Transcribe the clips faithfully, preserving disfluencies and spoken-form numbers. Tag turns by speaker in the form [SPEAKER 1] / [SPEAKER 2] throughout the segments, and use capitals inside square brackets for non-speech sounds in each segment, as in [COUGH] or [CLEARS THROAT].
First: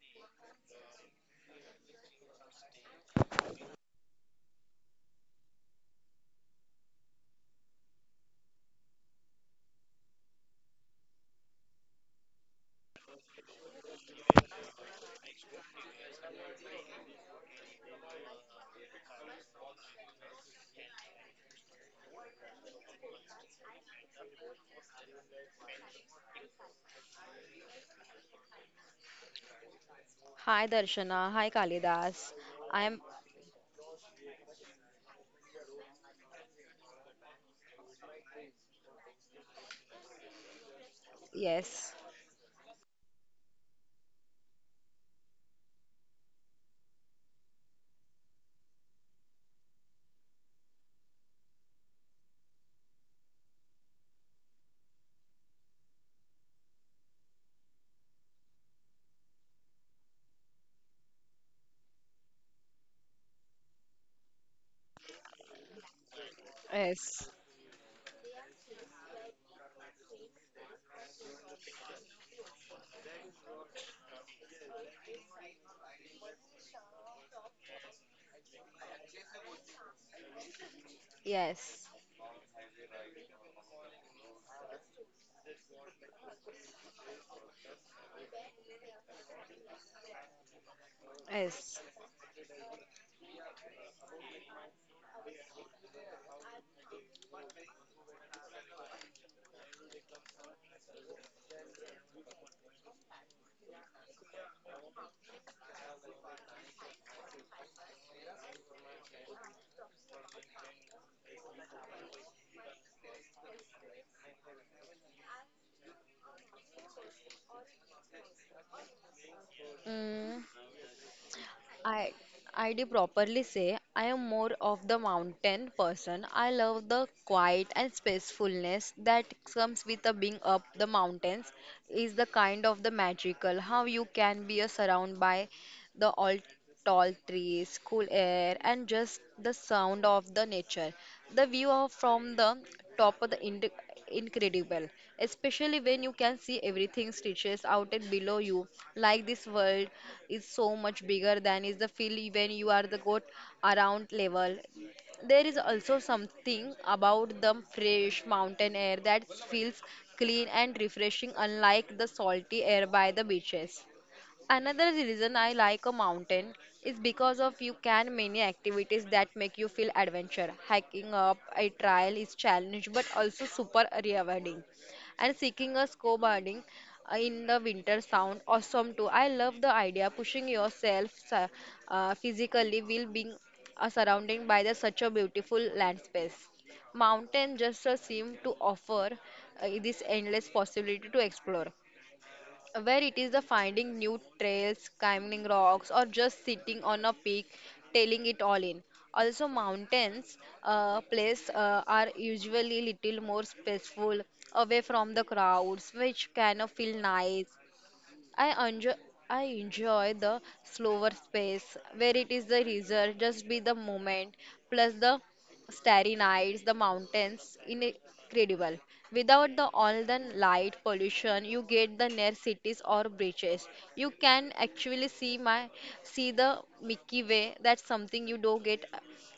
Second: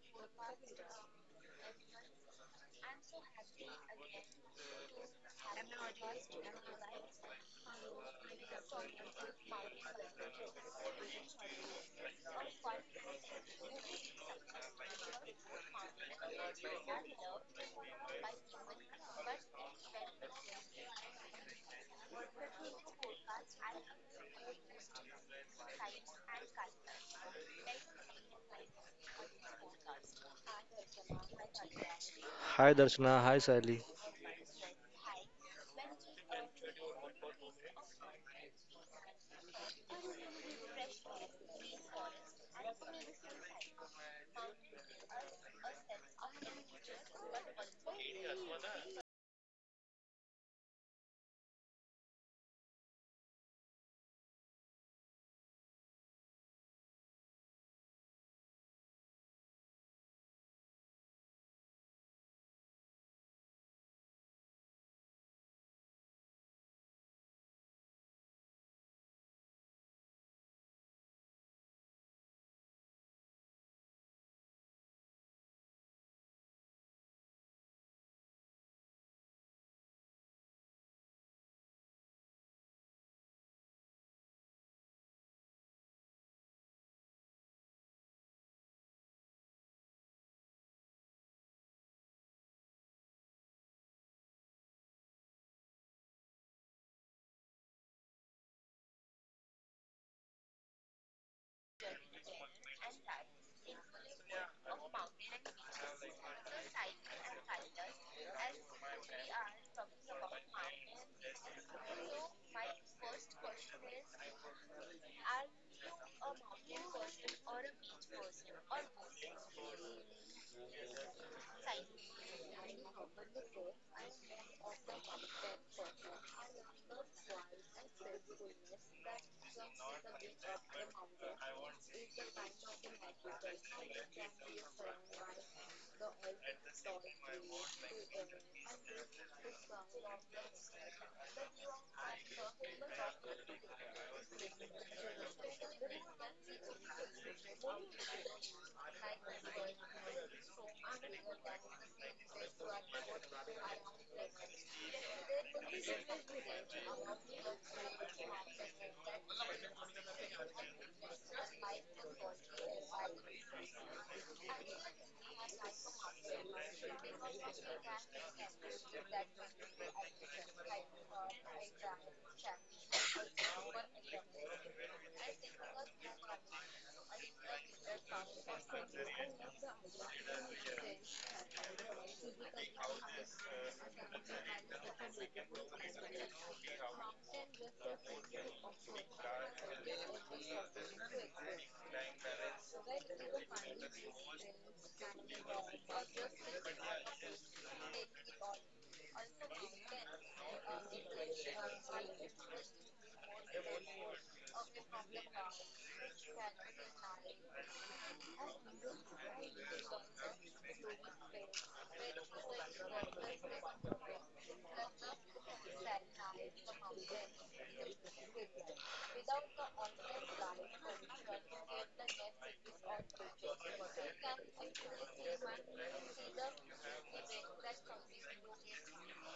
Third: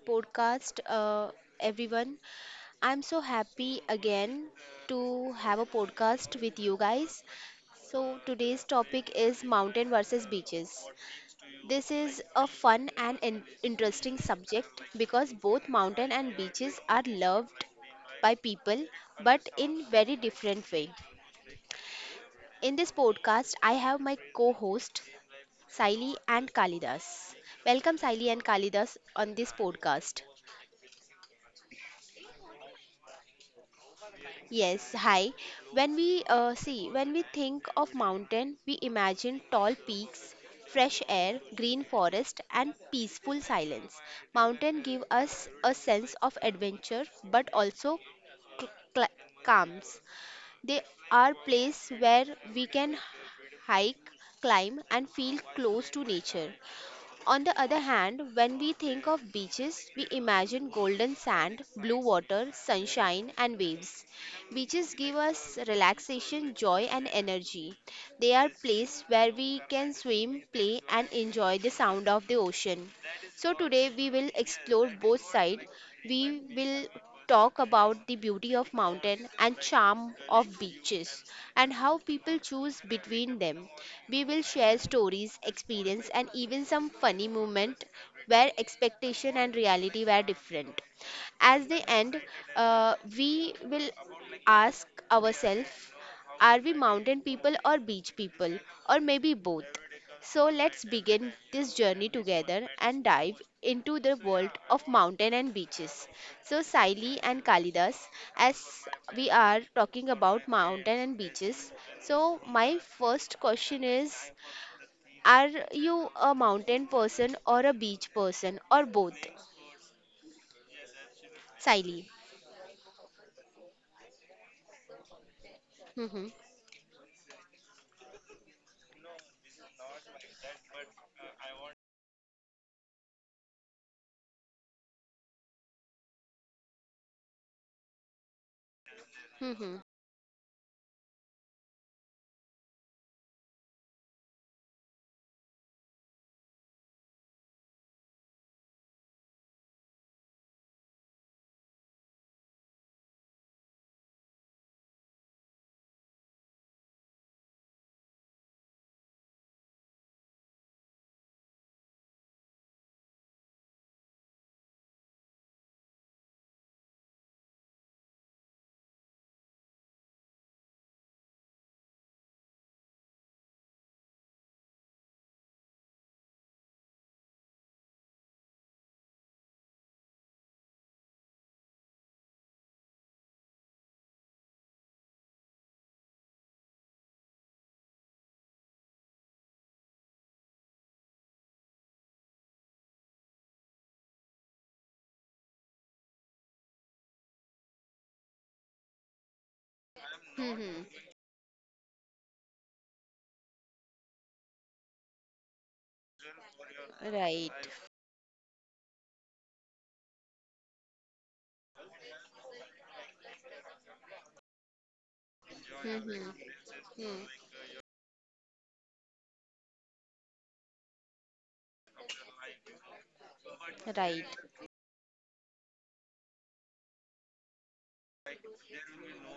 [SPEAKER 1] podcast, uh, everyone. I'm so happy again to have a podcast with you guys. So, today's topic is mountain versus beaches. This is a fun and in- interesting subject because both mountain and beaches are loved by people but in very different way. In this podcast, I have my co-host Saili and Kalidas. Welcome Saili and Kalidas on this podcast.
[SPEAKER 2] Hi Darshana, hi Kalidas.
[SPEAKER 3] Hi
[SPEAKER 2] I am
[SPEAKER 3] Darshana, hi Sally.
[SPEAKER 1] Yes, hi. When we uh, see, when we think of mountain, we imagine tall peaks, fresh air, green
[SPEAKER 2] yes,
[SPEAKER 1] forest, and peaceful silence. Mountain give us a sense of adventure, but also cl- cl- calms. They are place where we can hike, climb, and feel close to nature. On the other hand, when we think of beaches, we imagine golden sand, blue water, sunshine, and waves. Beaches give us relaxation, joy, and
[SPEAKER 2] yes,
[SPEAKER 1] energy. They are places where we can swim, play, and enjoy the sound of the ocean. So, today we will explore both sides. We will talk about the beauty of mountain and charm of beaches and
[SPEAKER 2] yes,
[SPEAKER 1] how people choose between them. We will share stories, experience and even some funny moment where expectation and reality were different. As they
[SPEAKER 2] yes.
[SPEAKER 1] end, uh, we will ask ourselves, are we mountain people or beach people or maybe both? So let's begin this journey together and dive into the world of mountain and beaches. So Saili and Kalidas, as we are talking about mountain and beaches, so my first question is, are you a mountain person or a beach person or both?
[SPEAKER 2] Mm,
[SPEAKER 1] Saili.
[SPEAKER 2] I I do properly say I am more of the mountain person.
[SPEAKER 1] Mm-hmm.
[SPEAKER 2] I love the quiet and peacefulness that comes with a being up the mountains is the kind of the magical how you can be uh, surrounded by the all tall trees, cool air, and just the
[SPEAKER 1] Mm-hmm.
[SPEAKER 2] sound of the nature. The view of from the top of the ind- incredible, especially when you can see everything stretches out and below you. Like this world is so much bigger than is the feel when you are the got around level. There is also something about the fresh mountain air that feels clean and refreshing, unlike the salty air by the beaches. Another reason I like a mountain is because of you can many activities that make you feel adventure. Hiking up a trail is challenge but also super rewarding. And seeking a snowboarding uh, in the winter sound awesome too. I love the idea pushing yourself uh, uh, physically while being uh, surrounded by the, such a beautiful landscape. Mountain just uh, seem to offer uh, this endless possibility to explore where it is the finding new trails, climbing rocks, or just sitting on a peak, tailing it all in. Also, mountains
[SPEAKER 1] Mm-hmm.
[SPEAKER 2] uh, place uh, are usually little more peaceful, away from the crowds, which kind of feel nice.
[SPEAKER 1] Right.
[SPEAKER 2] I enjoy I enjoy the slower space where it is the result, just be the moment, plus the starry
[SPEAKER 1] Mm-hmm.
[SPEAKER 2] nights, the
[SPEAKER 1] Hmm.
[SPEAKER 2] mountains, incredible. Without the all the light pollution, you get the near cities or beaches. You
[SPEAKER 1] Right.
[SPEAKER 2] can actually see my see the Milky Way. That's something you don't get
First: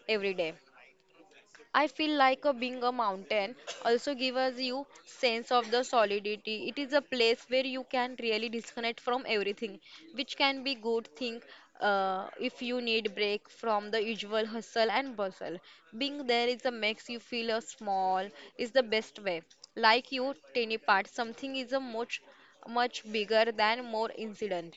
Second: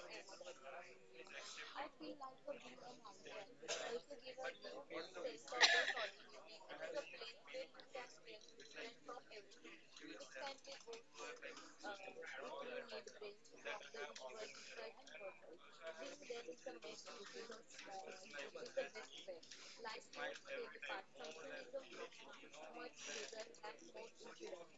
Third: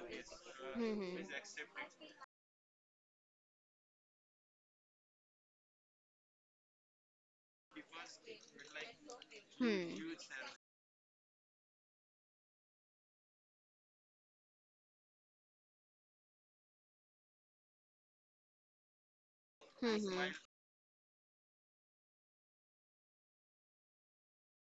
[SPEAKER 2] every day.
[SPEAKER 1] Mm-hmm.
[SPEAKER 2] I feel like a being a mountain also gives you sense of the solidity. It is a place where you can really disconnect from everything,
[SPEAKER 1] Hmm.
[SPEAKER 2] which can be good thing uh, if you need break from the usual hustle and bustle. Being there is a makes you feel a small is the best way.
[SPEAKER 1] Hmm.
[SPEAKER 2] Like
[SPEAKER 1] Hmm.
[SPEAKER 2] you, tiny part, something is a much much bigger than more incident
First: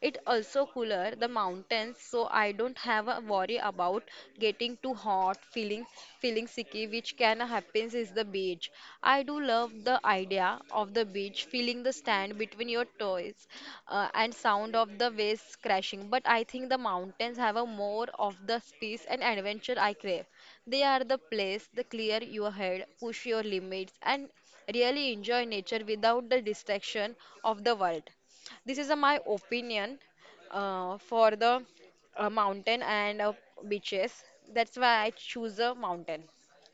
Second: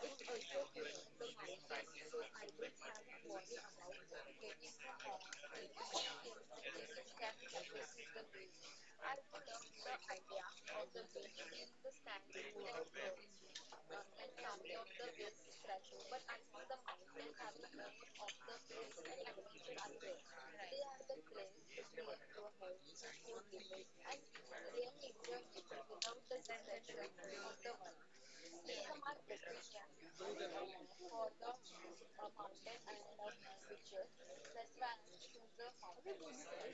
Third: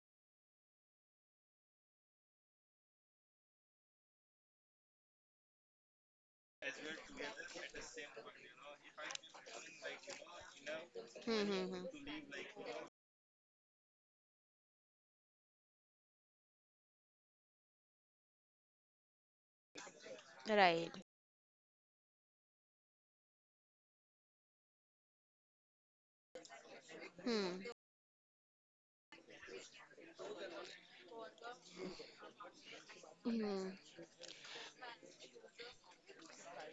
[SPEAKER 2] it also cooler the mountains, so I don't have a worry about getting too hot, feeling feeling sicky, which can happen is the beach. I do love the idea of the beach,
[SPEAKER 1] Hmm.
[SPEAKER 2] feeling the
[SPEAKER 1] Hmm.
[SPEAKER 2] sand between your toes, uh, and sound of the waves crashing. But I think the mountains have a more of the space and adventure I crave. They
[SPEAKER 1] Right.
[SPEAKER 2] are the place that clear your head, push your limits, and really enjoy nature without the distraction
[SPEAKER 1] Hmm.
[SPEAKER 2] of the world. This is uh, my opinion uh, for the uh, mountain and uh,
[SPEAKER 1] Mhm.
[SPEAKER 2] beaches. That's why I choose a mountain.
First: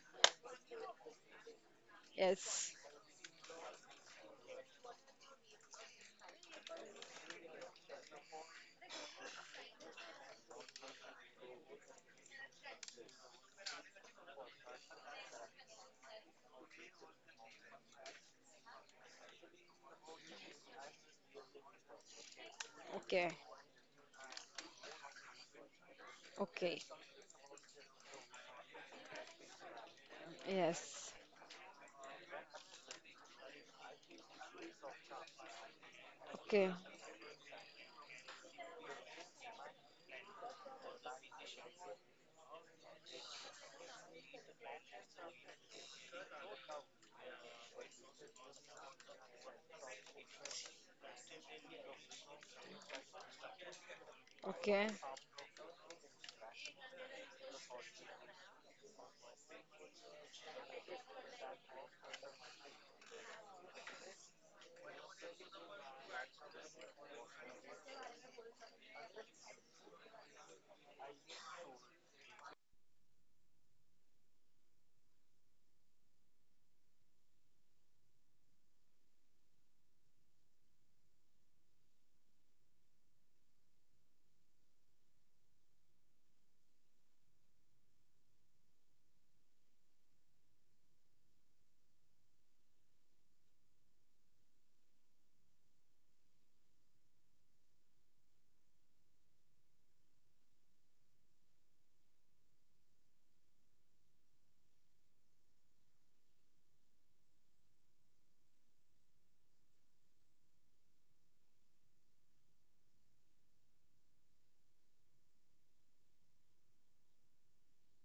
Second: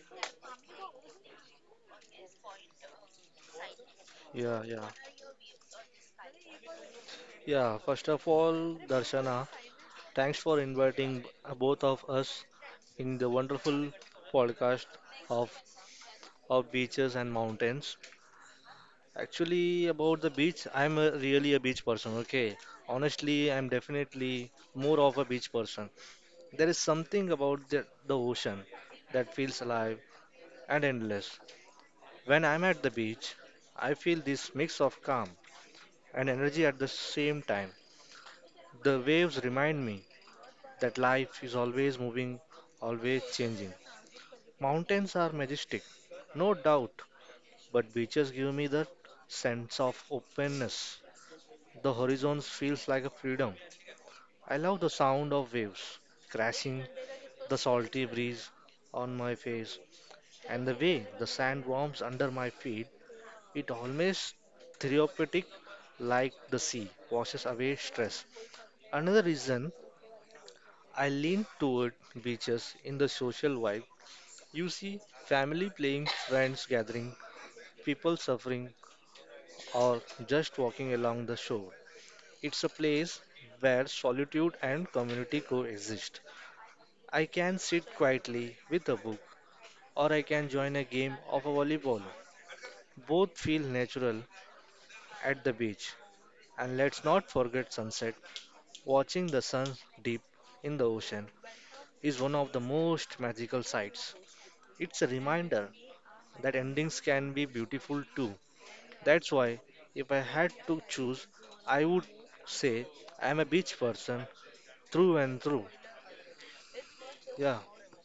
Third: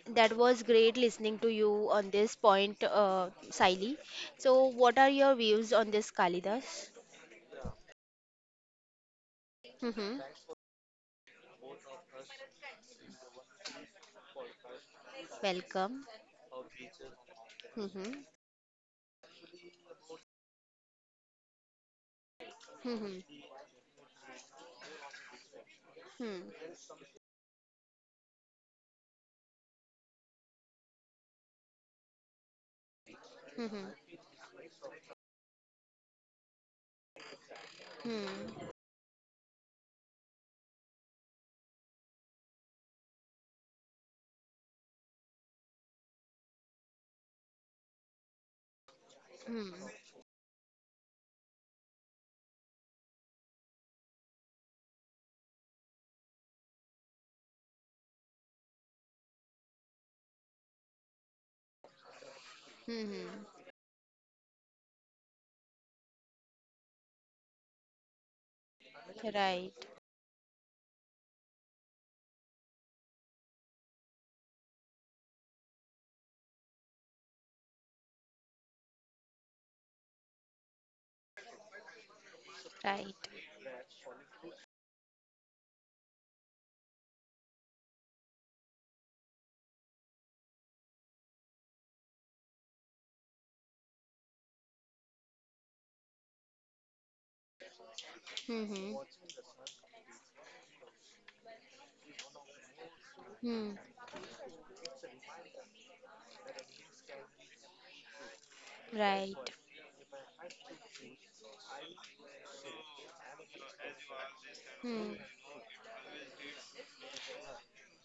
[SPEAKER 1] That was great listening to you on this
[SPEAKER 2] Yes.
[SPEAKER 1] point, uh, Saili.
[SPEAKER 3] Yeah,
[SPEAKER 1] So,
[SPEAKER 3] yeah.
[SPEAKER 1] what are your views on this, Kalidas?
[SPEAKER 3] Yeah, first of all, Darshana,
[SPEAKER 1] Mm-hmm.
[SPEAKER 3] thanks for inviting both of us in the wonderful podcast of
[SPEAKER 1] Welcome.
[SPEAKER 3] of beaches and mountains.
[SPEAKER 1] Mm-hmm.
[SPEAKER 3] Actually, about the beach, I'm a, really a beach person, okay?
[SPEAKER 2] Okay.
[SPEAKER 1] Mm-hmm.
[SPEAKER 3] Honestly, I'm definitely more of a beach person. There
[SPEAKER 1] Mm-hmm.
[SPEAKER 3] is
[SPEAKER 2] Okay.
[SPEAKER 3] something about the, the ocean that feels alive and
[SPEAKER 2] Yes.
[SPEAKER 3] endless. When I'm at the beach, I feel
[SPEAKER 1] Mm-hmm.
[SPEAKER 3] this mix of calm and energy
[SPEAKER 2] Okay.
[SPEAKER 3] at the same time. The waves remind me that life is always moving, always changing. Mountains are majestic, no doubt, but beaches give me that sense of openness. The horizon feels like a freedom. I love
[SPEAKER 2] Okay.
[SPEAKER 3] the sound of waves crashing, the salty breeze on my face, and the way the sand warms under my feet.
[SPEAKER 1] Mm-hmm.
[SPEAKER 3] It almost therapeutic like the sea washes away stress. Another reason
[SPEAKER 1] Right,
[SPEAKER 3] I lean toward beaches in the social vibe. You see family playing, friends gathering, people suffering, or just walking along the shore. It's a
[SPEAKER 1] right.
[SPEAKER 3] place where solitude and community coexist. I can sit quietly with a book, or I can join a game of volleyball. Both feel natural at the beach. And let's not forget sunset.
[SPEAKER 1] Mm-hmm.
[SPEAKER 3] Watching the sun dip in the ocean is one of the most magical
[SPEAKER 1] Mm.
[SPEAKER 3] sights. It's a reminder that endings can be beautiful too. That's
[SPEAKER 1] Right.
[SPEAKER 3] why, if I had to choose, I would say I'm a beach person
[SPEAKER 1] Mm.
[SPEAKER 3] through and through. Yeah,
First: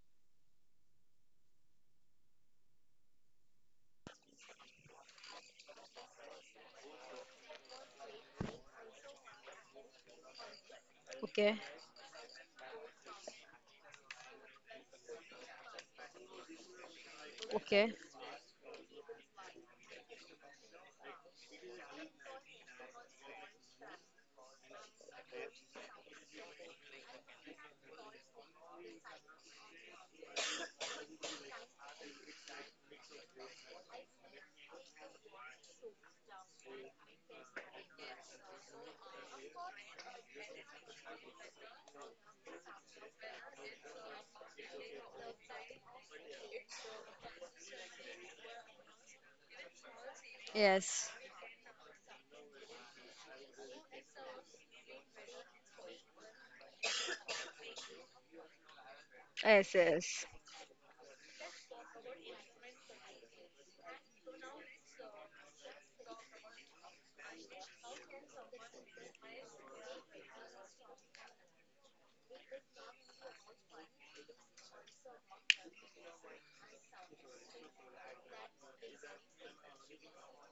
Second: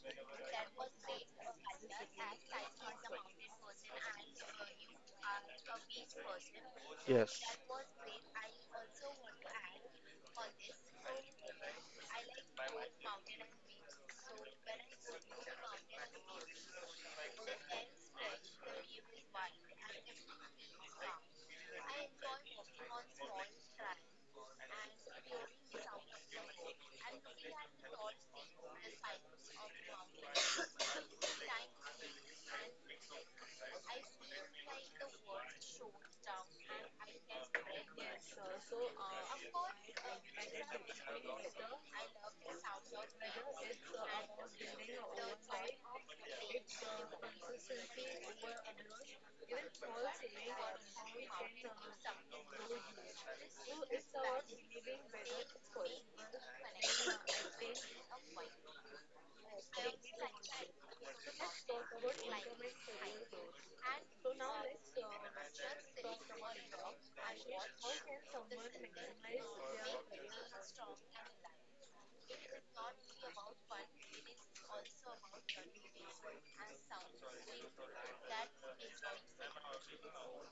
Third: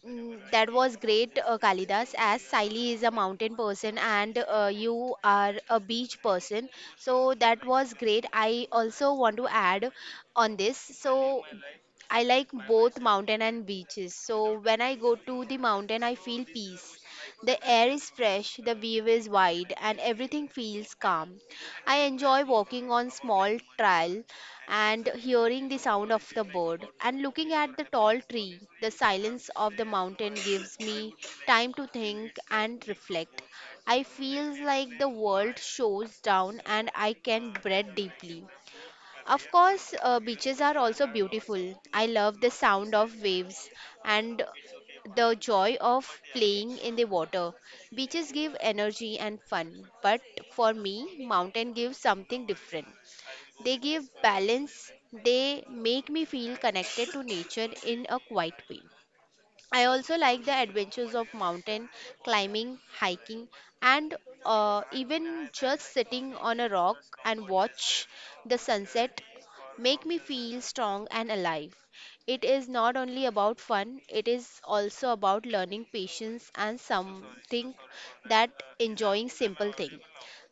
[SPEAKER 1] Mm, that was great, uh, Kalidas. As Siley is a mountain person and uh, you are a beach person, so
[SPEAKER 3] yes.
[SPEAKER 1] that was great. I also want to add on this. So
[SPEAKER 2] Okay.
[SPEAKER 1] I like both mountain and beaches. So when I go to the mountain, I feel peace. The air
[SPEAKER 2] Okay.
[SPEAKER 1] is fresh, the view is wide, and everything feels calm. I enjoy walking on small trail and hearing the sound of the bird and looking at the tall tree. The silence of the mountain gives me time to think and reflect. I feel like the world shows down and I can breathe deeply. Of course, uh, beaches are also beautiful. I love the sound of waves and the joy of playing in the water. Beaches give energy and fun, but for
[SPEAKER 2] Yes.
[SPEAKER 1] me mountain gives something different. They give balance, they make me feel connected to nature in a quiet way.
[SPEAKER 2] Yes.
[SPEAKER 1] I also
[SPEAKER 2] Yes.
[SPEAKER 1] like the adventures of mountain climbing, hiking, and uh, even just sitting on a rock and watch the sunset make me feel strong and alive. It is not only about fun, it is also about learning patience and something that enjoying simple things.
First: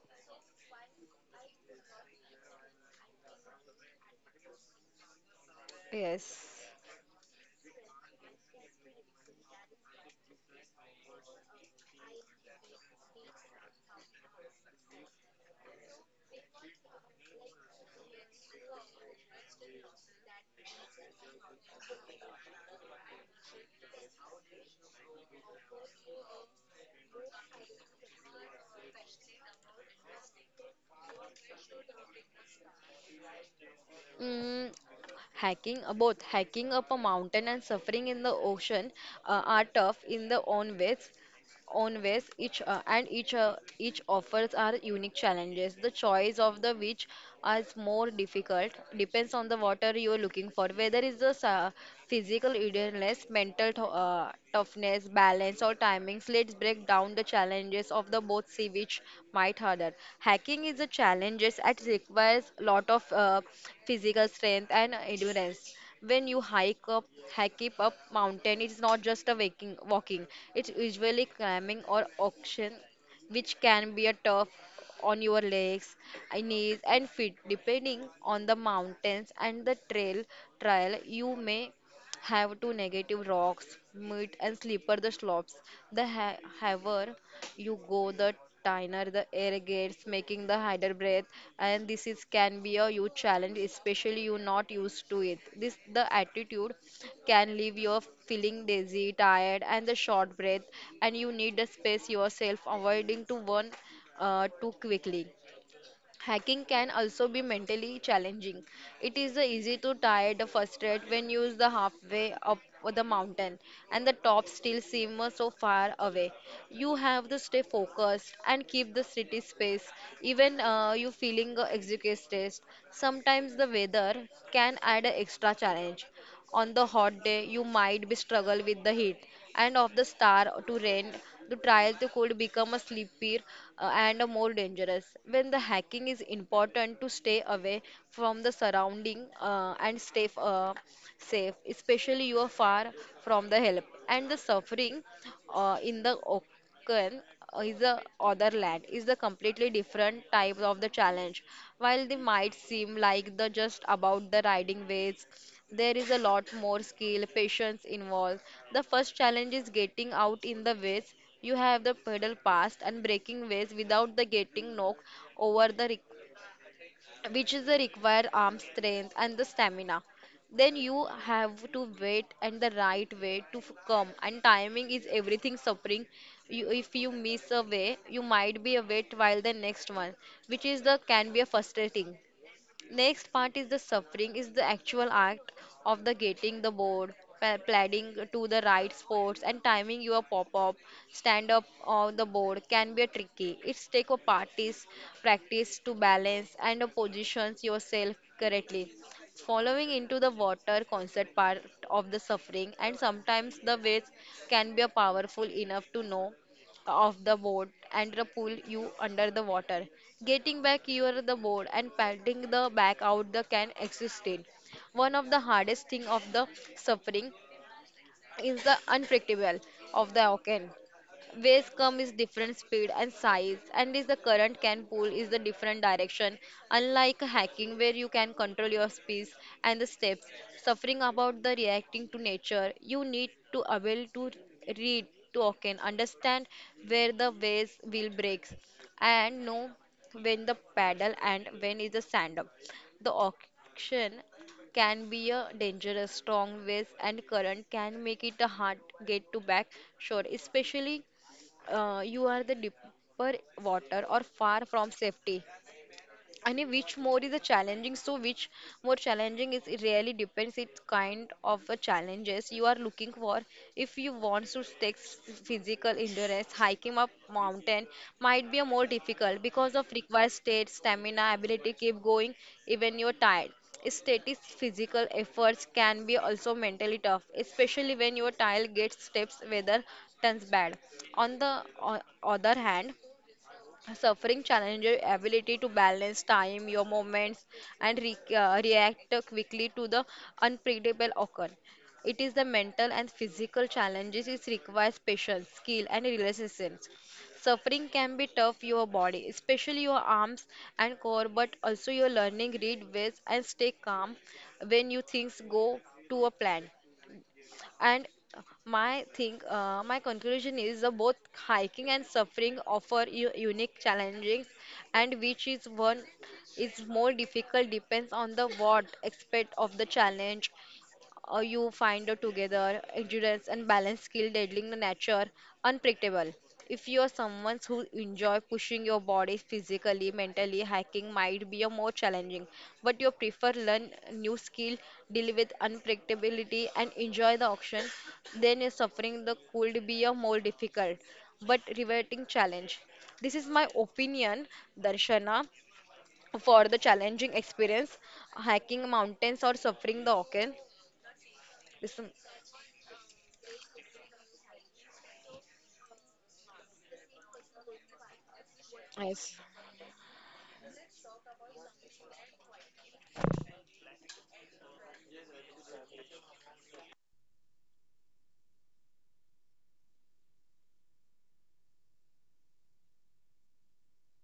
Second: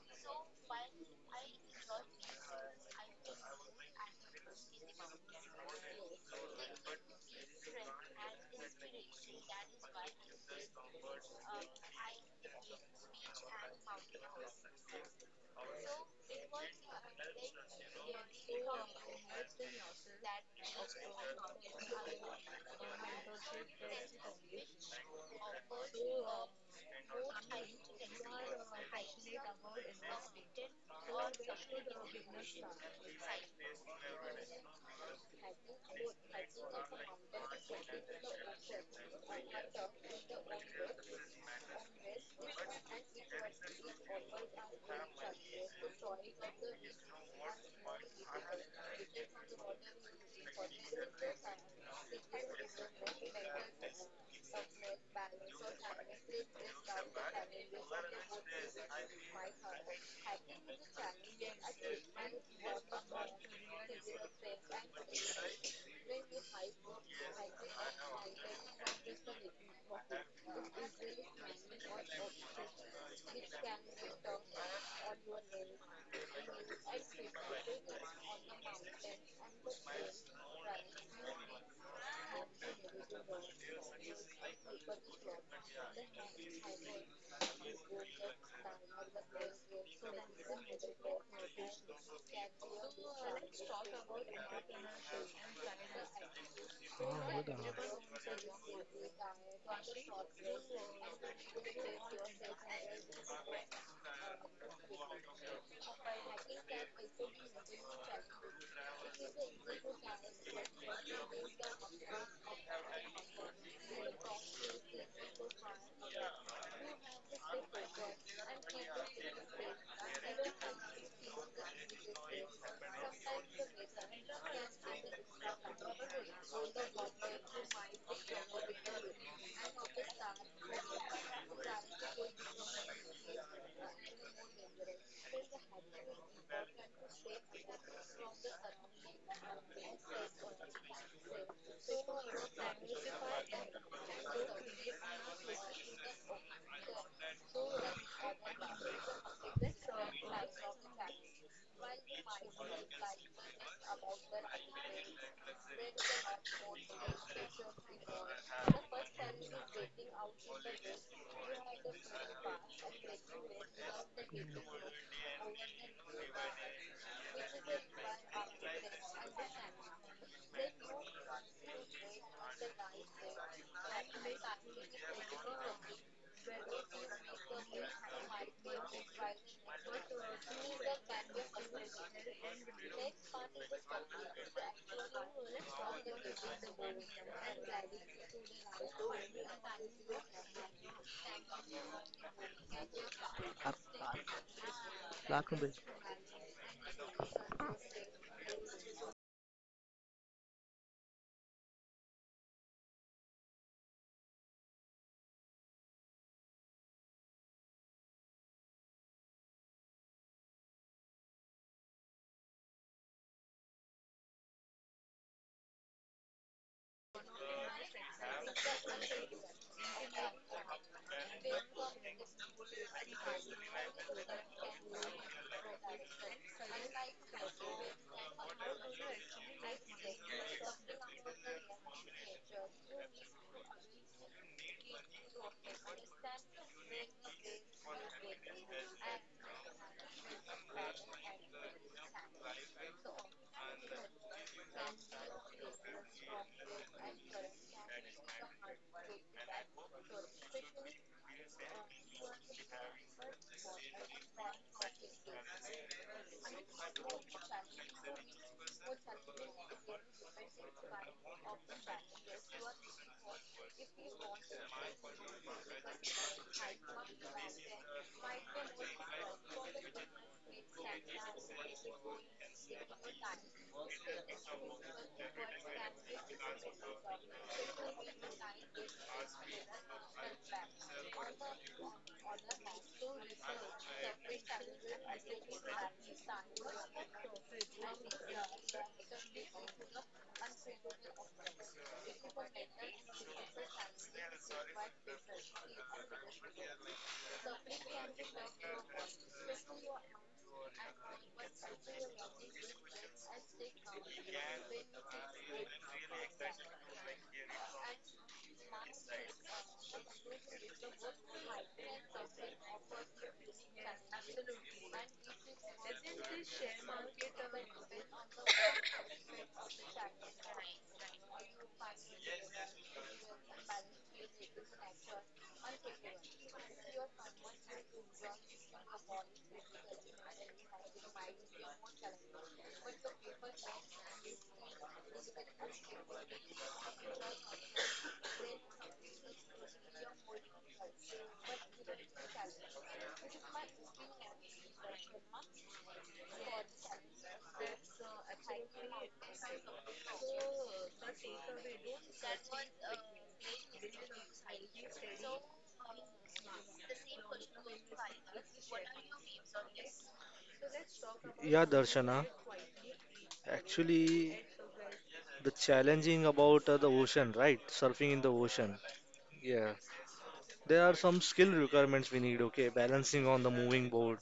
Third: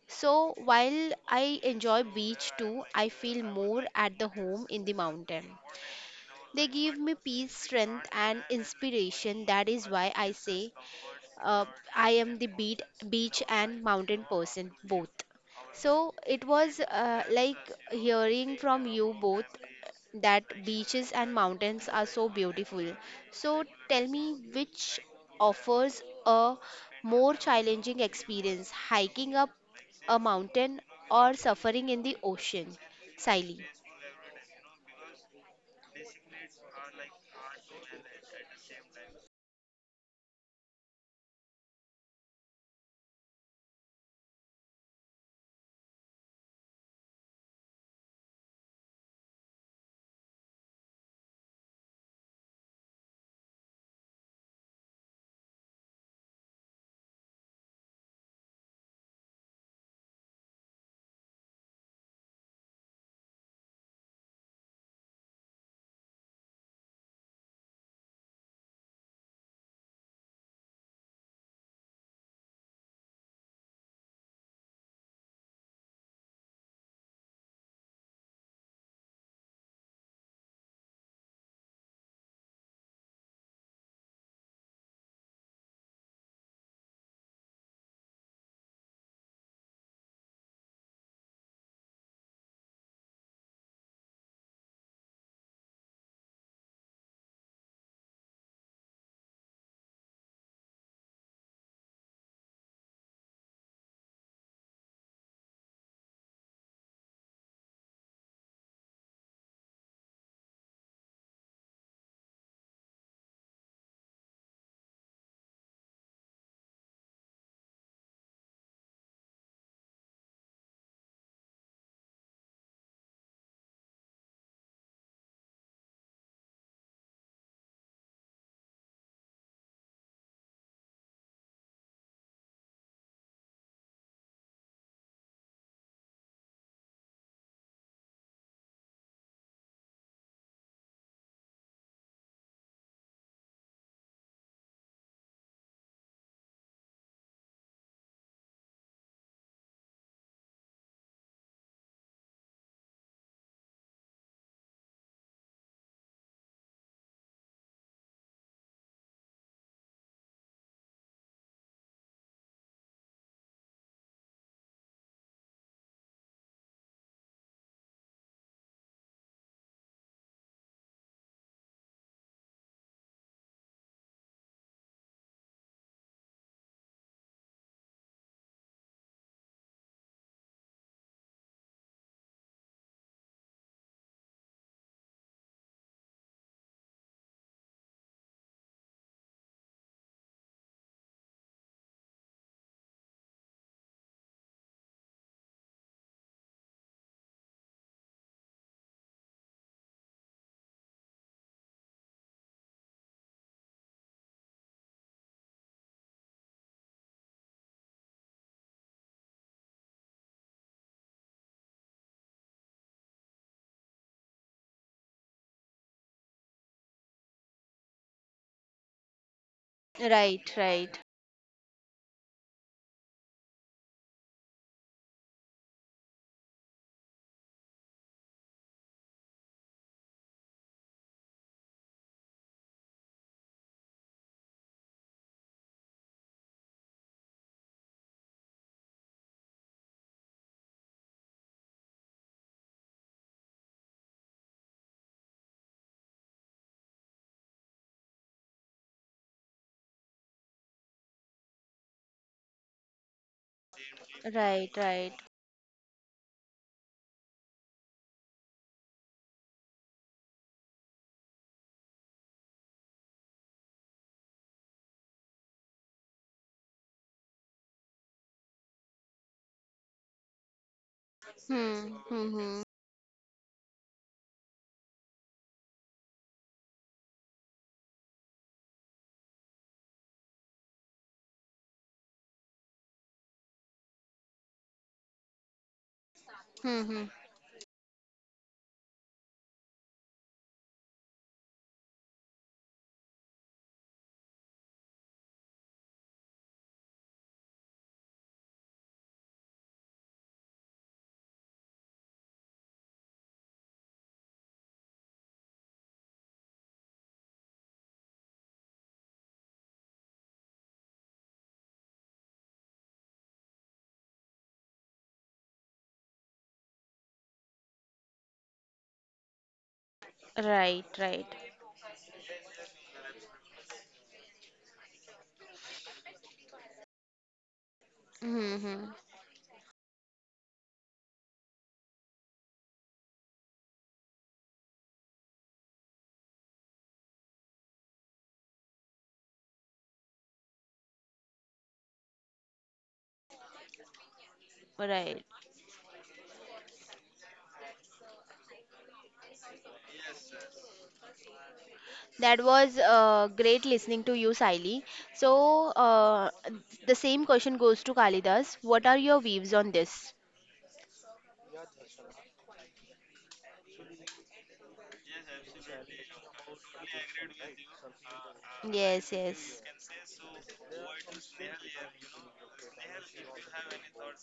[SPEAKER 1] So while I enjoy beach too, I feel more at the home in the mountain.
[SPEAKER 2] Yes.
[SPEAKER 1] They give me peace, strength, and inspiration. That is why I say uh, I am the beat, beach and mountain person both. So it was uh, like hearing from you both that beaches and mountains are so beautiful. So tell me which offers a more challenging experience, hiking up a mountain or suffering in the ocean? Siley.
[SPEAKER 2] Mm, Hiking, uh, both hiking up a mountain and suffering in the ocean uh, are tough in their own ways. Own ways each uh, and each uh, each offers are unique challenges the choice of the which is more difficult depends on the water you are looking for whether it's the sa- physical endurance mental th- uh, toughness balance or timings let's break down the challenges of the both see which might harder hacking is a challenges that requires lot of uh, physical strength and endurance when you hike up hike it up mountain it's not just a waking walking it's usually climbing or auction which can be a tough on your legs and knees and feet depending on the mountains and the trail trial you may have two negative rocks, meat and slipper the slopes. The ha- higher you go, the thinner the air gets, making the harder breath. And this is can be a huge challenge, especially you not used to it. This the attitude can leave you feeling dizzy, tired, and the short breath. And you need a space yourself, avoiding to one uh, too quickly. Hacking can also be mentally challenging. It is uh, easy to tired, frustrate when used the halfway up the mountain and the top still seem uh, so far away. You have to stay focused and keep the city space even uh, you feeling uh, exhausted. Sometimes the weather can add a extra challenge. On the hot day, you might be struggle with the heat and of the star to rent the trials could become a sleepier uh, and a more dangerous when the hacking is important to stay away from the surrounding uh, and stay uh, safe, especially you are far from the help. And the suffering uh, in the ocean uh, is the other land is the completely different type of the challenge. While they might seem like the just about the riding waves, there is a lot more skill, patience involved. The first challenge is getting out in the waves. You have the pedal past and breaking waves without the getting knocked over the which is the required arm strength and the stamina then you have to wait and the right way to f- come and timing is everything suffering you, if you miss a way you might be a wait while the next one which is the can be a frustrating. Next part is the suffering is the actual act of the getting the board, pa- planning to the right spots, and timing your pop-up, stand-up on the board can be tricky. It's take a parties practice to balance and uh, positions yourself correctly. Following into the water concept part of the suffering, and sometimes the waves can be a powerful enough to know off the boat and the pull you under the water. Getting back near the board and paddling the back out the can exist in. One of the hardest thing of the suffering is the unpredictable of the
[SPEAKER 1] Right,
[SPEAKER 2] ocean.
[SPEAKER 1] right,
[SPEAKER 2] Waves come is different speed and size, and is the current can pull is the different direction. Unlike hacking, where you can control your speed and the steps, suffering about the reacting to nature, you need to able to read to ocean, understand where the waves will break, and know when the paddle and when is the sand up. The ocean can be a dangerous strong winds and current can make it a hard get to back shore especially uh, you are the deeper water or far
[SPEAKER 1] right,
[SPEAKER 2] from
[SPEAKER 1] right.
[SPEAKER 2] safety and which more is a challenging so which more challenging is it really depends it kind of a challenges you are looking for if you want to take s- physical endurance hiking up mountain might be a more difficult because of required state stamina ability to
[SPEAKER 1] Hmm,
[SPEAKER 2] keep
[SPEAKER 1] hmm,
[SPEAKER 2] going
[SPEAKER 1] hmm,
[SPEAKER 2] even you're tired static physical efforts can be also mentally tough especially when your tile gets steps weather turns bad on the o- other hand. Suffering challenges your ability to balance time, your
[SPEAKER 1] hmm, hmm,
[SPEAKER 2] moments, and re- uh, react quickly to the unpredictable occur. It is the mental and physical challenges which requires patience, skill, and resilience. Suffering can be tough your body, especially your arms and core, but also your learning read ways and stay calm when you things go to a plan. And my thing, uh, my conclusion is uh, both hiking and suffering offer you unique challenges, and which is one is more difficult depends on the what aspect of the challenge
[SPEAKER 1] right, right,
[SPEAKER 2] uh, you find out together endurance and balance skill dealing the nature unpredictable if you are someone who enjoy
[SPEAKER 1] hmm,
[SPEAKER 2] pushing
[SPEAKER 1] hmm.
[SPEAKER 2] your body physically mentally hiking might be a more challenging but you prefer learn new skill deal with unpredictability and enjoy the action then your suffering the could be a more difficult but rewarding challenge this is my opinion
[SPEAKER 1] Right.
[SPEAKER 2] darshana for the challenging experience hiking mountains or suffering the ocean. Listen.
[SPEAKER 1] That was uh, great listening to you, Siley. So uh, the same question goes to Kalidas. What are your
[SPEAKER 2] Yes,
[SPEAKER 1] views on this?
[SPEAKER 3] Yeah, Darshana. Actually, the challenging about uh, the ocean, right? Surfing in the ocean.
[SPEAKER 1] Yes, yes.
[SPEAKER 3] Yeah. There are some skill requirements we need, okay? Balancing on the moving board,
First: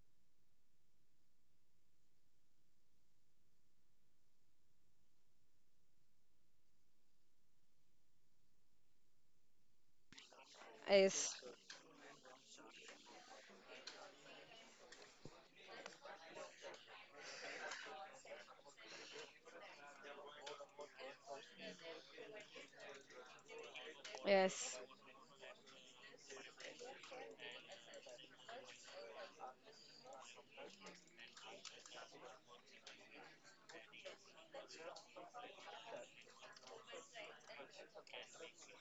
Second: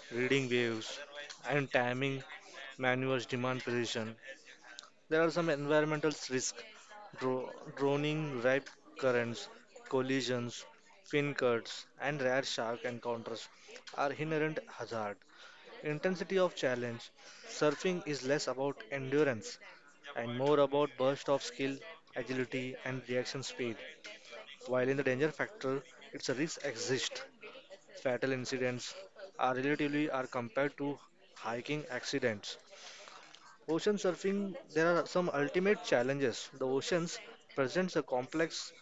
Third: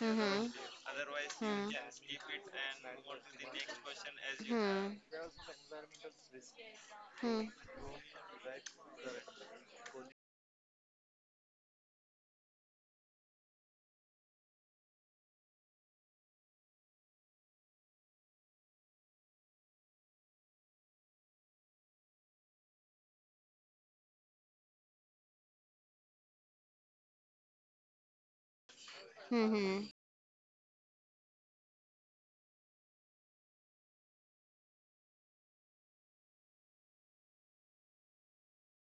[SPEAKER 1] Mhm.
[SPEAKER 3] reading
[SPEAKER 1] Hmm.
[SPEAKER 3] waves, and timing maneuvers demand precision.
[SPEAKER 1] Hmm.
[SPEAKER 3] There are some environmental risks
[SPEAKER 1] Hmm.
[SPEAKER 3] Dro- droning ripe currents, collisions, fin
[SPEAKER 2] yes,
[SPEAKER 3] cuts, and rare shark encounters are inherent hazard. Intensity of challenge. Surfing is less about endurance and more about burst of skill, agility, and reaction speed.
[SPEAKER 2] yes,
[SPEAKER 3] While in the danger factor, its risks exist. Fatal incidents are relatively are compared to hiking accidents. Ocean surfing, there are some ultimate challenges. The oceans presents a complex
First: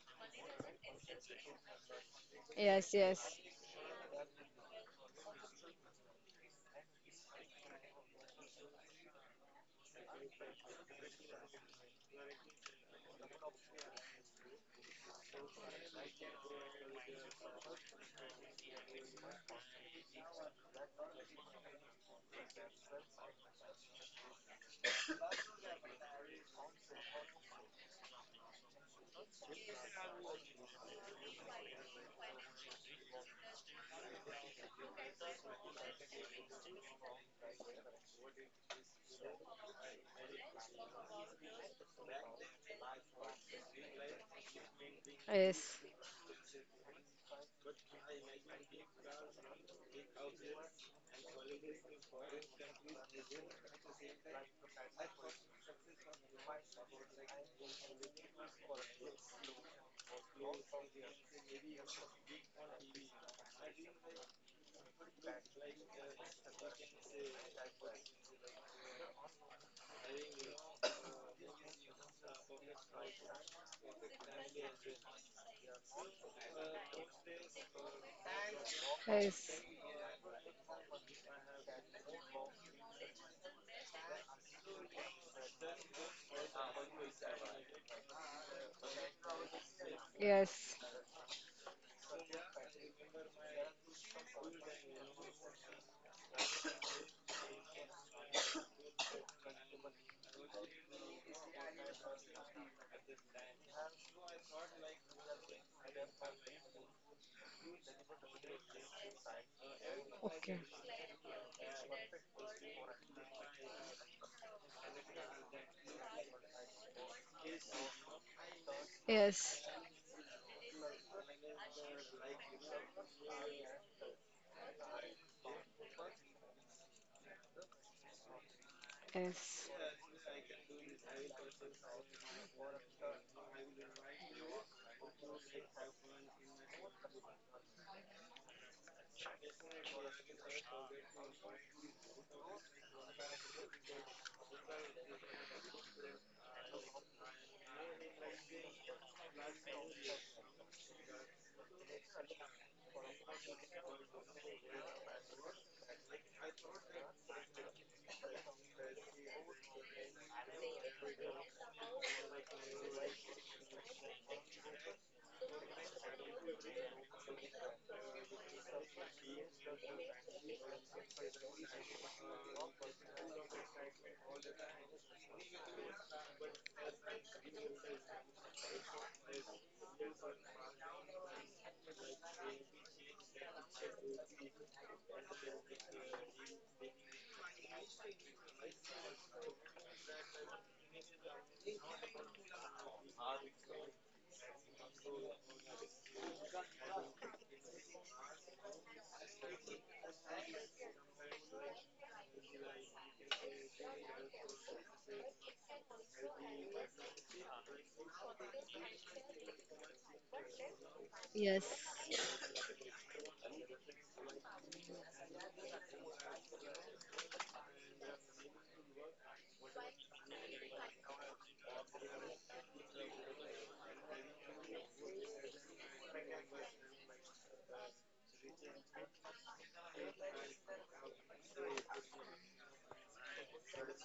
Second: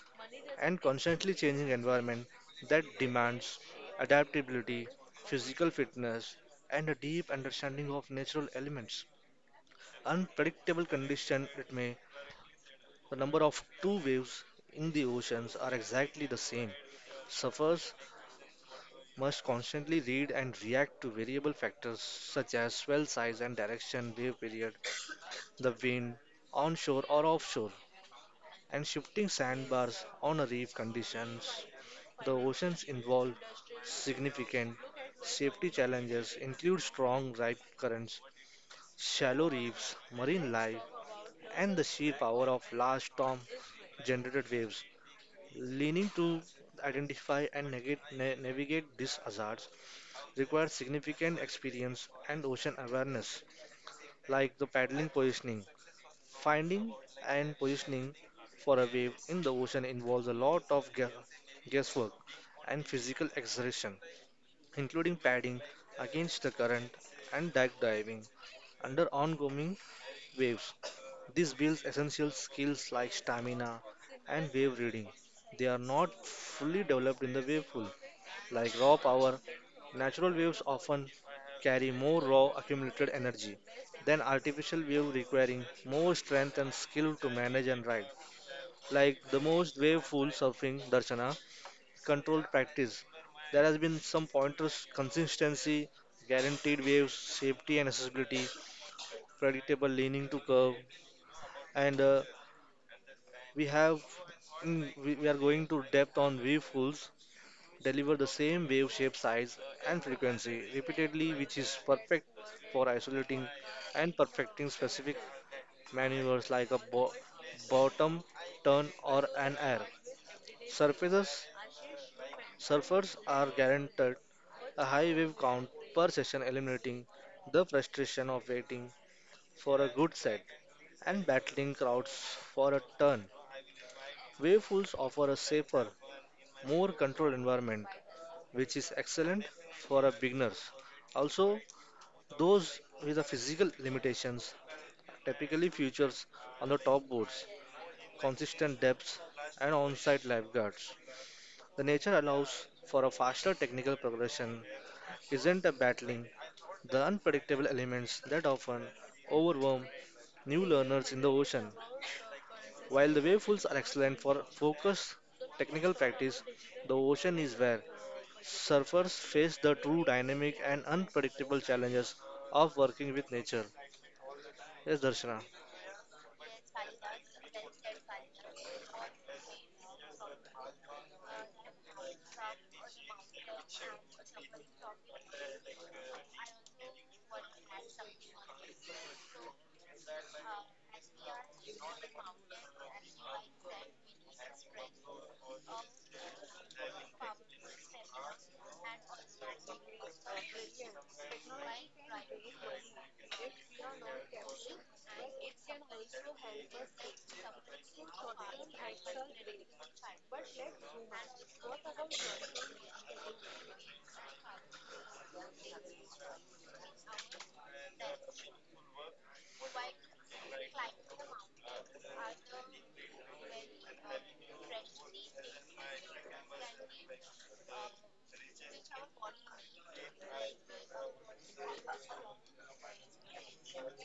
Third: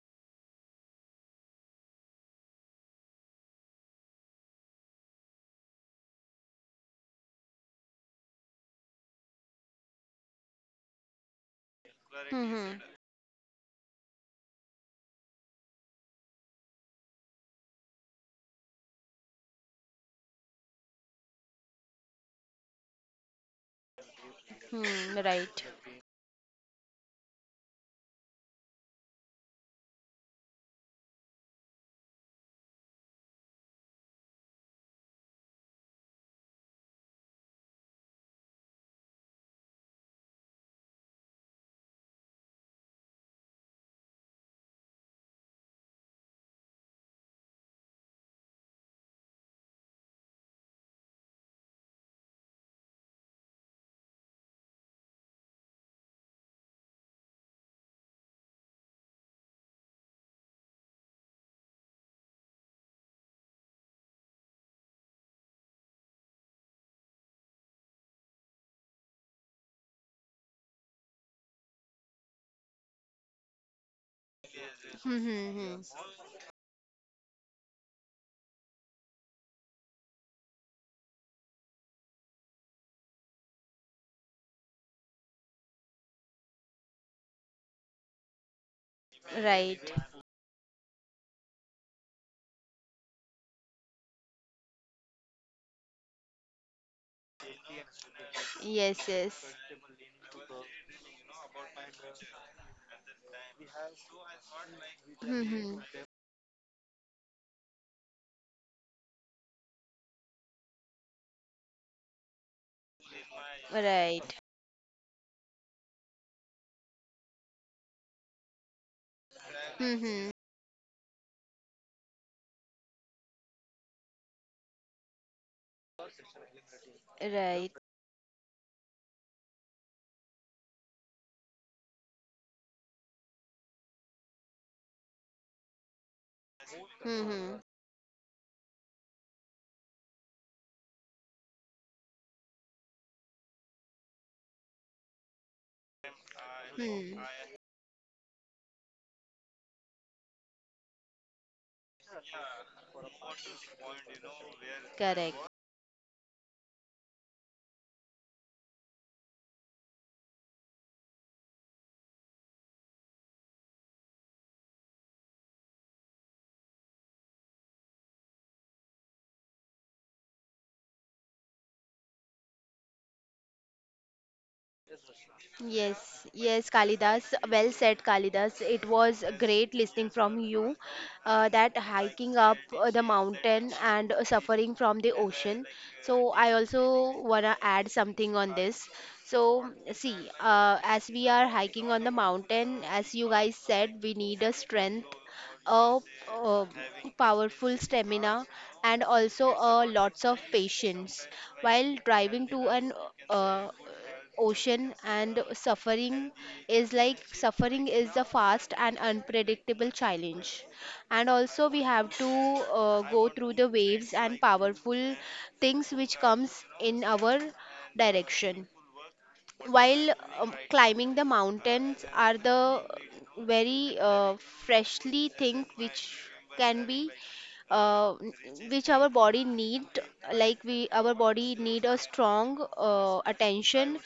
[SPEAKER 3] and constantly changing environment that
[SPEAKER 2] yes, yes,
[SPEAKER 3] demands adaptability, physical fitness, and a deep understanding of natural elements. Unpredictable condition it may,
[SPEAKER 1] Hmm.
[SPEAKER 3] the number of two waves in the oceans are exactly the same. Surfers must constantly read and react to variable factors such as swell size and direction, wave period,
[SPEAKER 1] Hmm. Right.
[SPEAKER 3] the wind, onshore or offshore, and shifting sandbars on a reef conditions. The oceans involve significant safety challenges include strong rip currents, shallow reefs, marine life, and the sheer power of large storm-generated waves.
[SPEAKER 2] yes,
[SPEAKER 3] Leaning to identify and negate, na- navigate these hazards requires significant experience and ocean awareness, like the paddling positioning. Finding and positioning for a wave in the ocean involves a lot of gue- guesswork and physical exertion, including padding against the current and dive diving under ongoing waves. This builds essential skills like stamina and wave reading.
[SPEAKER 1] Hmm. Hmm.
[SPEAKER 3] They
[SPEAKER 1] Hmm.
[SPEAKER 3] are not fully developed in the wave pool. Like raw power,
[SPEAKER 2] yes,
[SPEAKER 3] natural waves often carry more raw accumulated energy than artificial wave requiring more strength and skill to manage and ride. Like the most
[SPEAKER 1] Right.
[SPEAKER 3] wave pool
[SPEAKER 2] yes.
[SPEAKER 3] surfing, Darshana, controlled practice. There has been some pointers, consistency, guaranteed waves, safety and accessibility,
[SPEAKER 1] Yes, yes.
[SPEAKER 3] predictable leaning to curve, and uh, we have mm, we, we are
[SPEAKER 1] Hmm.
[SPEAKER 3] going to
[SPEAKER 1] Hmm.
[SPEAKER 3] depth on wavefulls deliver the same wave shape size and frequency
[SPEAKER 2] Okay.
[SPEAKER 3] repeatedly which is perfect for isolating and
[SPEAKER 1] Right.
[SPEAKER 3] perfecting specific maneuvers like a bo- bottom turn or an
[SPEAKER 2] Yes,
[SPEAKER 3] air
[SPEAKER 1] Hmm. Hmm.
[SPEAKER 3] surfaces surfers are guaranteed a high wave count per session eliminating the
[SPEAKER 1] Right.
[SPEAKER 3] frustration of waiting
[SPEAKER 2] yes,
[SPEAKER 3] for a good set and battling crowds for a turn. Wavefuls offer a safer, more
[SPEAKER 1] Hmm.
[SPEAKER 3] controlled
[SPEAKER 1] Hmm.
[SPEAKER 3] environment which is excellent for a beginners. Also, those with the physical limitations typically features on the top
[SPEAKER 1] Hmm.
[SPEAKER 3] boards, consistent depths and on-site lifeguards. The nature allows for a faster technical progression
[SPEAKER 1] Correct.
[SPEAKER 3] isn't a battling the unpredictable elements that often overwhelm new learners in the ocean. While the wave pools are excellent for focused technical practice, the ocean is where surfers face the true dynamic and unpredictable challenges of working with nature. Yes, Darshana.
[SPEAKER 1] Yes, yes, Kalidas. Well said, Kalidas. It was great listening from you. Uh, that hiking up uh, the mountain and uh, suffering from the ocean. So I also wanna add something on this. So see, uh, as we are hiking on the mountain, as you guys said, we need a strength, a, uh powerful stamina and also uh, lots of patience while driving to an uh, ocean, and suffering is like suffering is the fast and unpredictable challenge, and
[SPEAKER 2] yes.
[SPEAKER 1] also we have to uh, go through the waves and powerful things which comes in our direction. While um, climbing the mountains are the very uh, freshly thing which can be uh, n- which our body need. Like we our body need a strong uh, attention.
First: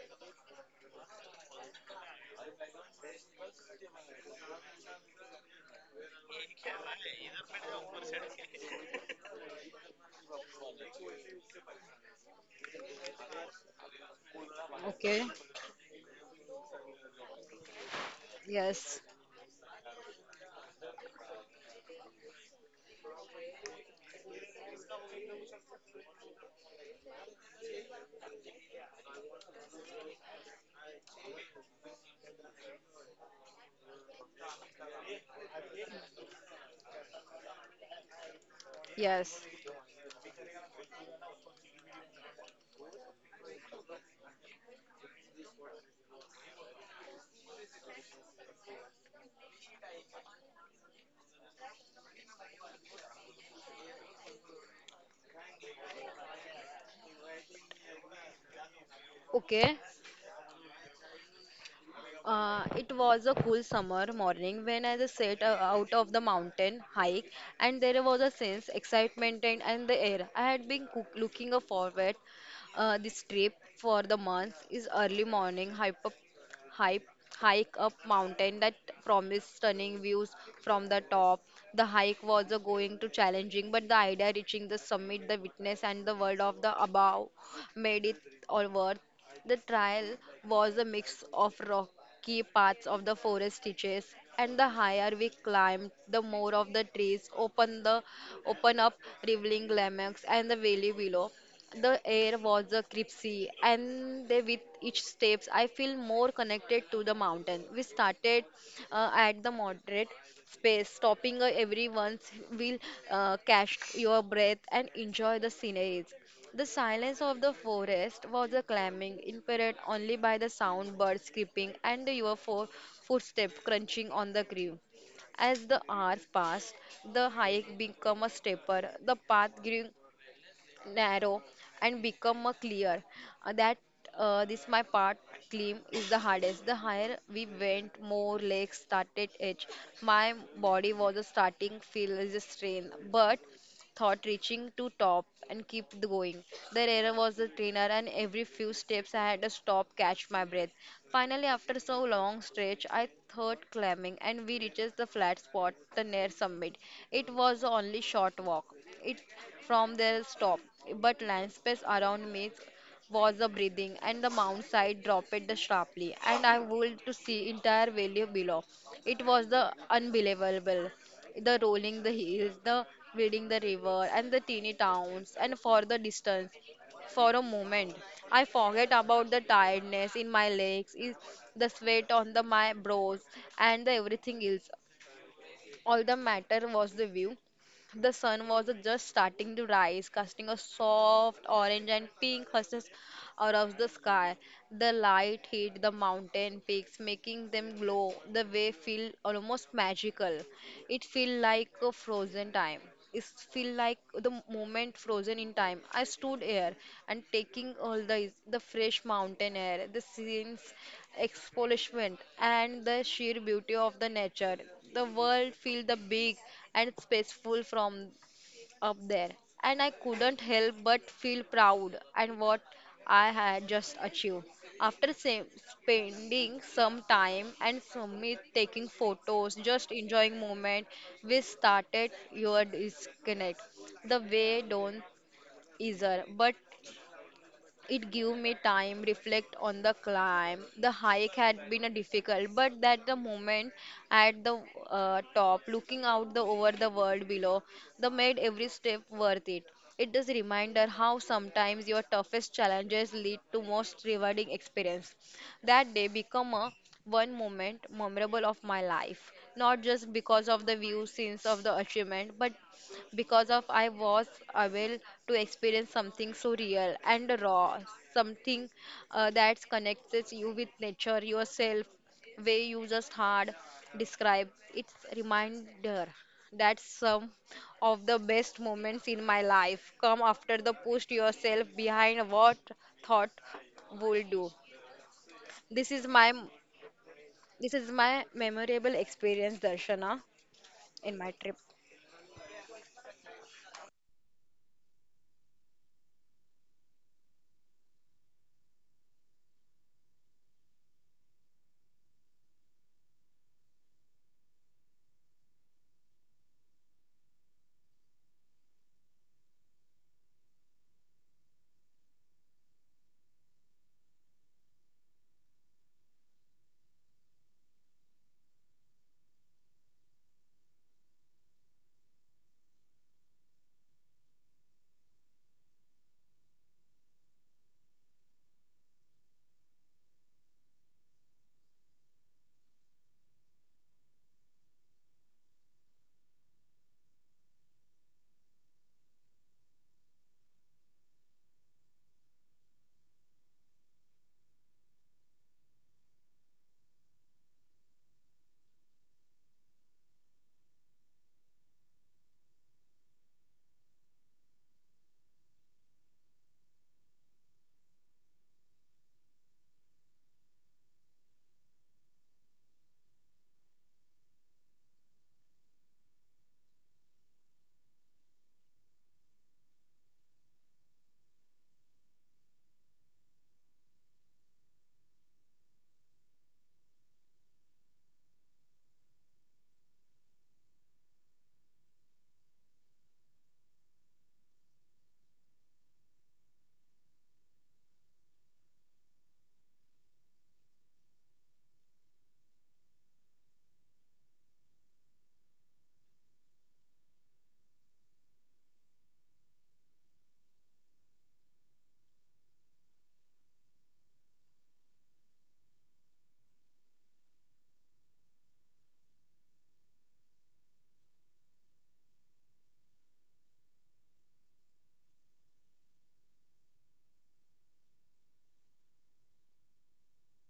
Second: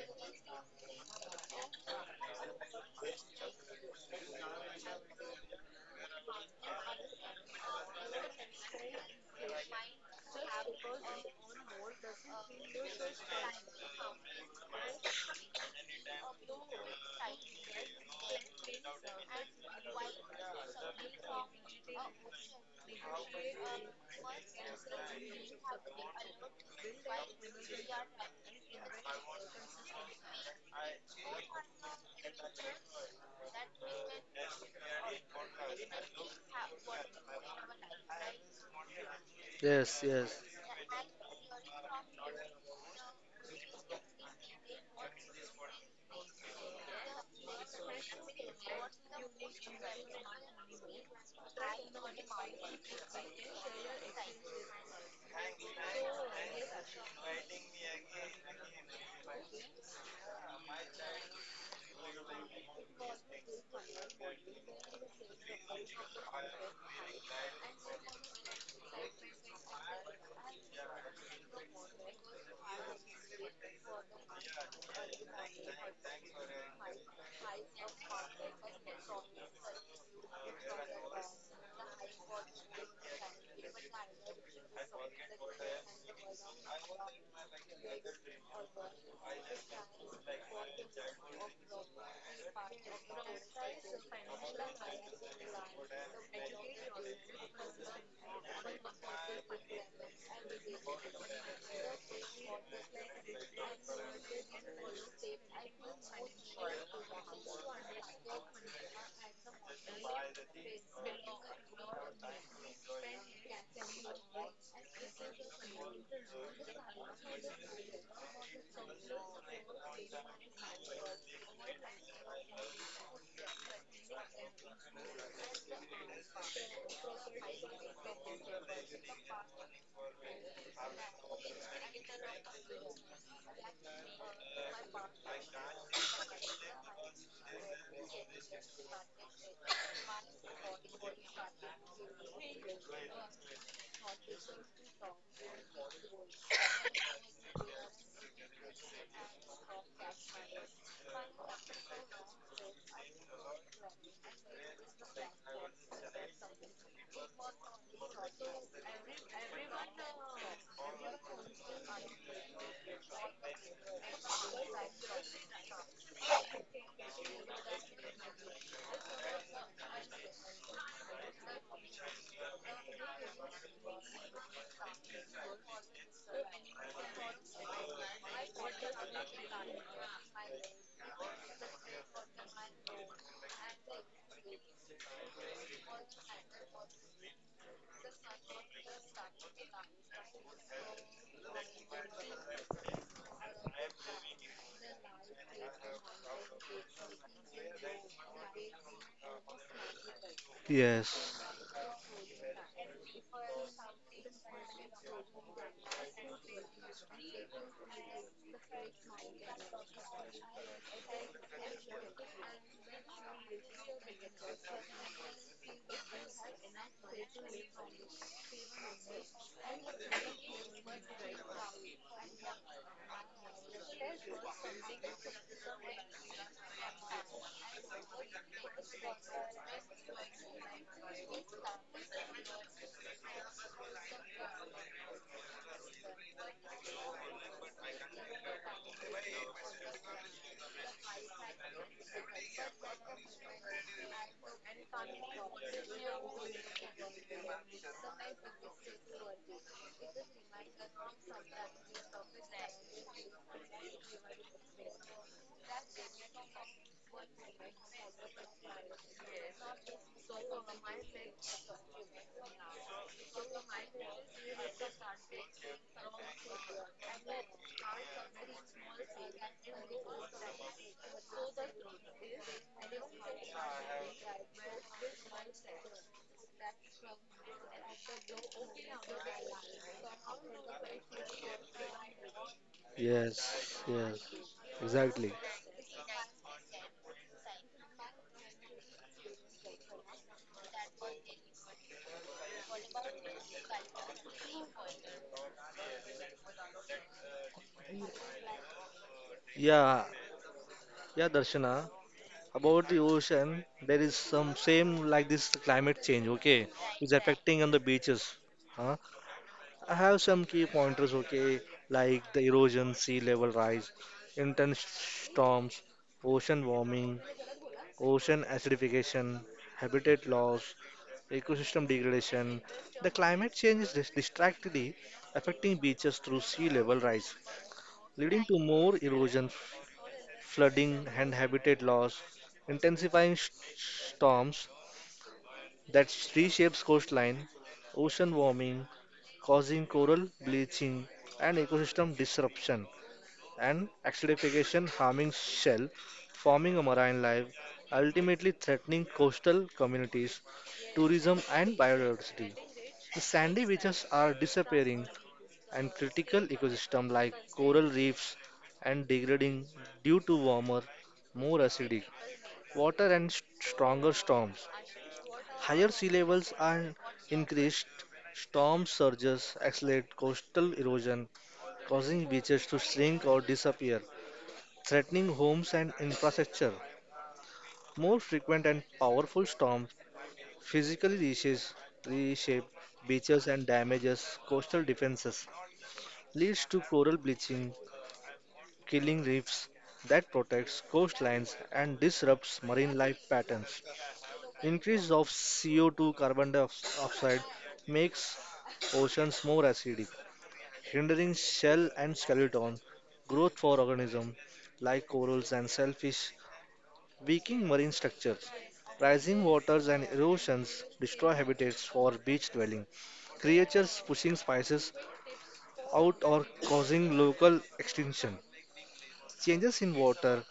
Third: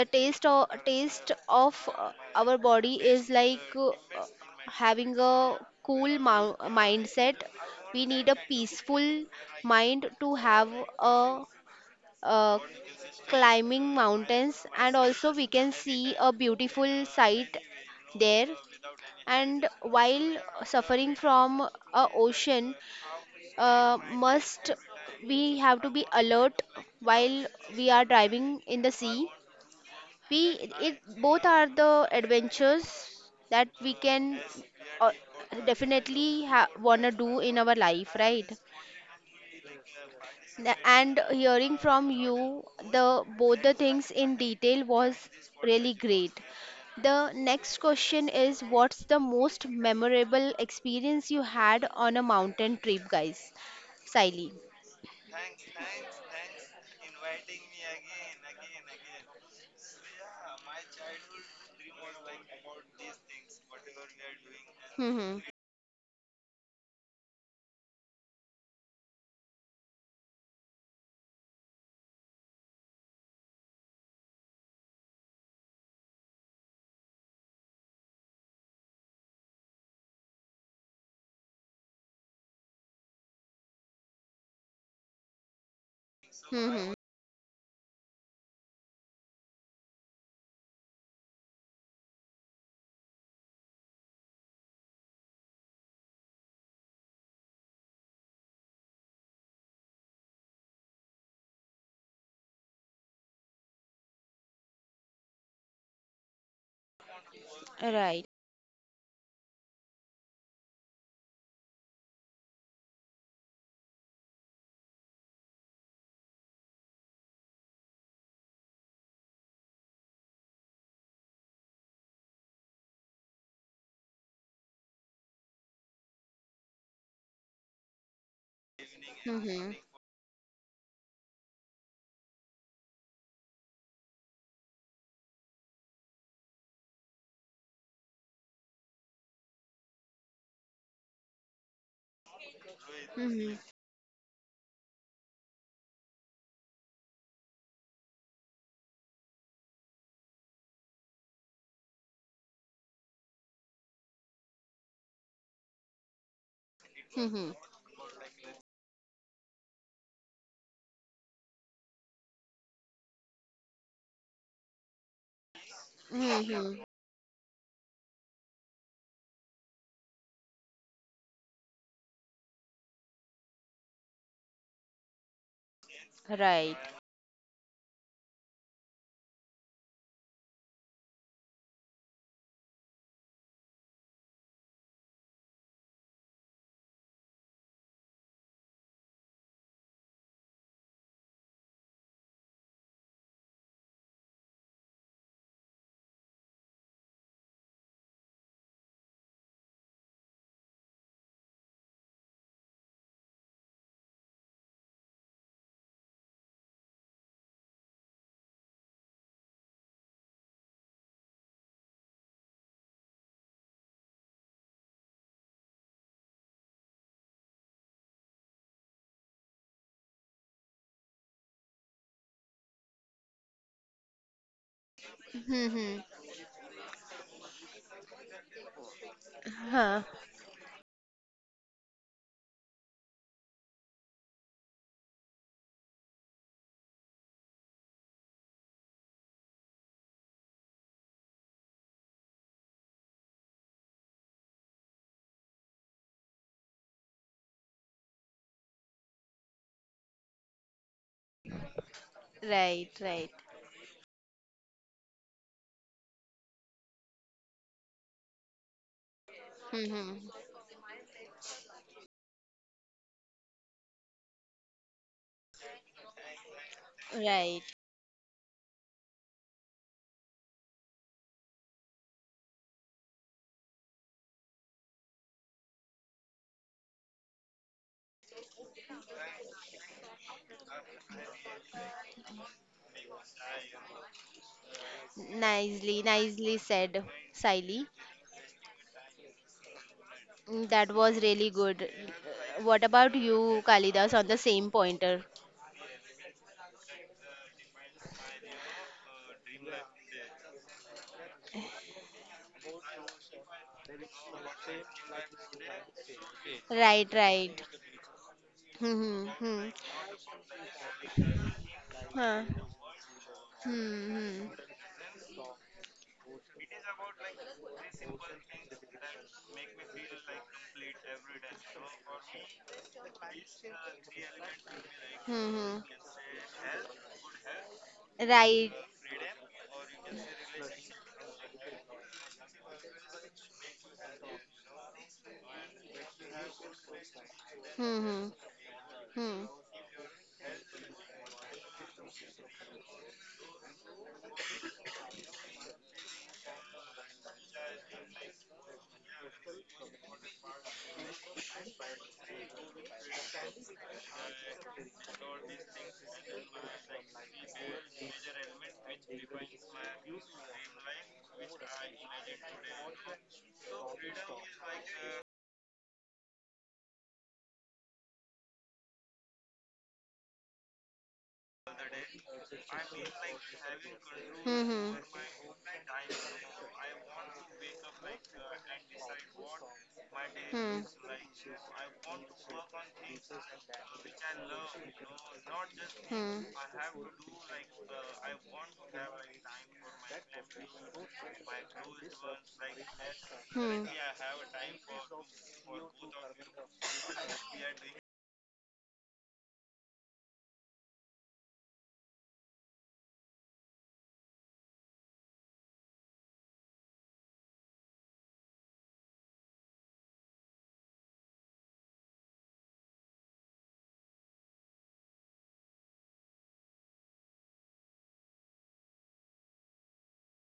[SPEAKER 1] The taste or taste of uh, our body is like uh, having a cool mou- mindset. We need a peaceful mind to have a uh, climbing mountains, and
[SPEAKER 2] Okay.
[SPEAKER 1] also we can see a beautiful sight there.
[SPEAKER 2] Yes,
[SPEAKER 1] And while suffering from a ocean, uh, must we have to be alert while we are driving in the sea. We it both are the adventures that we can uh, definitely ha- wanna do in our life, right?
[SPEAKER 2] yes.
[SPEAKER 3] Yes, yes,
[SPEAKER 1] The- and hearing from you the both the things in detail was really great. The next question is, what's the most memorable experience you had on a mountain trip, guys? Siley.
[SPEAKER 2] Okay. Uh, it was a cool summer morning when I just
[SPEAKER 1] Hmm.
[SPEAKER 2] set uh, out of the mountain hike, and there was a sense excitement and, and the air. I had been cook- looking forward uh, this trip for the month. Is early morning hype hike, hike up mountain that promised stunning views from the top. The hike was a going to challenging, but the idea reaching the summit, the witness and the world of the
[SPEAKER 1] Hmm.
[SPEAKER 2] above made it all worth. The trial was a mix of rocky parts of the forest stitches, and the higher we climbed, the more of the trees open the open up, revealing lamaks and the valley below. The air was uh, crisp, and they, with each steps, I feel more connected to the mountain. We
[SPEAKER 1] Right.
[SPEAKER 2] started uh, at the moderate space, stopping uh, every once. We'll uh, catch your breath and enjoy the sceneries. The silence of the forest was a clamming, impaired only by the sound birds creeping and your fo- footsteps crunching on the ground. As the hours passed, the hike became a stepper. The path
[SPEAKER 1] Hmm.
[SPEAKER 2] grew narrow and become a clear Uh, that uh, this my part claim is the hardest the higher we went more legs started itch my body was a starting feel is a strain but
[SPEAKER 1] Hmm.
[SPEAKER 2] thought reaching to top and keep going the error was the trainer and every few steps I had to stop catch my breath. Finally, after so long stretch, I thought climbing, and we reached the flat spot, the near summit. It
[SPEAKER 1] Hmm.
[SPEAKER 2] was the only short walk. It from the stop, but landscape around me was a breathing, and the mount side dropped the sharply, and I
[SPEAKER 1] Hmm.
[SPEAKER 2] would to see entire valley below. It was the unbelievable the rolling the hills, the reading the river and the teeny towns and for the distance
[SPEAKER 1] Right.
[SPEAKER 2] for a moment, I forget about the tiredness in my legs, is the sweat on the my brows, and the everything else. All the matter was the view. The sun was just starting to rise, casting a soft orange and pink hues out of the sky. The light hit the mountain peaks, making them glow. The way feel almost magical. It feel
[SPEAKER 3] yes,
[SPEAKER 2] like a frozen time. It feel like the moment frozen in time. I stood here and taking all the the fresh mountain air, the scene's exfoliation, and the sheer beauty of the nature. The world feel the big and it's peaceful from up there. And I couldn't help but feel proud and what I had just achieved. After sa-
[SPEAKER 1] Hmm.
[SPEAKER 2] Spending some time and Sumit taking photos, just
[SPEAKER 1] Huh.
[SPEAKER 2] enjoying moment, we started your disconnect. The way don't easier, but it gave me time reflect on the climb. The hike had been a difficult, but that the moment at the uh, top, looking out the over the world below, that made every step worth it. It is a reminder how sometimes your toughest
[SPEAKER 1] Right,
[SPEAKER 2] challenges
[SPEAKER 1] right.
[SPEAKER 2] lead to most rewarding experience. That day become a one moment memorable of my life, not just
[SPEAKER 1] Hmm.
[SPEAKER 2] because of the view, scenes of the achievement, but because of I was able to experience something so real and
[SPEAKER 1] Right.
[SPEAKER 2] raw, something uh, that connects you with nature, yourself, way you just hard describe. It's reminder that some of the best moments in my life come after the push yourself behind what thought
[SPEAKER 3] yes, yes.
[SPEAKER 2] would do.
[SPEAKER 3] Exactly.
[SPEAKER 2] This
[SPEAKER 1] Nicely
[SPEAKER 2] is my
[SPEAKER 1] nicely said,
[SPEAKER 2] this
[SPEAKER 1] Siley.
[SPEAKER 2] is my memorable experience, Darshana,
[SPEAKER 1] Mm, that
[SPEAKER 2] in
[SPEAKER 1] was
[SPEAKER 2] my
[SPEAKER 1] really
[SPEAKER 2] trip.
[SPEAKER 1] good. Uh, What about you, Kalidas, on the same pointer?
[SPEAKER 3] Yeah, yeah, Darshana, about the ocean, there is some same like this climate change, okay, is
[SPEAKER 1] Right,
[SPEAKER 3] affecting
[SPEAKER 1] right.
[SPEAKER 3] on the beaches. Huh?
[SPEAKER 1] Hmm, hmm, hmm.
[SPEAKER 3] I have some key pointers, okay, like the
[SPEAKER 1] Huh.
[SPEAKER 3] erosion, sea level rise,
[SPEAKER 1] Hmm, hmm,
[SPEAKER 3] intense storms, ocean warming, ocean acidification, habitat loss, ecosystem degradation. The climate change is dis- distractedly
[SPEAKER 1] hmm,
[SPEAKER 3] affecting
[SPEAKER 1] hmm.
[SPEAKER 3] beaches through sea level rise, leading to
[SPEAKER 1] Right.
[SPEAKER 3] more erosion flooding, and habitat loss, intensifying sh- storms that reshapes coastline,
[SPEAKER 1] Hmm, hmm,
[SPEAKER 3] ocean warming,
[SPEAKER 1] hmm.
[SPEAKER 3] causing coral bleaching and ecosystem disruption, and acidification harming shell, forming a marine life, ultimately threatening coastal communities, tourism, and biodiversity. The sandy beaches are disappearing, and critical ecosystems like coral reefs and degrading due to warmer, more acidic, water and st- stronger storms. Higher sea levels and increased storm surges accelerate coastal erosion, causing beaches to shrink or disappear,
[SPEAKER 1] Hmm.
[SPEAKER 3] threatening homes and infrastructure. More frequent and powerful storms
[SPEAKER 1] Hmm. Hmm.
[SPEAKER 3] physically reshape, reshape beaches and damages coastal defenses, leads to coral bleaching, killing reefs that protects coastlines and disrupts marine life patterns.
[SPEAKER 1] Hmm.
[SPEAKER 3] Increase of C O two carbon dioxide makes oceans more acidic, hindering shell and skeleton growth for organisms like corals and shellfish, weakening marine structures. Rising waters and erosions destroy habitats for beach dwelling creatures pushing species out or causing local extinction. Changes in water,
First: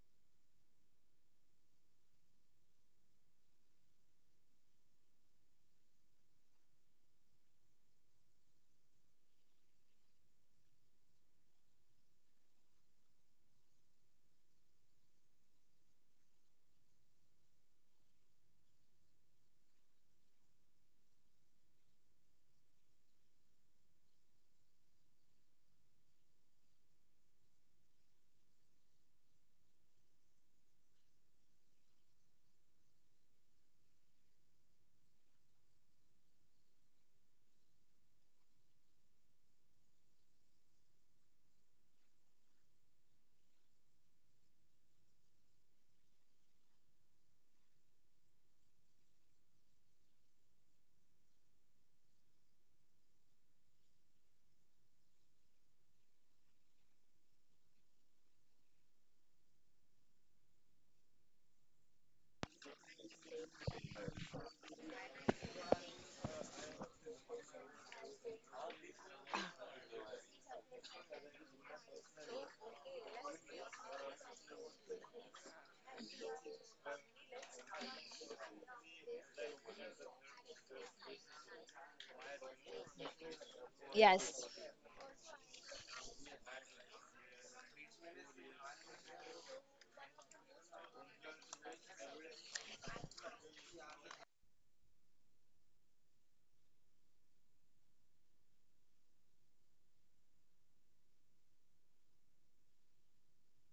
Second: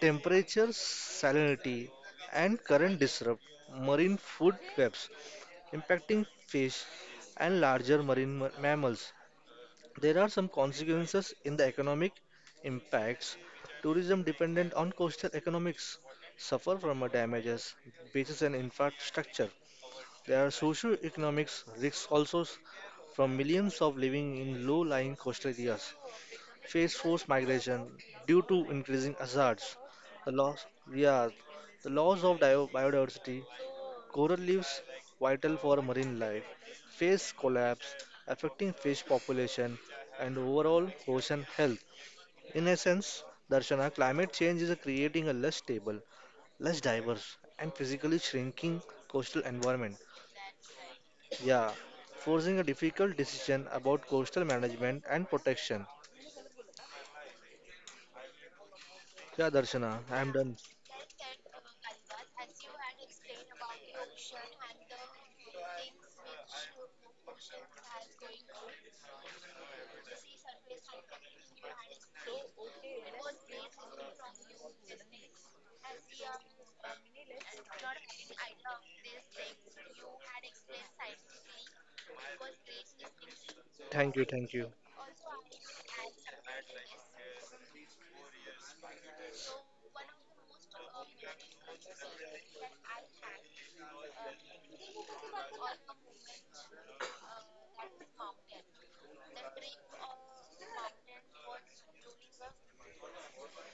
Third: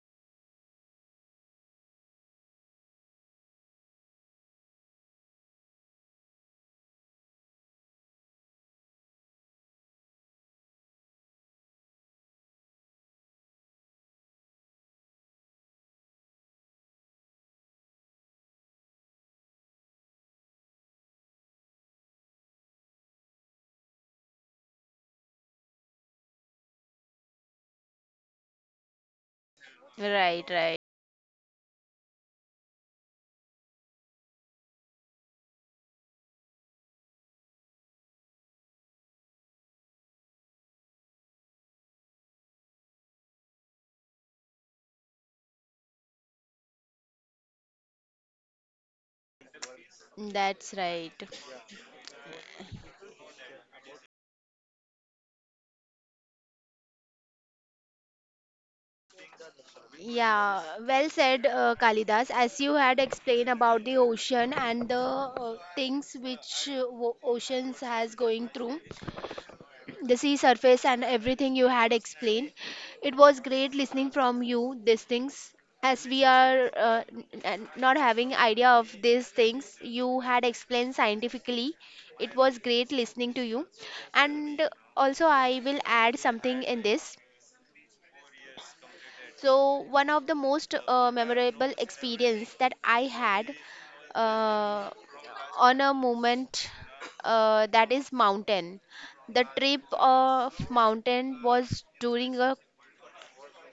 [SPEAKER 3] temperature, salinity, and current disrupt marine food webs, impacting fish and larger marine ma- mammals. There are some consequences in the economic impacts. Tourism dependent on coastal economics suffer from a damages, beaches and infrastructure. There are socio-economics risks also s- from millions of living in low-lying coastal areas. Face forced migration due to increasing hazards. The
[SPEAKER 1] Right,
[SPEAKER 3] loss,
[SPEAKER 1] right.
[SPEAKER 3] yeah, the loss of dio- biodiversity. Coral reefs, vital for marine life, face collapse, affecting fish population and overall ocean health. In essence, Darshana, climate change is creating a less stable, less diverse, and physically shrinking coastal environment.
[SPEAKER 1] That's right.
[SPEAKER 3] Yeah, forcing a difficult decision about coastal management and protection. Yeah, Darshana, I'm done.
[SPEAKER 1] Yeah, well said, uh, Kalidas. As you had explained about the ocean and the uh, things which uh, wo- oceans has going through, the sea surface and everything you had explained. It was great listening from you these things. As we are uh, n- n- not having idea of these things, you had explained scientifically. It was great listening to you.
[SPEAKER 3] Thank you,
[SPEAKER 2] Yes,
[SPEAKER 3] thank
[SPEAKER 1] And
[SPEAKER 3] you.
[SPEAKER 1] also, I will add something in this. So one of the most uh, memorable experience that I had uh, on a moment uh, that is mountain. The trip of mountain was during a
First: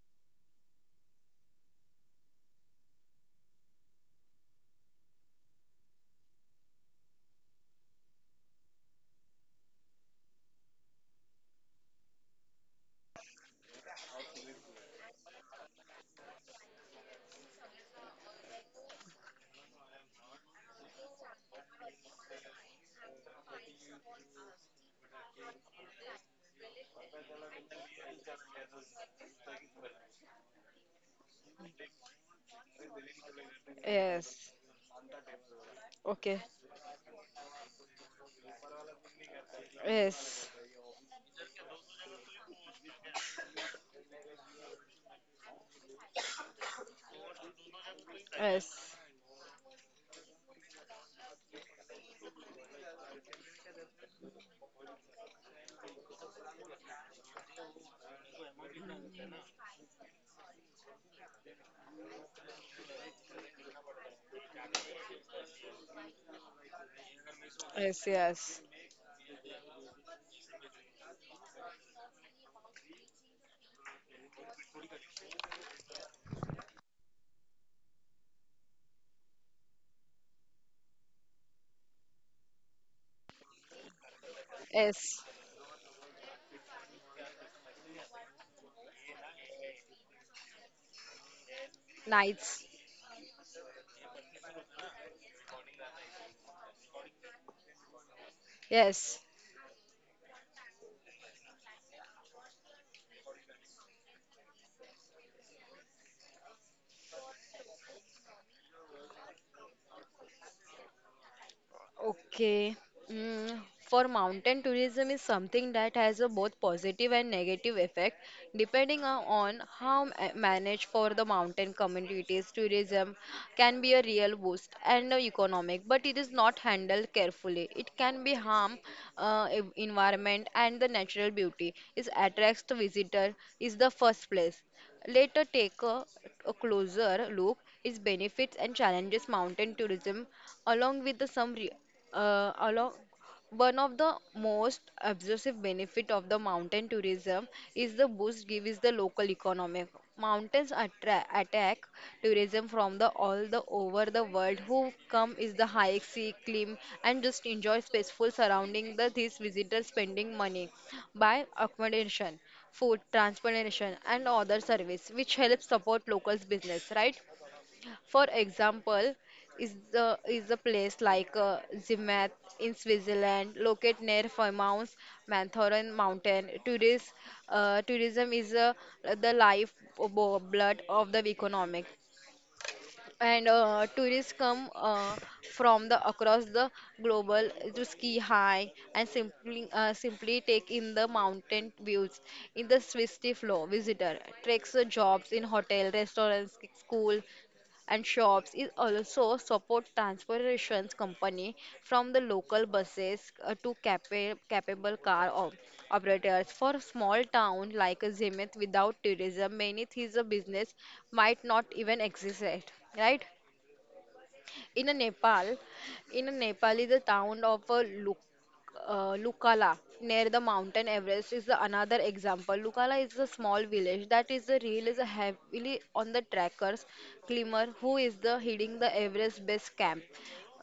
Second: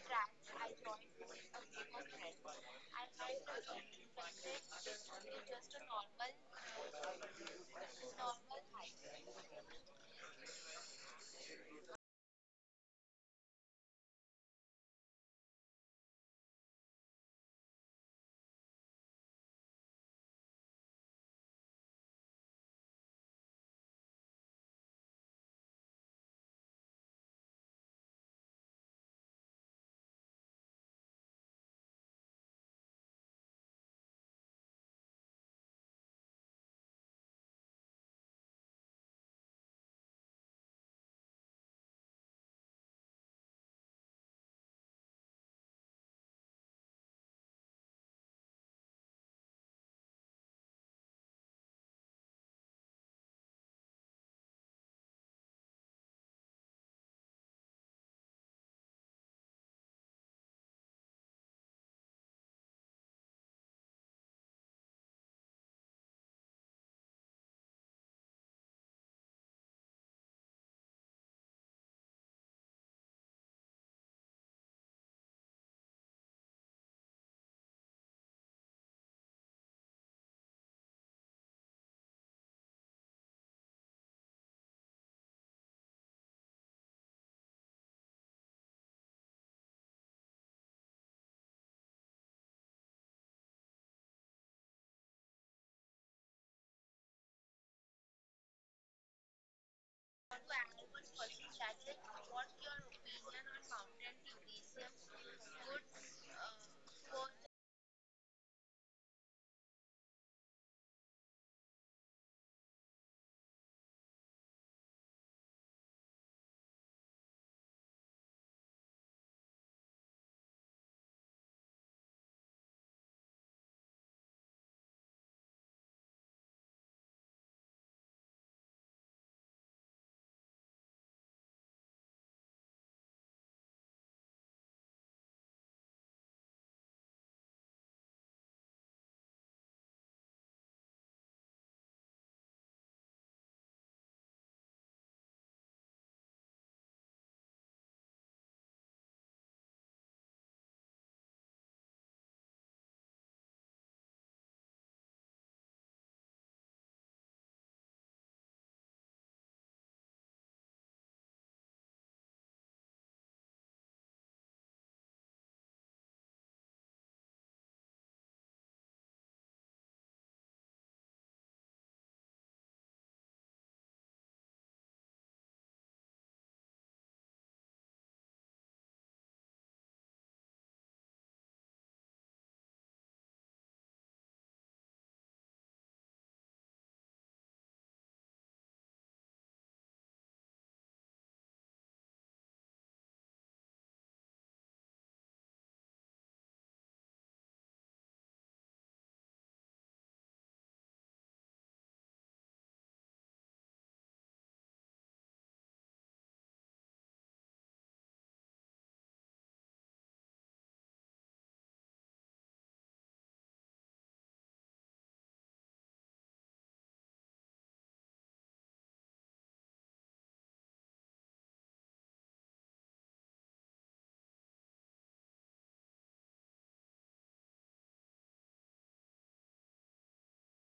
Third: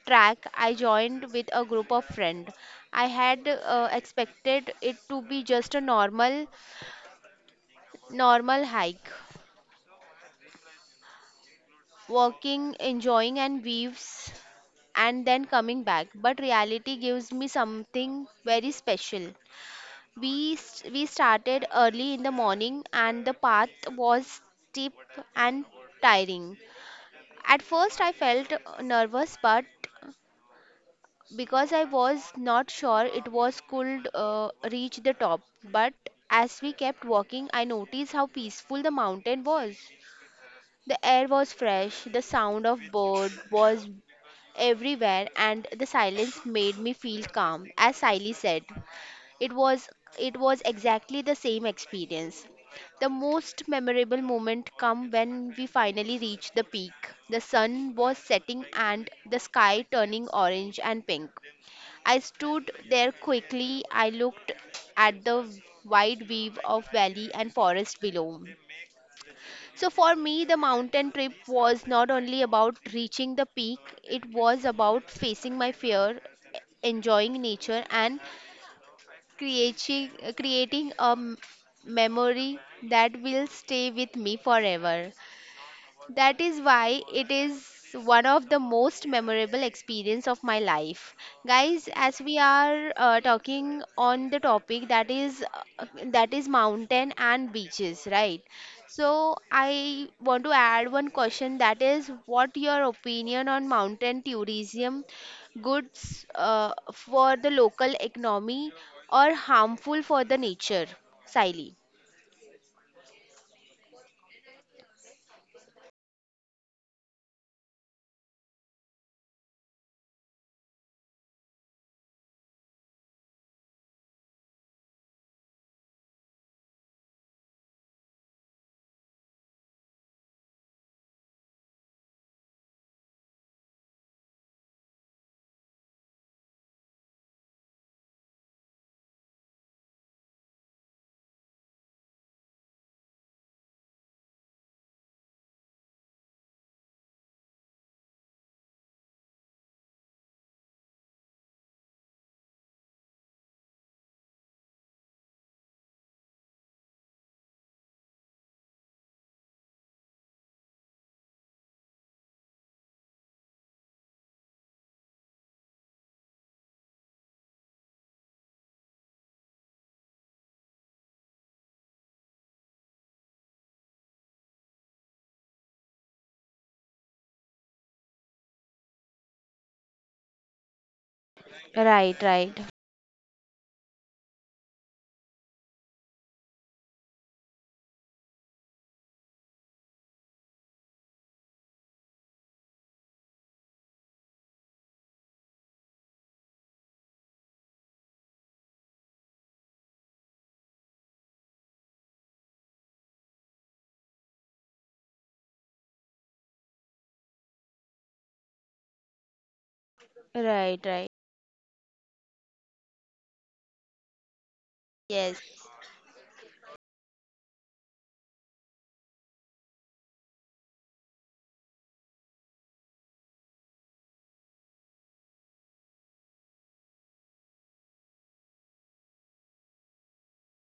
[SPEAKER 1] track I joined with a group of friend. I had uh, expected it to be just a normal normal hike, walking, enjoying and views and then coming back. But reality gives me something very special. We st- we started early in the morning and the path was steep and tiring. At first I felt uh, nervous but because I was not sure it was could uh,
[SPEAKER 2] yes.
[SPEAKER 1] reach the top, but
[SPEAKER 2] Okay.
[SPEAKER 1] as we kept walking I noticed how peaceful the mountain was.
[SPEAKER 2] Yes,
[SPEAKER 1] The air was fresh, the sound of bird was everywhere and the silence made me feel calm as Siley said.
[SPEAKER 2] yes,
[SPEAKER 1] It was it was exactly the same experience. The most memorable moment come when we finally reached the peak. The sun was setting and the sky turning orange and pink. I stood there quickly. I looked at the wide weave of valley and forest
[SPEAKER 2] yes,
[SPEAKER 1] below.
[SPEAKER 2] yes,
[SPEAKER 1] So for me, the mountain trip was not only about reaching the peak, it was about facing my fear, enjoying nature, and creating, creating a m- memory that will stay with me forever.
[SPEAKER 2] yes,
[SPEAKER 1] That is why it is one of the most memorable experience of my life. Guys, as we
[SPEAKER 2] nights.
[SPEAKER 1] are uh, talking on the topic that is uh, that is mountain and beaches, right?
[SPEAKER 2] Yes,
[SPEAKER 1] So I want to add one question that is, what your opinion on mountain tourism goods uh, for the local economy or harmful for the nature? Siley.
[SPEAKER 2] okay. Mm, for mountain tourism is something that has a both positive and negative effect depending on on how ma- managed for the mountain communities tourism can be a real boost and a economic, but it is not handled carefully it can be harm uh, ev- environment and the natural beauty it attracts the visitor is the first place later take a, a closer look its benefits and challenges mountain tourism along with the some re- uh, along one of the most obsessive benefit of the mountain tourism is the boost gives the local economy. Mountains attract attack tourism from the all the over the world who come is the hike see climb and just enjoy peaceful surrounding the these visitors spending money by accommodation food transportation and other service which helps support locals business, right? For example, is the is a place like uh, Zermatt in Switzerland, located near famous Matterhorn mountain. Tourist, uh, tourism is uh, the life uh, bo- blood of the economic,
[SPEAKER 1] Right, right.
[SPEAKER 2] and uh, tourists come uh, from the across the global to ski high and simply uh, simply take in the mountain views in the Swiss flow visitor takes uh, jobs in hotel restaurants school and shops is also support transportation company from the local buses uh, to capa- capable car op- operators for small town like Zemit without tourism many things a business
[SPEAKER 1] Right, right.
[SPEAKER 2] might not even exist, right? In a
[SPEAKER 1] Yes.
[SPEAKER 2] Nepal, in a Nepal is the town of a Luk, uh, Lukala near the mountain Everest is the another example. Lukala is a small village that is the real is a heavily on the trackers climber who is the heading the Everest base camp.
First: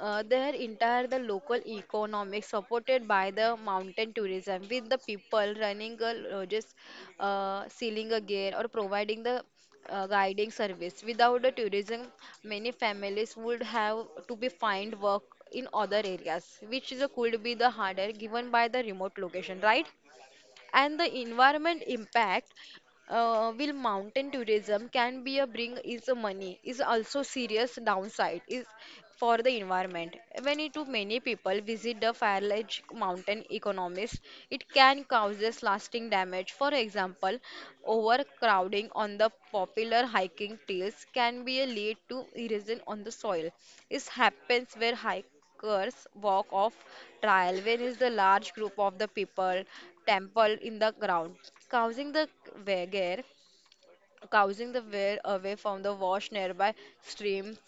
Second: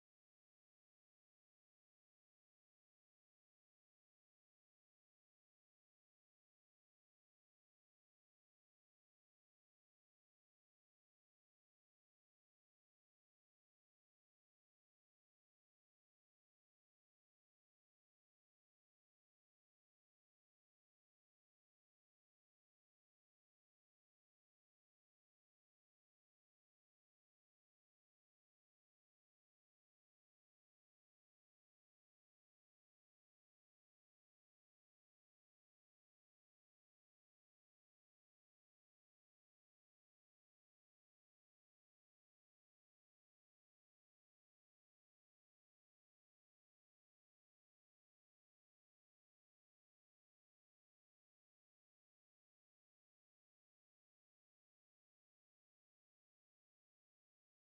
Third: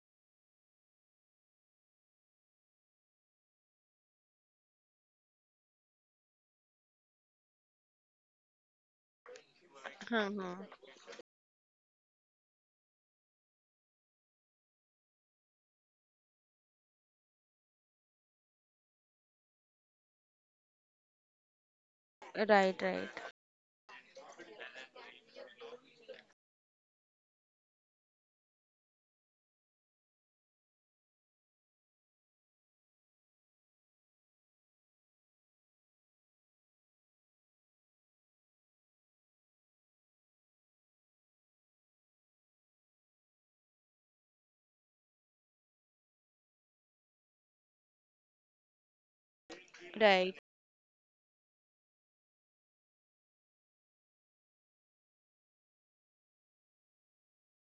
[SPEAKER 2] Uh, their entire the local economic supported by the mountain tourism with the people running a lodges, uh, selling a gear or providing the uh,
[SPEAKER 1] Hmm.
[SPEAKER 2] guiding service. Without the tourism, many families would have to be find work in other areas, which is a, could be the harder given by the remote location, right? And the environment impact
[SPEAKER 1] Right, right,
[SPEAKER 2] uh, will mountain tourism can be a bring is a money is also serious downside is for the environment when it too many people visit the firelage mountain economies it can causes lasting damage. For example, overcrowding on the popular hiking trails can be a lead to erosion on the soil. It happens where hike Curse walk of trial, when is the large group of the people
[SPEAKER 1] right.
[SPEAKER 2] temple in the ground, causing the wagare, causing the wear away from the wash nearby streams.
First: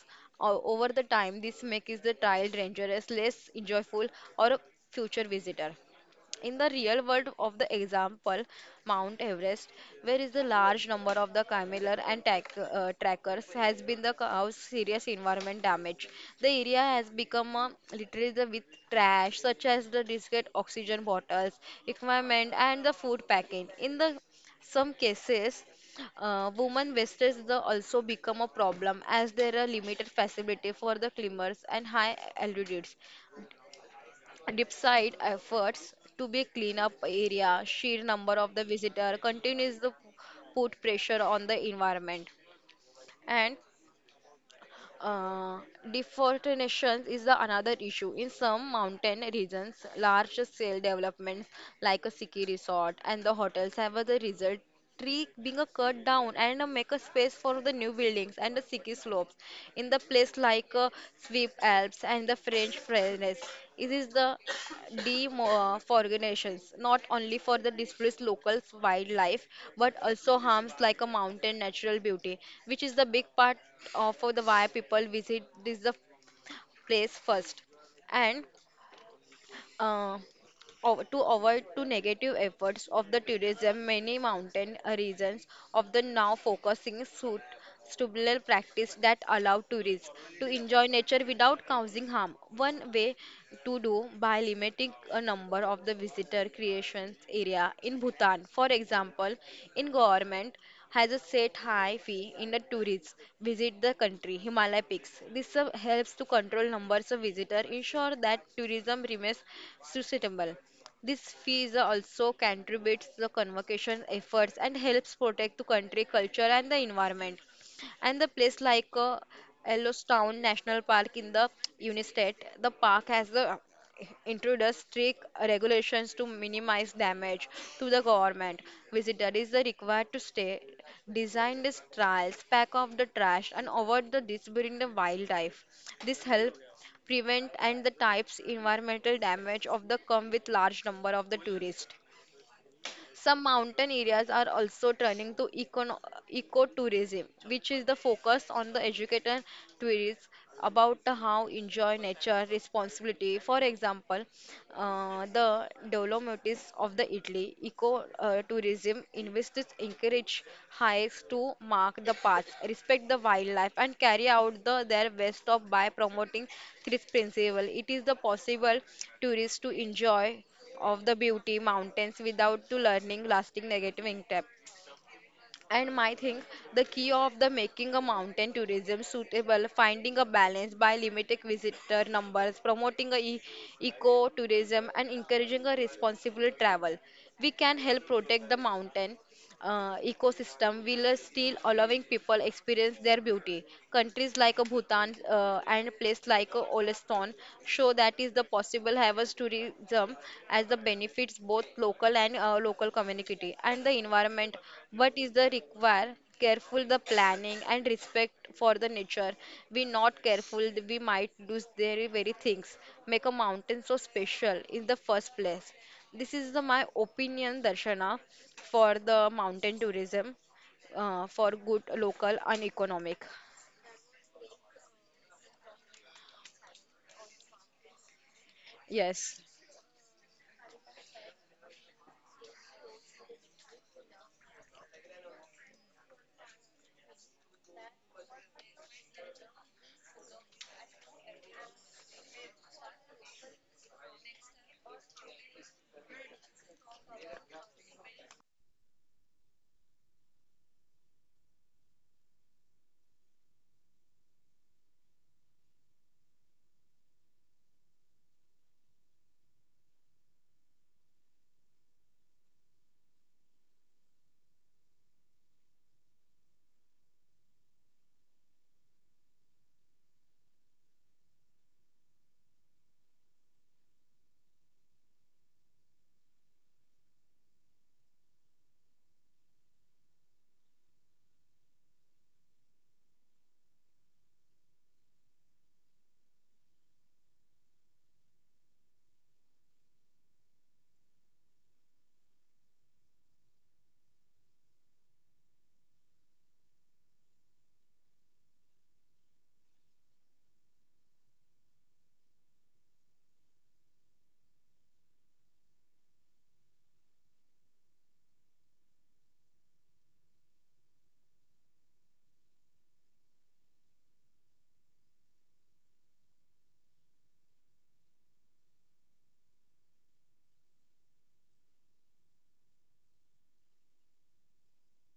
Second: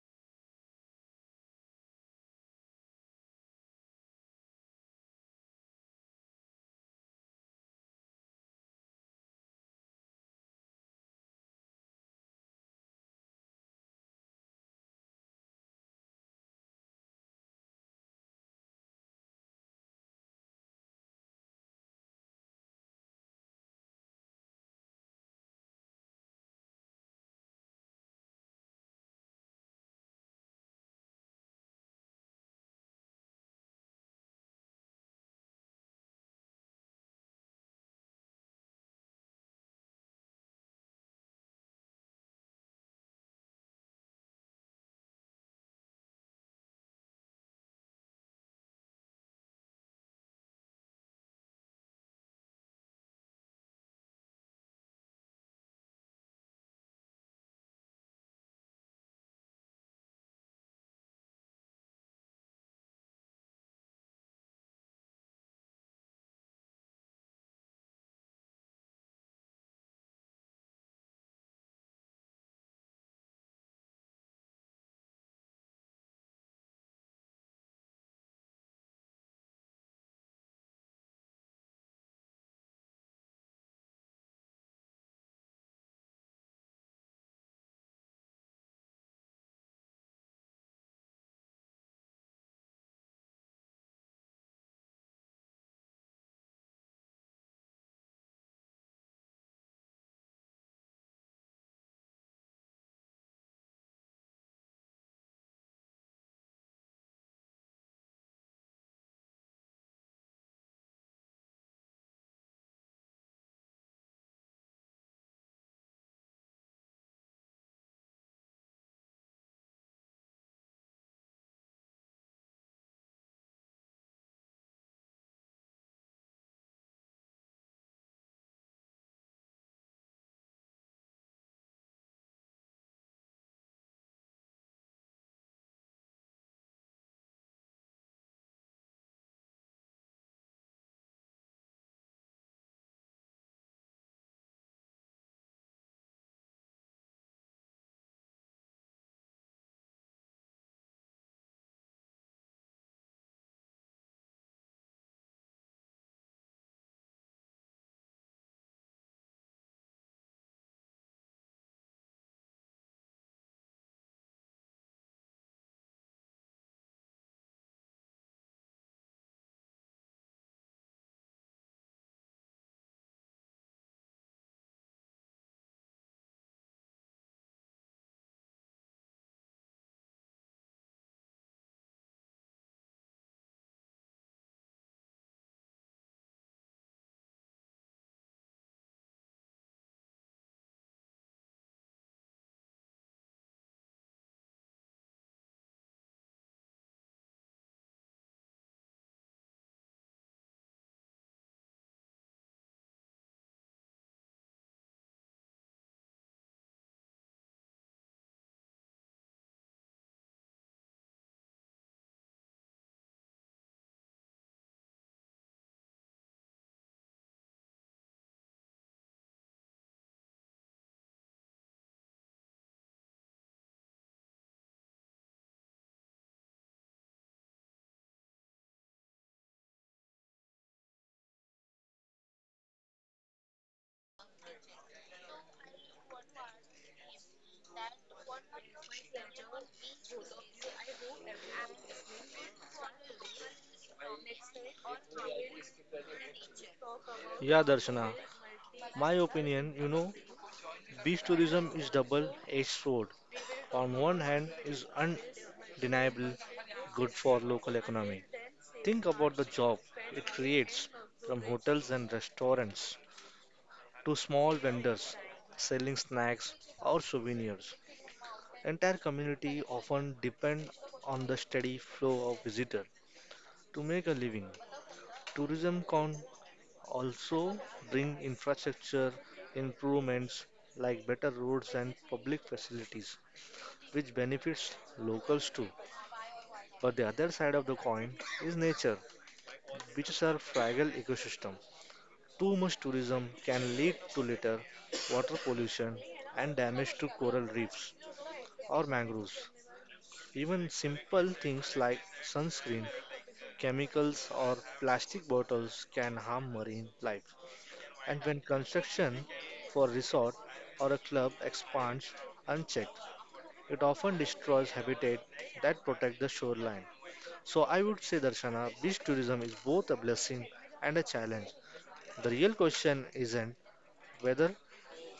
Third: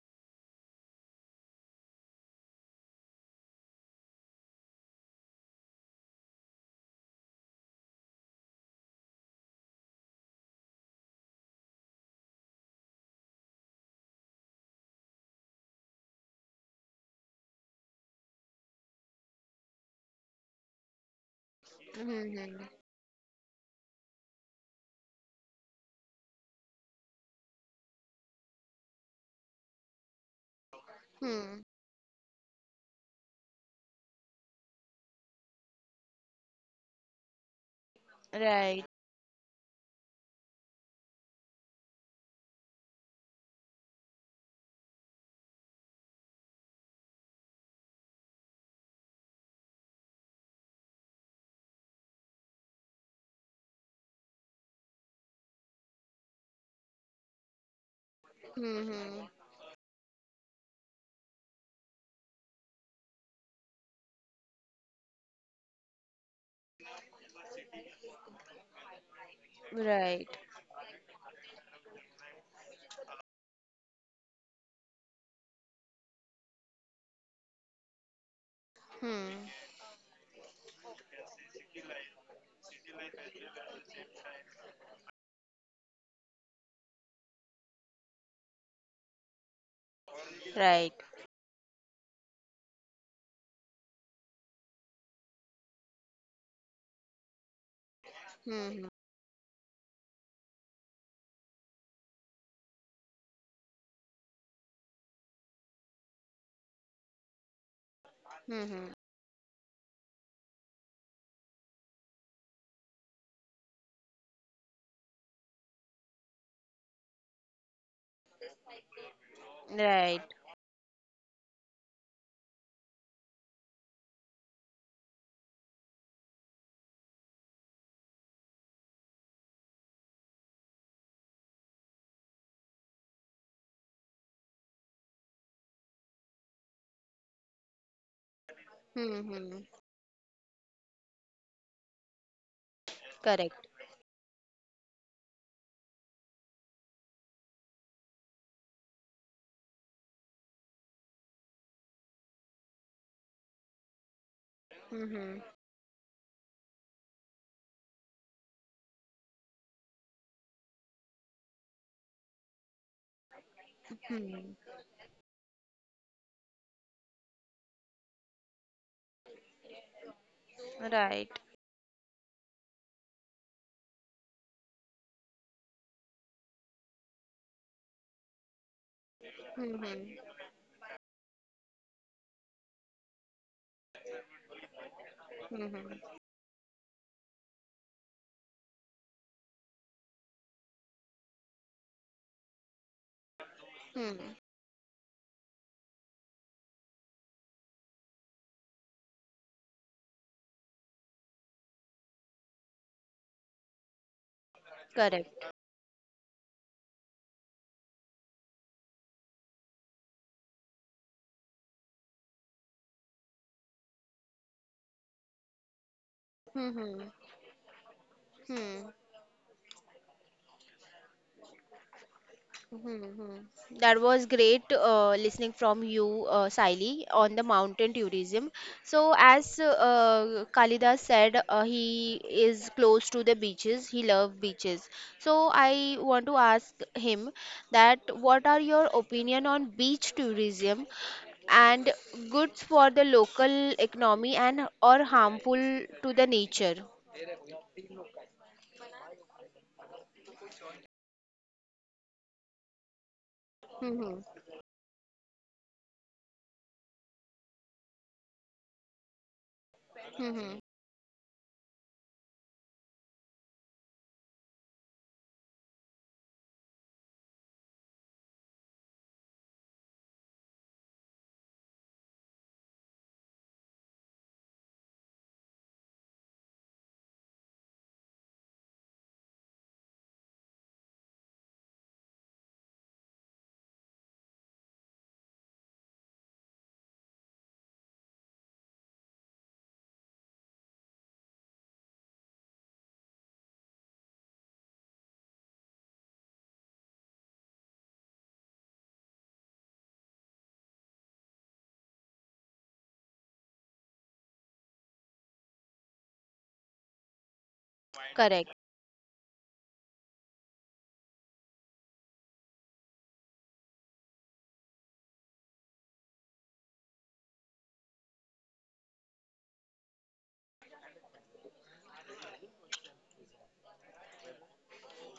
[SPEAKER 2] O- Over the time, this makes the trial dangerous, less enjoyable, or a future visitor. In the real world of the example, Mount Everest, where is the large number of the cameler and tack, uh, trackers has been the cause serious environment damage. The area has become uh, littered with trash such as the discarded oxygen bottles, equipment,
[SPEAKER 1] Hmm.
[SPEAKER 2] and the food packing. In the some cases, uh, women wastage the also become a problem as there are limited facility for the
[SPEAKER 1] Hmm.
[SPEAKER 2] climbers and high altitudes despite efforts to be clean up area sheer number of the
[SPEAKER 1] Right.
[SPEAKER 2] visitor continues to put pressure on the environment. And uh, deforestation is the another issue in some mountain regions large scale developments like a ski resort and the hotels have the result tree being a cut down and uh, make a space for the new buildings and the ski
[SPEAKER 1] Hmm.
[SPEAKER 2] slopes in the place like uh, Swift Alps and the French Pyrenees. It is the D E M uh, for organizations, not only for the displaced local wildlife, but
[SPEAKER 1] Right.
[SPEAKER 2] also harms like a mountain natural beauty, which is the big part of the why people visit this the place first. And
[SPEAKER 1] Hmm.
[SPEAKER 2] uh, Ov- to avoid to negative efforts of the tourism, many mountain regions of the now focusing suit stubble practice that allow tourists to enjoy
[SPEAKER 1] Right.
[SPEAKER 2] nature without causing harm. One way to do by limiting a number of the visitor creations area in Bhutan. For
[SPEAKER 1] Hmm.
[SPEAKER 2] example, in government has a set high fee in the tourists visit the country Himalaya peaks. This uh, helps to control numbers of visitors, ensure that
[SPEAKER 1] Hmm.
[SPEAKER 2] tourism remains sustainable. This fees also contributes the conservation efforts and helps protect the country culture and the environment. And the place like uh,
[SPEAKER 1] Right.
[SPEAKER 2] Yellowstone National Park in the United States, the park has the introduced strict regulations to minimize damage to the government. Visitor is the required to stay, design the trails, pack off the trash, and avoid the disturbing the wildlife. This helps prevent and the types environmental damage
[SPEAKER 1] Hmm.
[SPEAKER 2] of the come with large number of the tourists. Some
[SPEAKER 1] Correct.
[SPEAKER 2] mountain areas are also turning to econo- ecotourism, which is the focus on the educated tourists about how enjoy nature responsibility. For example, uh,
[SPEAKER 1] Hmm.
[SPEAKER 2] the Dolomites of the Italy eco uh, tourism investors encourage hikes to mark the paths, respect the wildlife, and carry
[SPEAKER 1] Hmm.
[SPEAKER 2] out the their best of by promoting this principle. It is the possible tourists to enjoy of the
[SPEAKER 1] Right.
[SPEAKER 2] beauty mountains without to learning lasting negative impact. And my think the key of the making a mountain tourism suitable
[SPEAKER 1] Hmm.
[SPEAKER 2] finding a balance by limiting visitor numbers promoting a e- eco tourism and encouraging a
[SPEAKER 1] Hmm.
[SPEAKER 2] responsible travel we can help protect the mountain uh, ecosystem while still allowing people experience their beauty. Countries
[SPEAKER 1] Hmm.
[SPEAKER 2] like uh, Bhutan uh, and place like uh, on show that is the possible harvest tourism as the benefits both local and uh, local community and the environment, but is
[SPEAKER 1] Correct.
[SPEAKER 2] the require careful the planning and respect for the nature. We not careful we might lose their very things make a mountain so special in the first place. This is the my
[SPEAKER 1] Hmm.
[SPEAKER 2] opinion, Darshana, for
[SPEAKER 1] Hmm.
[SPEAKER 2] the mountain tourism uh, for good local and economic.
[SPEAKER 1] Hmm. That was great uh, listening from you, uh, Saili, on the mountain tourism. So,
[SPEAKER 2] Yes.
[SPEAKER 1] as uh, Kalidas said, uh, he is close to the beaches. He loves beaches. So, I want to ask him that what are your opinion on beach tourism and goods for the local economy and or harmful to the nature?
[SPEAKER 3] Yeah, Darshana, my opinion, you know, beach tourism is double-edged sword. On one
[SPEAKER 1] Mm-hmm.
[SPEAKER 3] hand is undeniable good for local economy. Think about the job it
[SPEAKER 1] Mm-hmm.
[SPEAKER 3] creates from hotels and restaurants to small vendors selling snacks or souvenirs. Entire community often depend on the steady flow of visitors to make a living. Tourism can also bring infrastructure improvements like better roads and public facilities, which benefits locals too. But the other side of the coin is nature, which is our fragile ecosystem. Too much tourism can lead to litter, water pollution, and damage to coral reefs or mangroves. Even simple things like sunscreen, chemicals, or plastic bottles can harm marine life. And when
[SPEAKER 1] Correct.
[SPEAKER 3] construction for resort or a club expands unchecked, it often destroys habitat that protect the shoreline. So I would say, Darshana, beach tourism is both a blessing and a challenge. The real question isn't whether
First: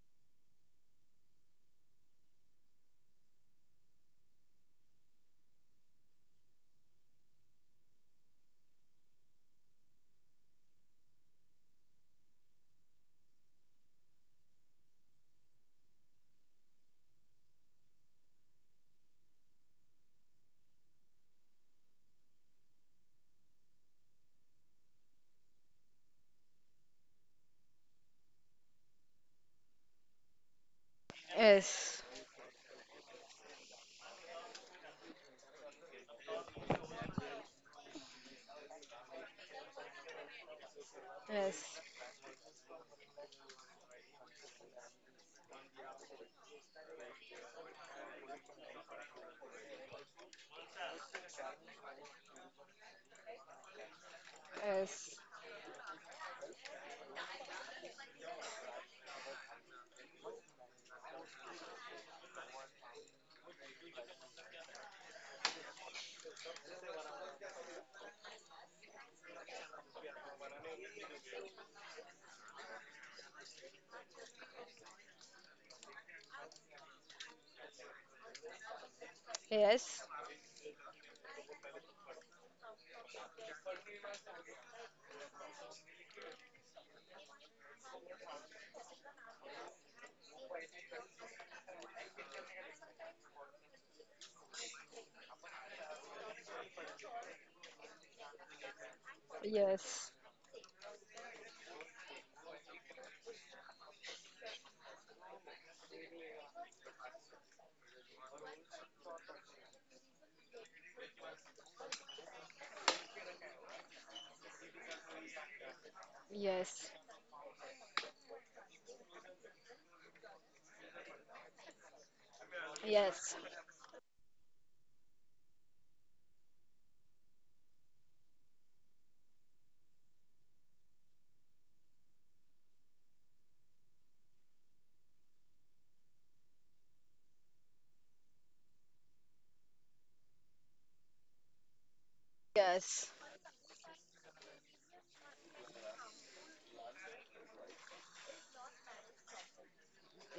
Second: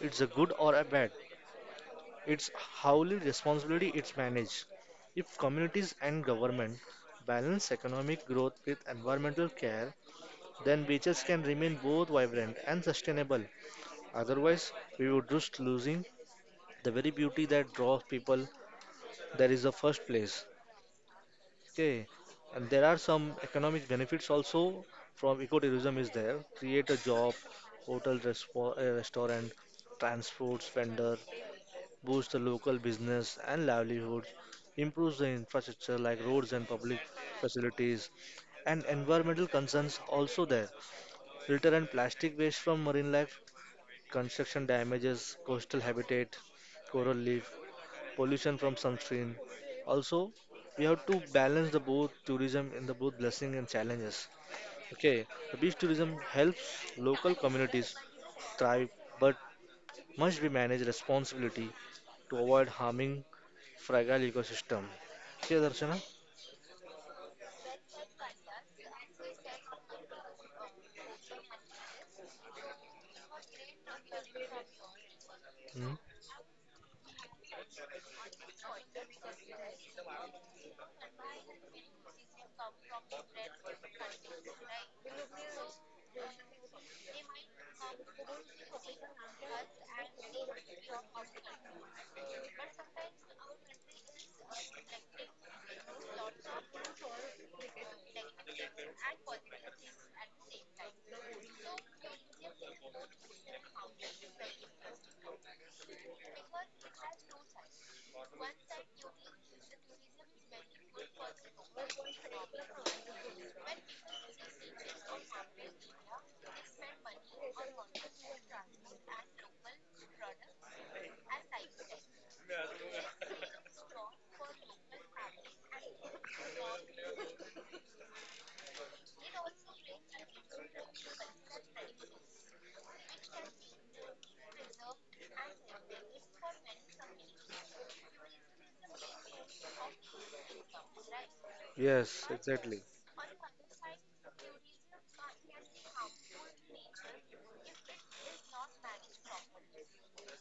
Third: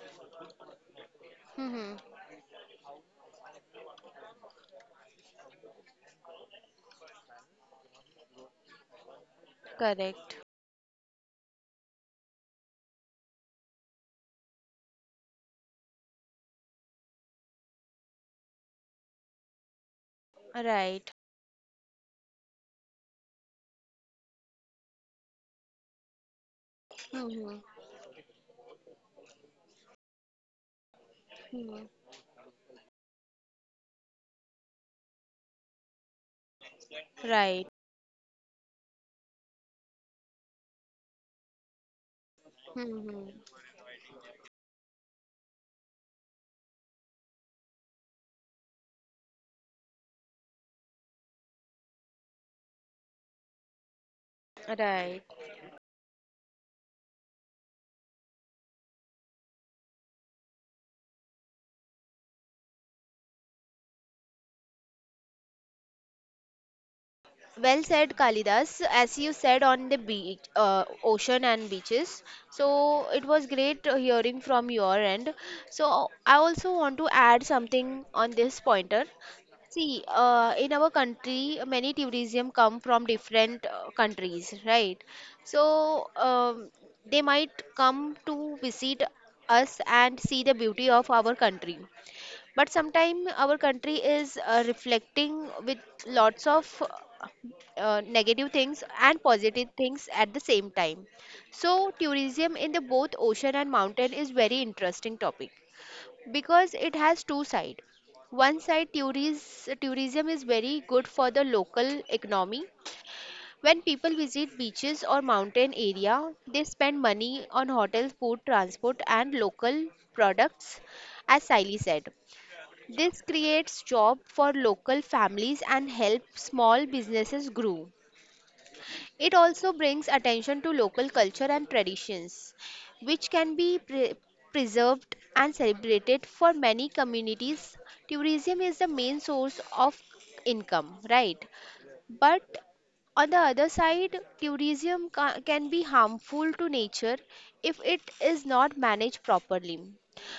[SPEAKER 3] it's a good or a bad,
[SPEAKER 1] Mm-hmm.
[SPEAKER 3] it's how li- responsibility it's managed. If communities and government balance economic growth with environmental care,
[SPEAKER 1] Correct.
[SPEAKER 3] then beaches can remain both vibrant and sustainable. Otherwise, we would risk losing the very beauty that draws people there is the first place.
[SPEAKER 1] Right.
[SPEAKER 3] Okay, and there are some economic benefits also from ecotourism is there. Create a job,
[SPEAKER 1] Mm-hmm.
[SPEAKER 3] hotel, respo- uh, restaurant, transports vendor,
[SPEAKER 1] Hmm.
[SPEAKER 2] Yes,
[SPEAKER 3] boost the local business and livelihoods, improves the infrastructure like roads and public
[SPEAKER 1] Right.
[SPEAKER 3] facilities, and environmental concerns also there. Litter
[SPEAKER 2] yes.
[SPEAKER 3] and plastic waste from marine
[SPEAKER 1] Hmm.
[SPEAKER 3] life, construction damages, coastal habitat, coral reef, pollution from sunscreen. Also, we have to balance the both tourism and the both blessing and challenges.
[SPEAKER 2] Yes,
[SPEAKER 1] Right.
[SPEAKER 3] Okay, the beach tourism helps local communities thrive, but must be managed responsibility to avoid harming fragile ecosystem. Okay, Darshana?
[SPEAKER 1] Well said, Kalidas. As you said on the beach, uh, ocean and beaches. So it was great uh, hearing from your end.
[SPEAKER 3] Hmm?
[SPEAKER 1] So I also want to add something on this pointer. See,
[SPEAKER 2] yes,
[SPEAKER 1] uh, in our country, many tourism come from different uh, countries, right? So um, they might come to visit us and see the beauty of our country. But sometimes our country is uh, reflecting with lots of uh, negative things and positive things
[SPEAKER 2] yes,
[SPEAKER 1] at the same time. So tourism in the both ocean and mountain is very interesting topic because it has two side. One side, tourism tourism is very good for the local economy. When people visit beaches or mountain area, they
[SPEAKER 2] yes,
[SPEAKER 1] spend money on hotel, food, transport and local products, as Siley said. This
[SPEAKER 2] yes,
[SPEAKER 1] creates job for local families and helps small businesses grow. It also brings attention to local culture and traditions, which can be pre- preserved and celebrated for many communities. Tourism is the main source of income, right?
[SPEAKER 3] Yes,
[SPEAKER 1] But
[SPEAKER 3] exactly.
[SPEAKER 2] yes,
[SPEAKER 1] on the other side, tourism ca- can be harmful to nature if it is not managed properly.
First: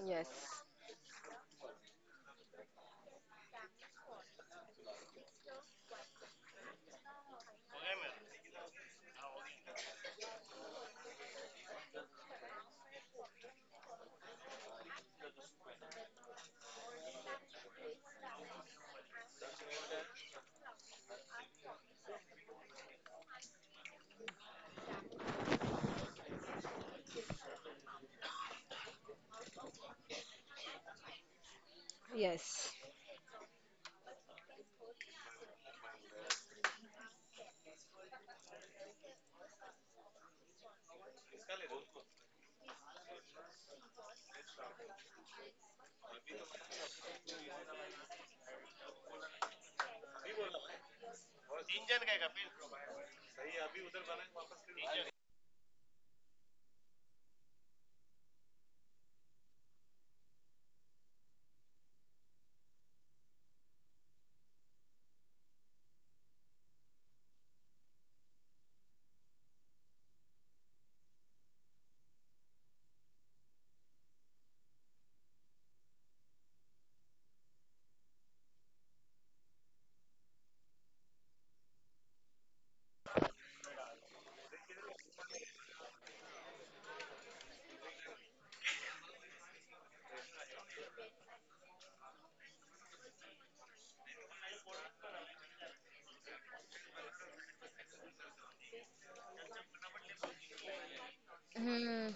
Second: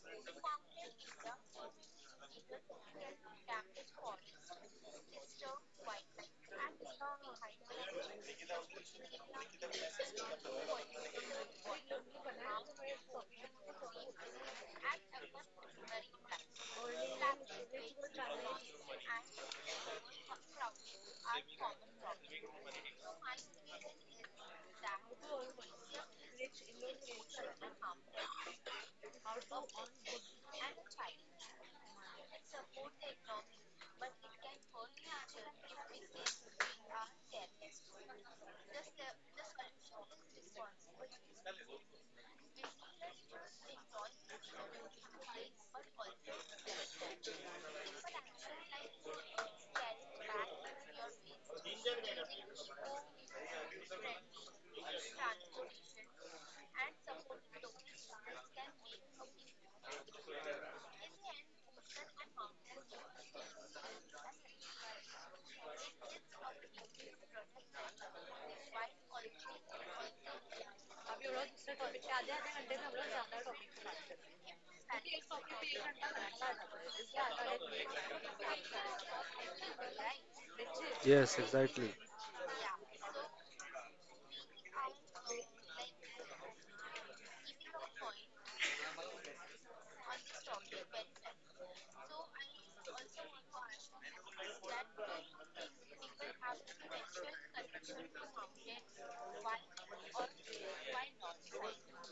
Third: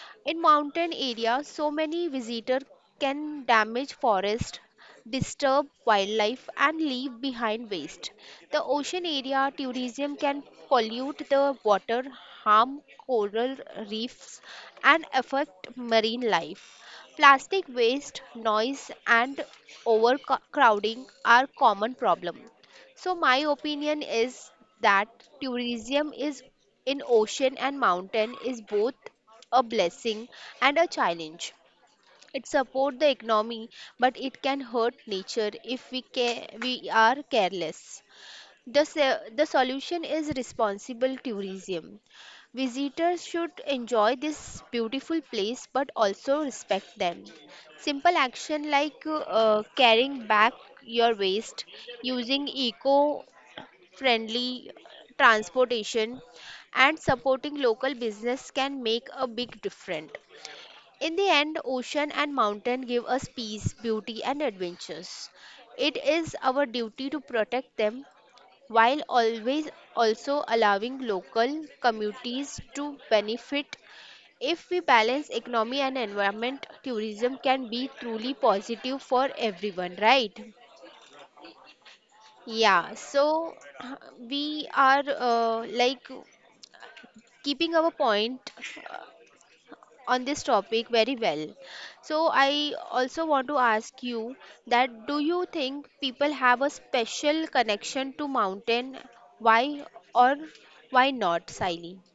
[SPEAKER 2] yes,
[SPEAKER 1] In mountain areas, so many visitors can damage forest, disturb wildlife, and leave behind waste. The ocean area tourism can pollute the water, harm coral reefs, and affect marine life. Plastic waste, noise, and overcrowding are common problems. So my opinion is that tourism is in ocean and mountain is both a blessing and a challenge. It
[SPEAKER 2] yes.
[SPEAKER 1] supports the economy, but it can hurt nature if we care, we are careless. The, se- the solution is responsible tourism. Visitors should enjoy this beautiful place but also respect them. Simple action like uh, carrying back your waste, using eco friendly transportation and supporting local business can make a big difference. In the end, ocean and mountain give us peace, beauty, and adventures. It is our duty to protect them while always also allowing local communities to benefit. If we balance economy and environment, tourism can be truly positive for everyone, right?
[SPEAKER 3] Yes, exactly.
[SPEAKER 1] Yeah, so [CLEARS THROAT] we are uh, like keeping our point on this topic very well, so I also want to ask you that do you think people have a special connection to mountain? Why or why not, Siley?
[SPEAKER 2] Mm,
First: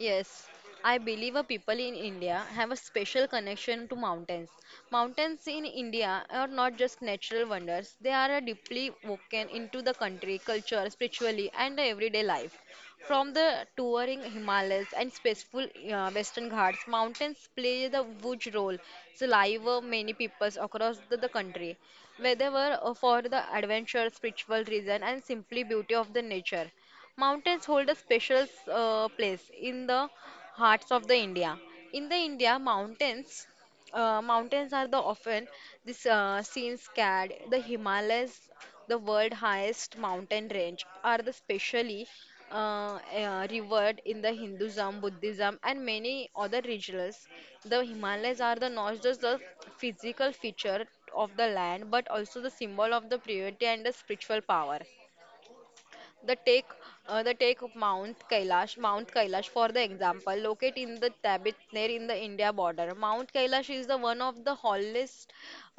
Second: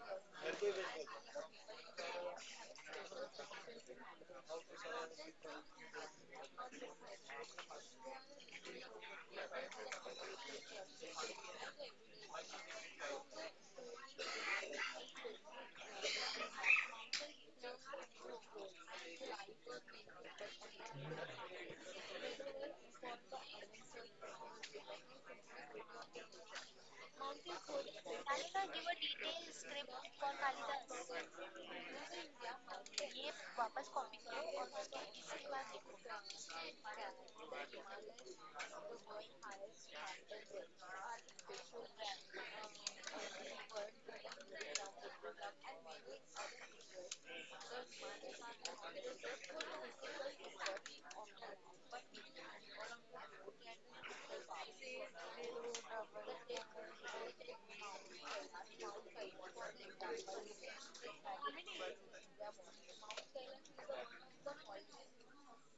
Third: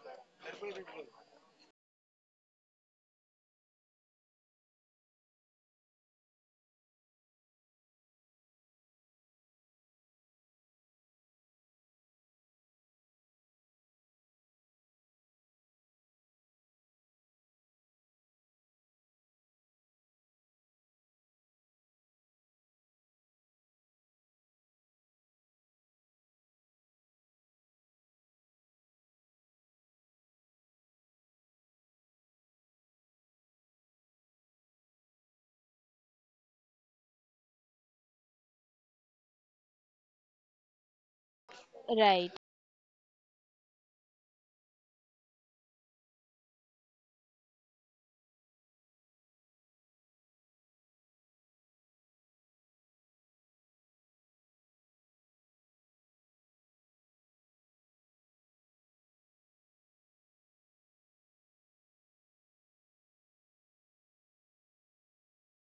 [SPEAKER 2] yes, I believe a people in India have a special connection to mountains. Mountains in India are not just natural wonders, they are a deeply woven into the country, culture, spiritually, and the everyday life. From the touring Himalayas and peaceful uh, Western Ghats, mountains play the huge role in the life many peoples across the, the country, whether uh, for the adventure, spiritual reason, and simply beauty of the nature. Mountains hold a special uh, place in the hearts of the India. In the India, mountains uh, mountains are the often this uh, seen scared. The Himalayas, the world highest mountain range, are the specially
[SPEAKER 1] Right,
[SPEAKER 2] uh, uh, revered in the Hinduism, Buddhism, and many other religions. The Himalayas are the not just the physical feature of the land, but also the symbol of the purity and the spiritual power. The take, uh, the take of Mount Kailash, Mount Kailash, for the example, located in the Tibet near in the India border. Mount Kailash is the one of the tallest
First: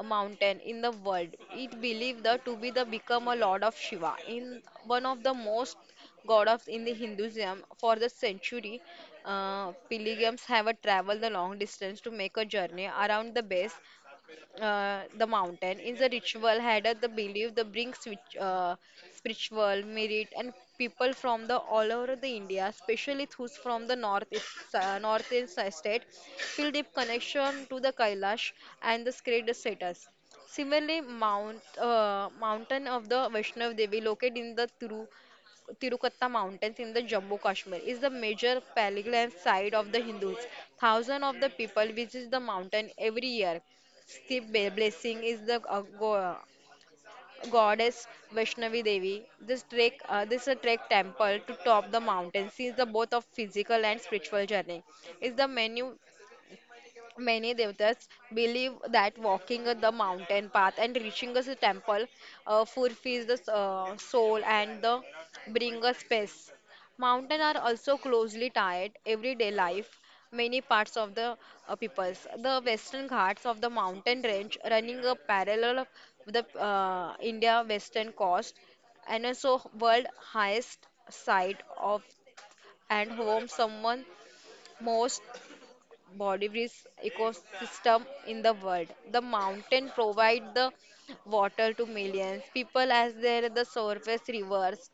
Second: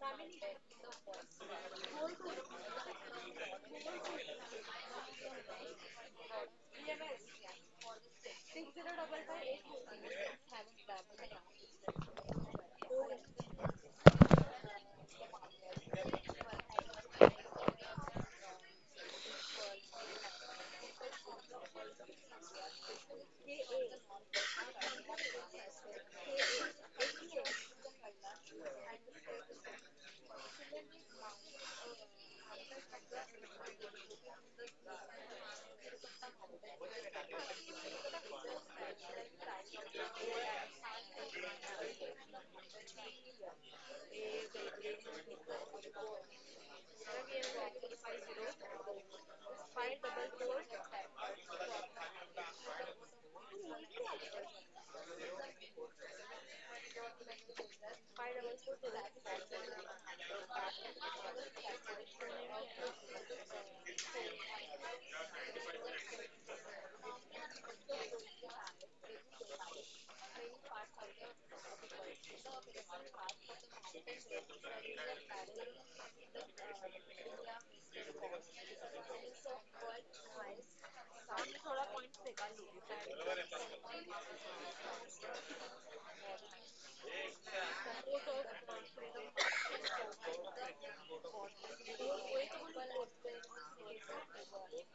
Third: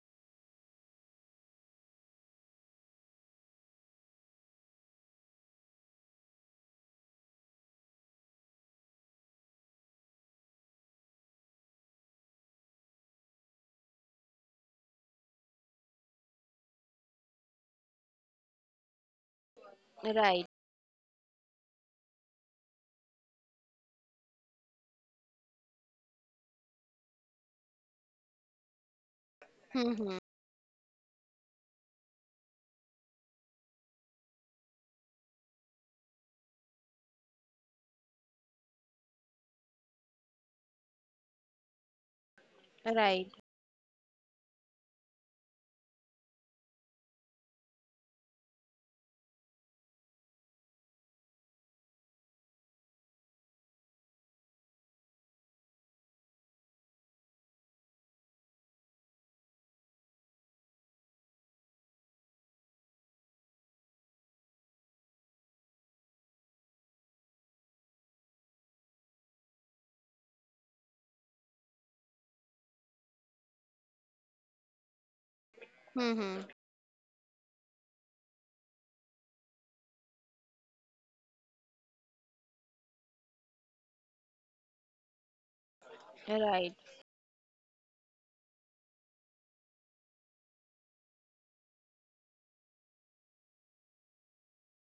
[SPEAKER 2] mountain in the world. It believed the, to be the become a lord of Shiva, in one of the most god of in the Hinduism for the century. Uh, pilgrims have a traveled the long distance to make a journey around the base uh, the mountain is a ritual had at the belief the brings which uh, spiritual merit,
[SPEAKER 1] right,
[SPEAKER 2] and people from the all over the India, especially those from the north east- uh, northern state, feel deep connection to the Kailash and the sacred status.
[SPEAKER 1] hmm,
[SPEAKER 2] Similarly, Mount uh, mountain of the Vaishnav Devi, located in the Tiru Tirukata Mountains in the Jammu Kashmir, is the major pilgrim site of the Hindus. Thousands of the people visit the mountain every
[SPEAKER 1] right,
[SPEAKER 2] year. Step Be- Blessing is the uh, go- goddess Vaishnavi Devi. This trek, uh, this a trek temple to top the mountain. Since the both of physical and spiritual journey, is the menu. Many devatas believe that walking the mountain path and reaching the temple uh, fulfills the uh, soul and the bring us peace. Mountains are also closely tied everyday life. Many parts of the uh, peoples, the western ghats of the mountain range, running a parallel of
[SPEAKER 1] hmm,
[SPEAKER 2] the uh, India western coast, and also world highest site of and home someone most
[SPEAKER 1] right,
[SPEAKER 2] Bolivar's ecosystem in the world. The mountain provide the water to millions people as there the surface rivers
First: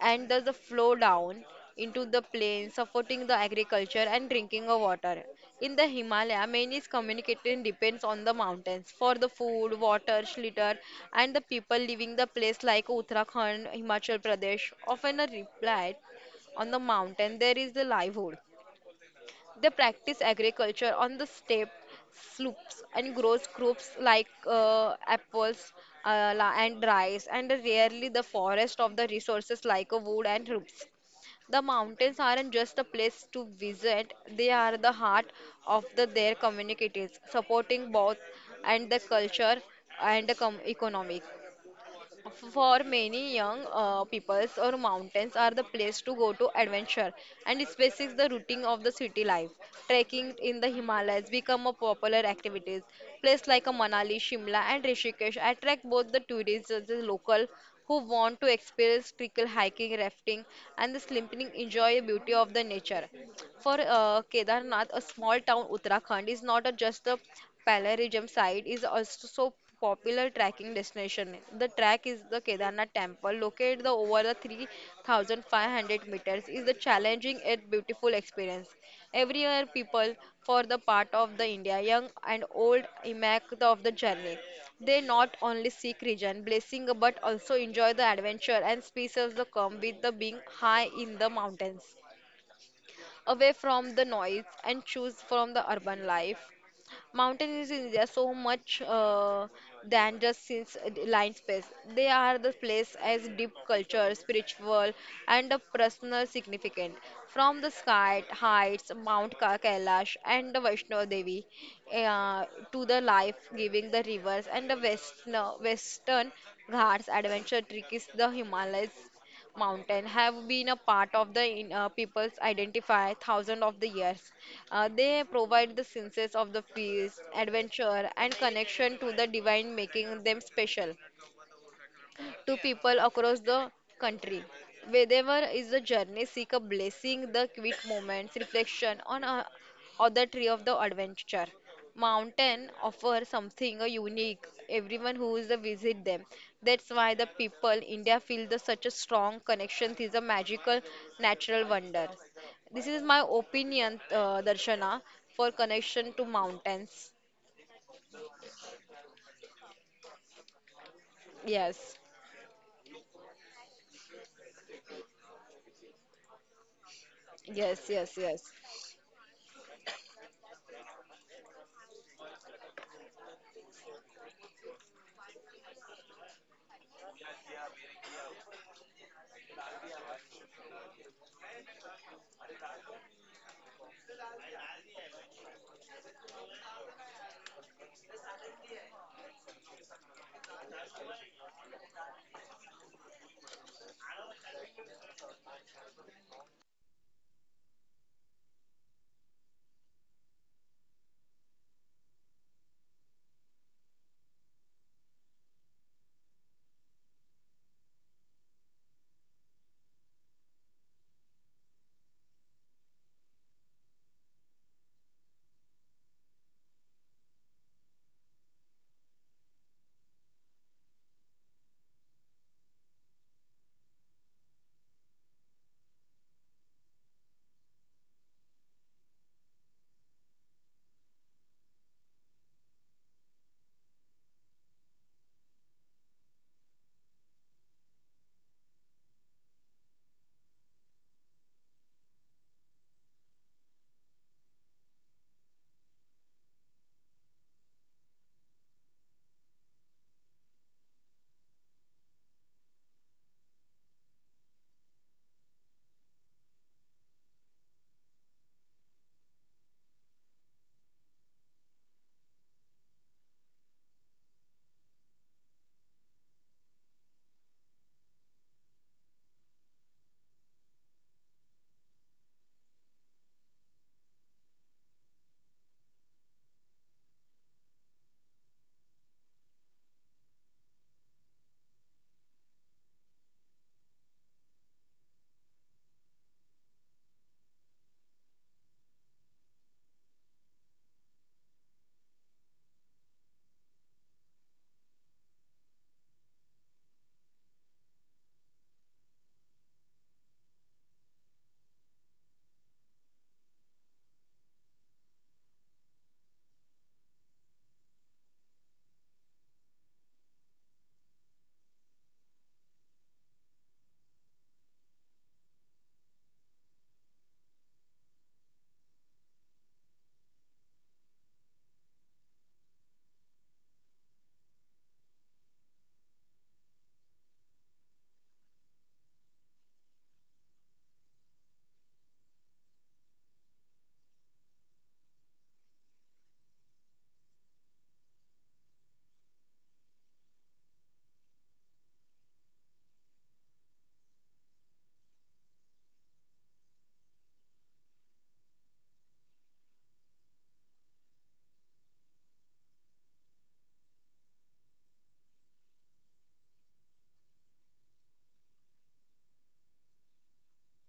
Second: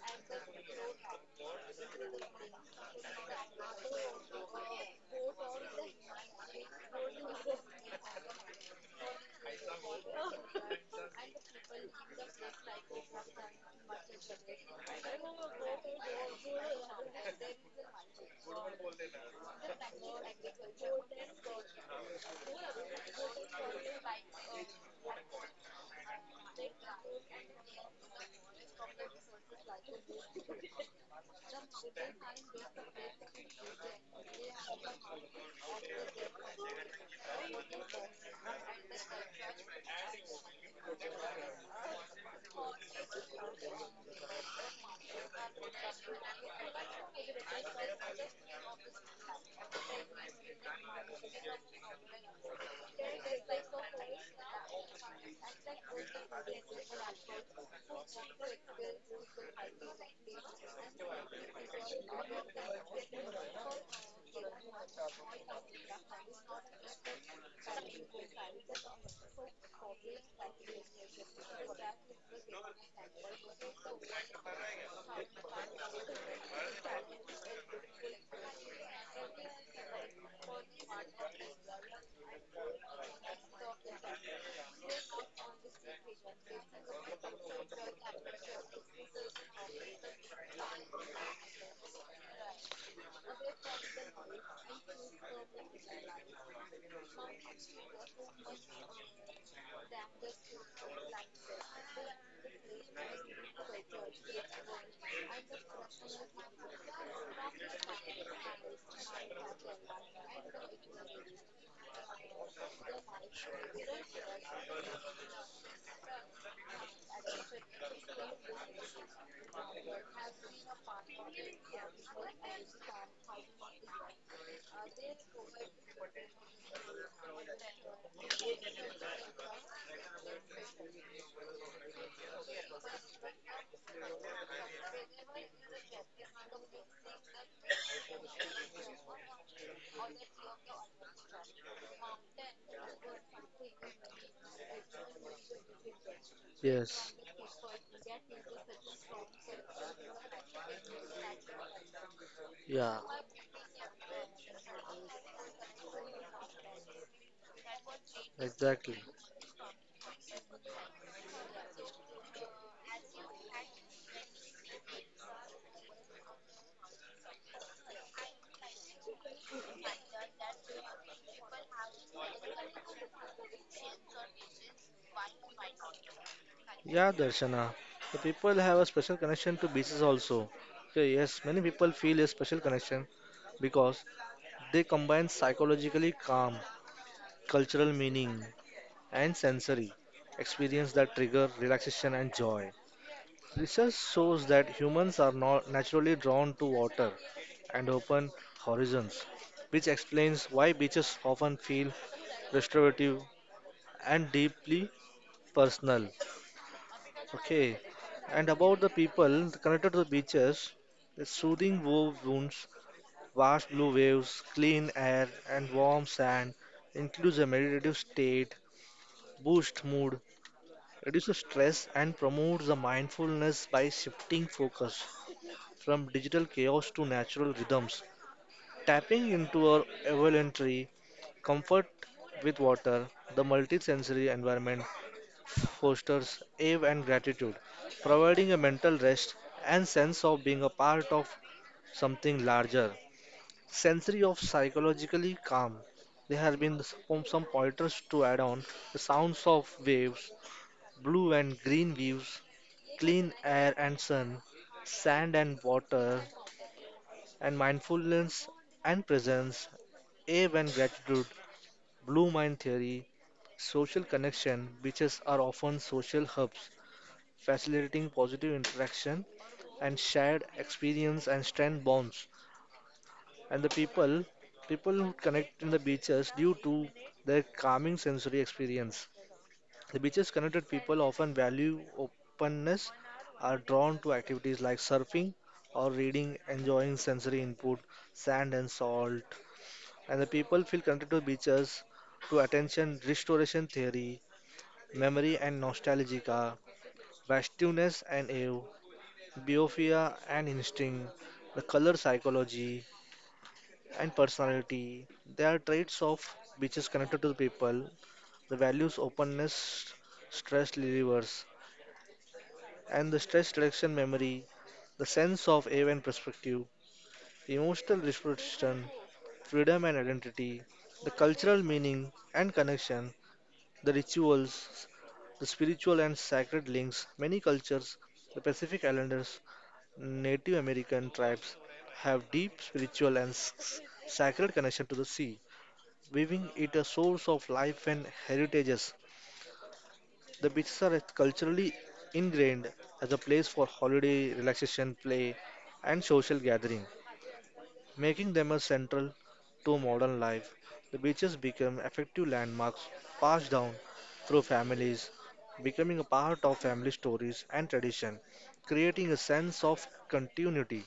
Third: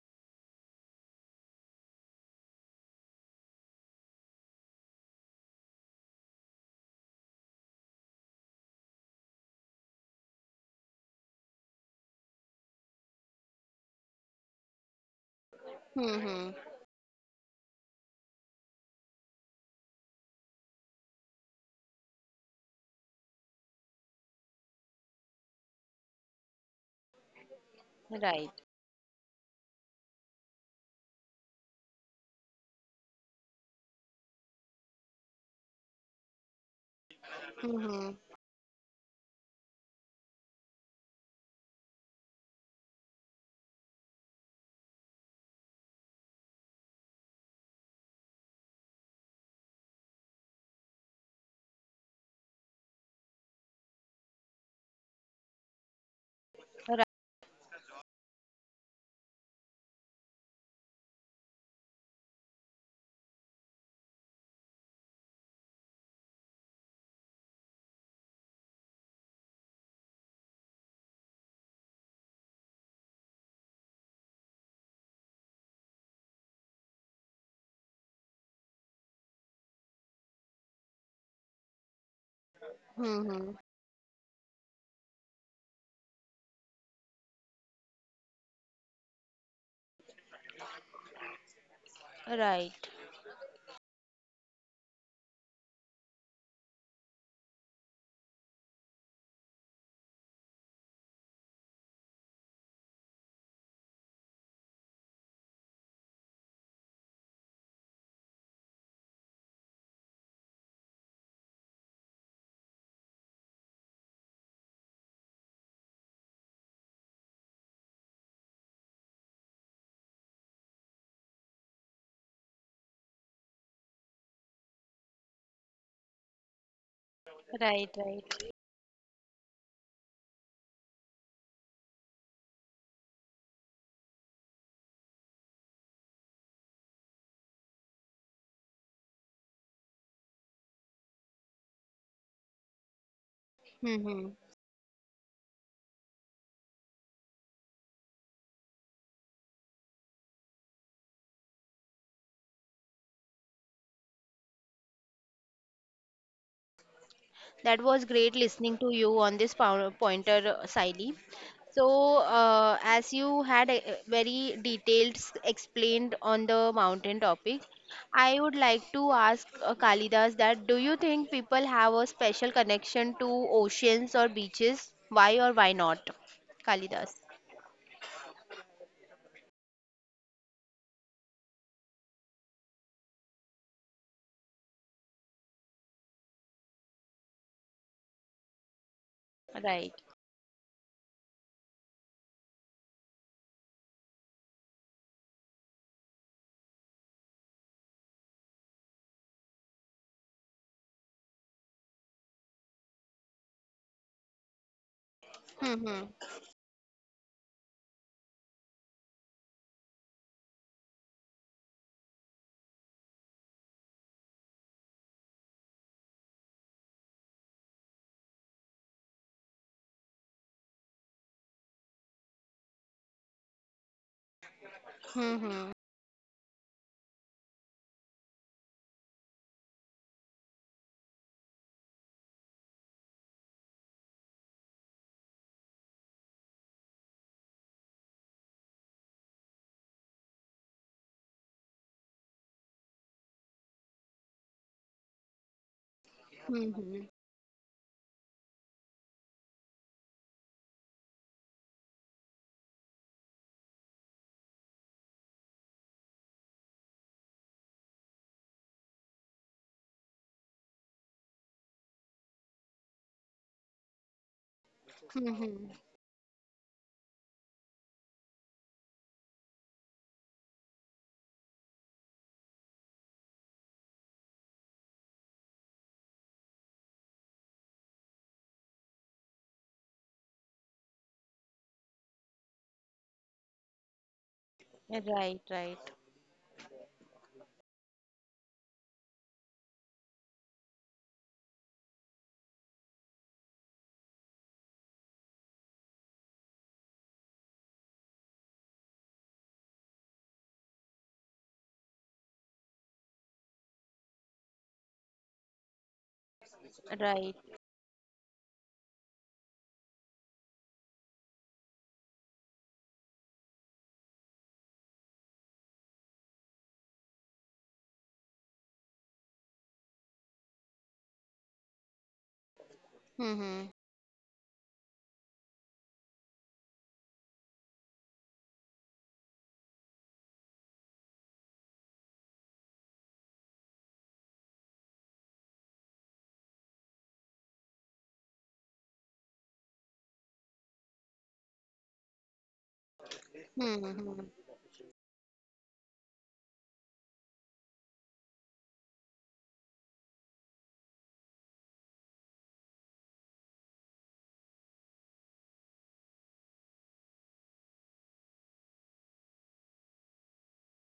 [SPEAKER 2] and does the flow down into the plains, supporting the agriculture and drinking of water. In the Himalaya, many communication depends on the mountains for the food, water, shelter, and the people living the place like Uttarakhand, Himachal Pradesh often a reply
[SPEAKER 1] hmm, right,
[SPEAKER 2] on the mountain there is the livelihood. They practice agriculture on the steppe, slopes, and grows crops like uh, apples uh, la- and rice, and rarely
[SPEAKER 1] hmm,
[SPEAKER 2] the
[SPEAKER 1] right,
[SPEAKER 2] forest of the resources like uh, wood and roots. The mountains aren't just a place to visit, they are the heart of the, their communities, supporting
[SPEAKER 1] hmm,
[SPEAKER 2] both and the culture and the com- economic. For many young uh, peoples or mountains are the place to go to adventure and it spaces the routine of the city life. Trekking in the Himalayas become a popular activities. Places like a Manali, Shimla and Rishikesh attract both the tourists and the local who want to experience trickle hiking, rafting and the slimping enjoy the beauty of the nature. For uh, Kedarnath, a small town Uttarakhand is not a- just a pilgrimage site, is also so popular trekking destination. The track is the Kedarnath temple, located the over the three thousand five hundred meters, is the challenging yet beautiful experience. Every year, people for the part of the India, young and old, emerge of the journey. They not only seek region blessing but also enjoy the adventure and spaces that come with the being high in the mountains
[SPEAKER 1] right,
[SPEAKER 2] away from the noise and choose from the urban life. Mountains in India so much uh, than just since uh, the line space. They are the place as deep culture, spiritual, and a personal significant. From the sky heights, Mount Ka- Kailash and the Vaishno Devi, uh, to the life-giving the rivers and the west, no, western Ghats adventure trick is the Himalayas mountain have been a part of the in- uh, people's identify thousands of the years. Uh, they provide the senses of the feast,
[SPEAKER 1] right,
[SPEAKER 2] adventure, and
[SPEAKER 1] right.
[SPEAKER 2] connection to the divine, making them special to people across the country. Wherever is the journey, seek a blessing, the quick moments, reflection on a, or the tree of the adventure. Mountain offer something
[SPEAKER 1] Hmm.
[SPEAKER 2] unique. Everyone who is a visit them. That's why
[SPEAKER 3] Yes.
[SPEAKER 2] the people India feel the such a strong connection to the magical natural wonders. This
[SPEAKER 3] Yeah.
[SPEAKER 2] is my opinion, uh, Darshana, for connection to mountains.
[SPEAKER 1] That was great listening to
[SPEAKER 3] Exactly.
[SPEAKER 1] you on this pow- pointer, Siley.
[SPEAKER 2] Yes,
[SPEAKER 1] So, uh, as you had a a very detailed s- explained on the mountain topic,
[SPEAKER 2] yes, yes,
[SPEAKER 1] I
[SPEAKER 2] yes,
[SPEAKER 1] would like to ask uh, Kalidas that do you think people have a special connection to oceans or beaches? Why or why not?
[SPEAKER 3] Yeah,
[SPEAKER 1] Kalidas.
[SPEAKER 3] Darshana. The people have a special connection to beaches also. Okay, yes, many people feel a special connection because they combine psychologically calm, cultural meaning, and
[SPEAKER 1] Right.
[SPEAKER 3] sensory experience that trigger relaxation and joy. Research shows that humans are not naturally drawn to water and open horizons, which explains why beaches often feel restorative and deeply
[SPEAKER 1] Hmm. Hmm.
[SPEAKER 3] personal. Okay, and about the people connected to the beaches, the soothing wove wounds, vast blue waves, clean air, and warm sand includes a meditative state, boosts mood, reduces stress, and promotes the mindfulness by shifting focus
[SPEAKER 1] Hmm.
[SPEAKER 3] from digital chaos to natural rhythms. Tapping into our voluntary comfort with water, the multisensory environment fosters awe and gratitude, providing a mental rest and sense of being a part of something larger. Sensory of psychologically calm. There have
[SPEAKER 1] Hmm.
[SPEAKER 3] been
[SPEAKER 1] Hmm.
[SPEAKER 3] some some pointers to add on the sounds of waves, blue and green views, clean air and sun, sand and water, and mindfulness and presence, awe and gratitude, blue mind theory, social connection, beaches
[SPEAKER 1] Hmm.
[SPEAKER 3] are
[SPEAKER 1] Hmm.
[SPEAKER 3] often social hubs, facilitating positive interaction and shared experience and strength bonds. And the people, people who connect in the beaches due to their calming sensory experience. The beaches connected people often value openness, are drawn to activities like surfing
[SPEAKER 1] Right, right,
[SPEAKER 3] or reading, enjoying sensory input, sand and salt. And the people feel connected to beaches to attention restoration theory, memory and nostalgia, vastueness and awe, biophia and instinct, the color psychology, and personality. They are traits of which is connected to the
[SPEAKER 1] right.
[SPEAKER 3] people, the values, openness, stress relievers, and the stress reduction memory, the sense of awe and perspective, emotional expression, freedom and identity, the cultural meaning and connection,
[SPEAKER 1] Hmm.
[SPEAKER 3] the rituals, the spiritual and sacred links. Many cultures, the Pacific Islanders, Native American tribes, have deep spiritual and s- sacred connection to the sea, weaving it a source of life and heritages. The beaches are culturally ingrained as a place for
[SPEAKER 1] Hmm. Hmm.
[SPEAKER 3] holiday, relaxation, play, and social gathering, making them a central to modern life. The beaches become effective landmarks passed down through families, becoming a part of family stories and tradition, creating a sense of continuity.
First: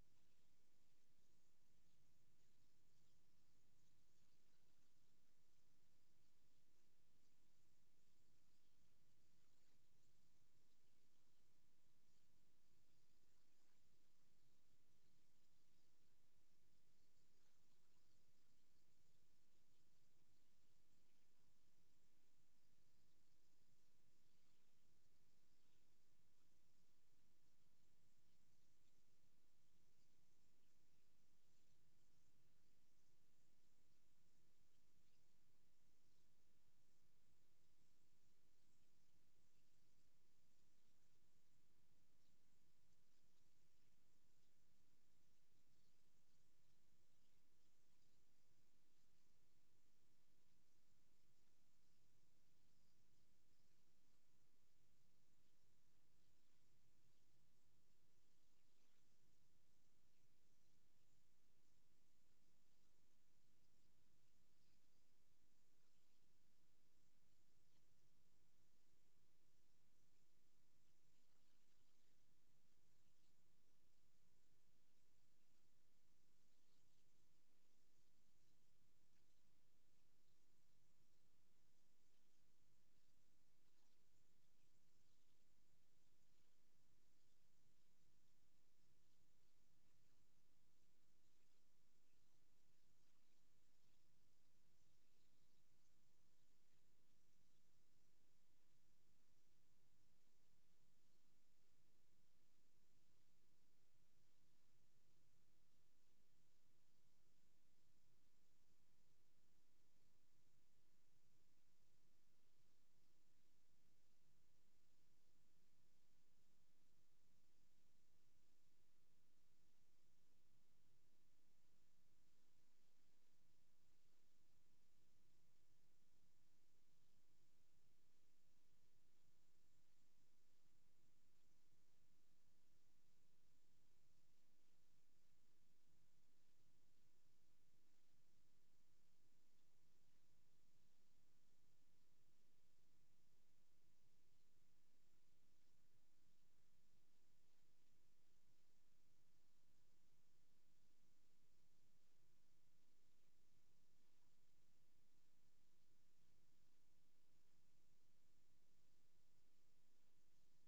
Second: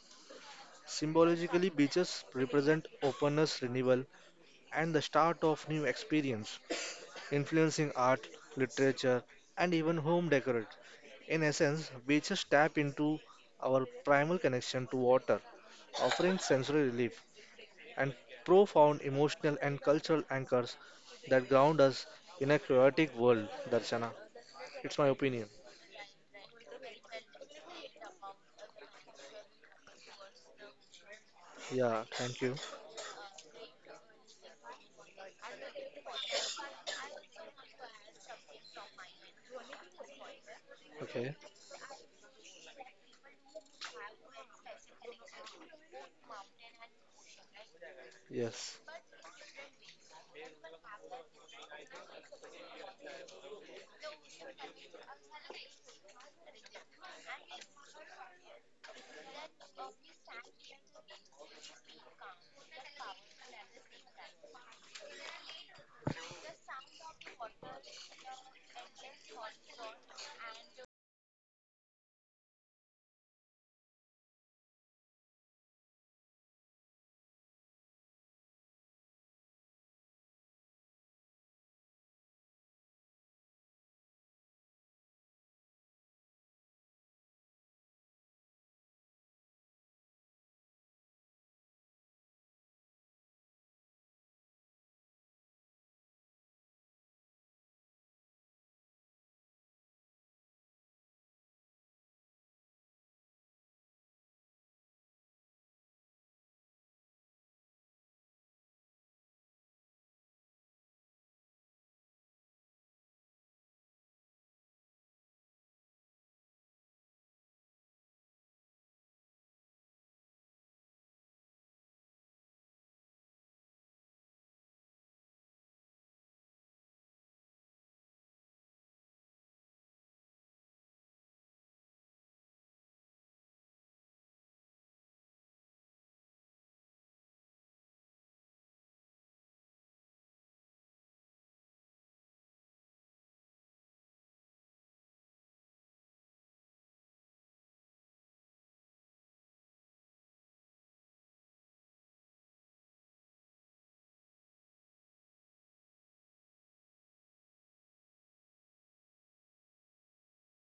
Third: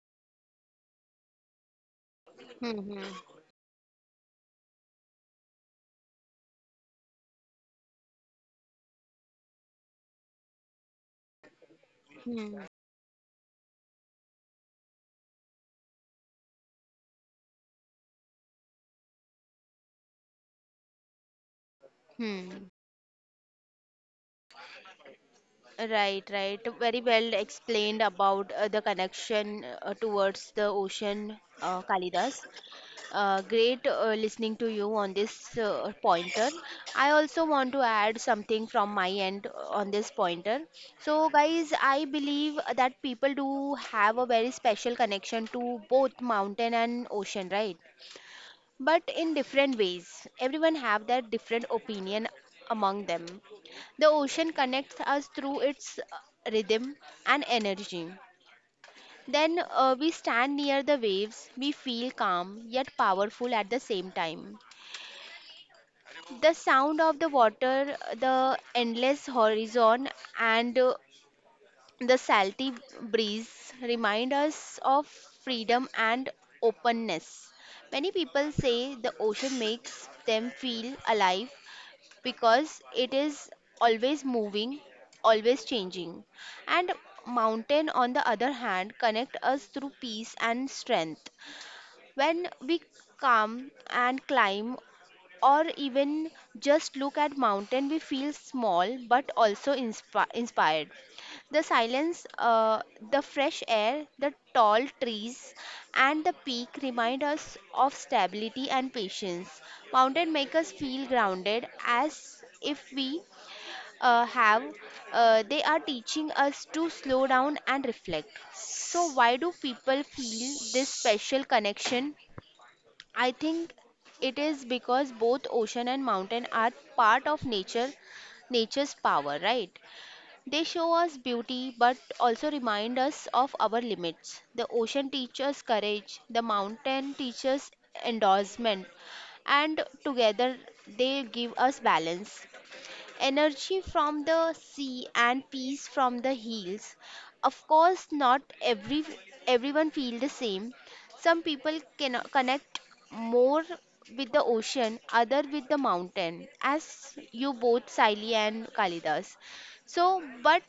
[SPEAKER 3] Symbolically, beaches represent
[SPEAKER 1] Hmm.
[SPEAKER 3] openness, renewal, and the start of new experience influencing art, literature, and even home decor. In essence, beaches
[SPEAKER 1] Hmm.
[SPEAKER 3] tap into our primal connection to water, offering sensory relief and profound emotional and cultural anchors that ground us in a
[SPEAKER 1] Hmm.
[SPEAKER 3] chaotic world, Darshana. It's my opinion.
[SPEAKER 1] Right, right. Very well explained about uh, the connection uh, towards the ocean, uh,
[SPEAKER 3] Yeah,
[SPEAKER 1] Kalidas.
[SPEAKER 3] thank you.
[SPEAKER 1] Uh, great uh, listening to you on this uh, pointer. I also want to add something from my end uh, on this pointer. So,
[SPEAKER 3] Okay,
[SPEAKER 1] guys, I believe that people do have a very special connection to both mountain and ocean, right?
[SPEAKER 3] yes.
[SPEAKER 1] But in different ways. Everyone have their different opinion among them. The ocean connects us through its uh, rhythm and energy. Then uh, we stand near the waves, we feel calm yet powerful at the same time. The sound of the water, the endless horizon, and uh, the salty breeze remind us of freedom and openness. Many people say the ocean makes them feel alive because it is always moving, always changing. And mountain on the other hand connect us through peace and strength. When we come and climb or even just look at mountain, we feel small but also inspi- inspired. The silence, uh, the fresh air, the tall trees, and the peak remind us of stability and patience. Mountain make us feel grounded, as if we uh, have, uh, they are teaching us to slow down and reflect. So, why do people feel this special connection? I think it is because both ocean and mountain are part of nature, nature's power, right? They show us beauty but also remind us of our limits. The ocean teaches courage, the mountain teaches endorsement, and together they give us balance. Energy from the sea and peace from the hills. Of course, not every everyone feel the same. Some people can connect more with the ocean, other with the mountain, as you both Siley and Kalidas. So, but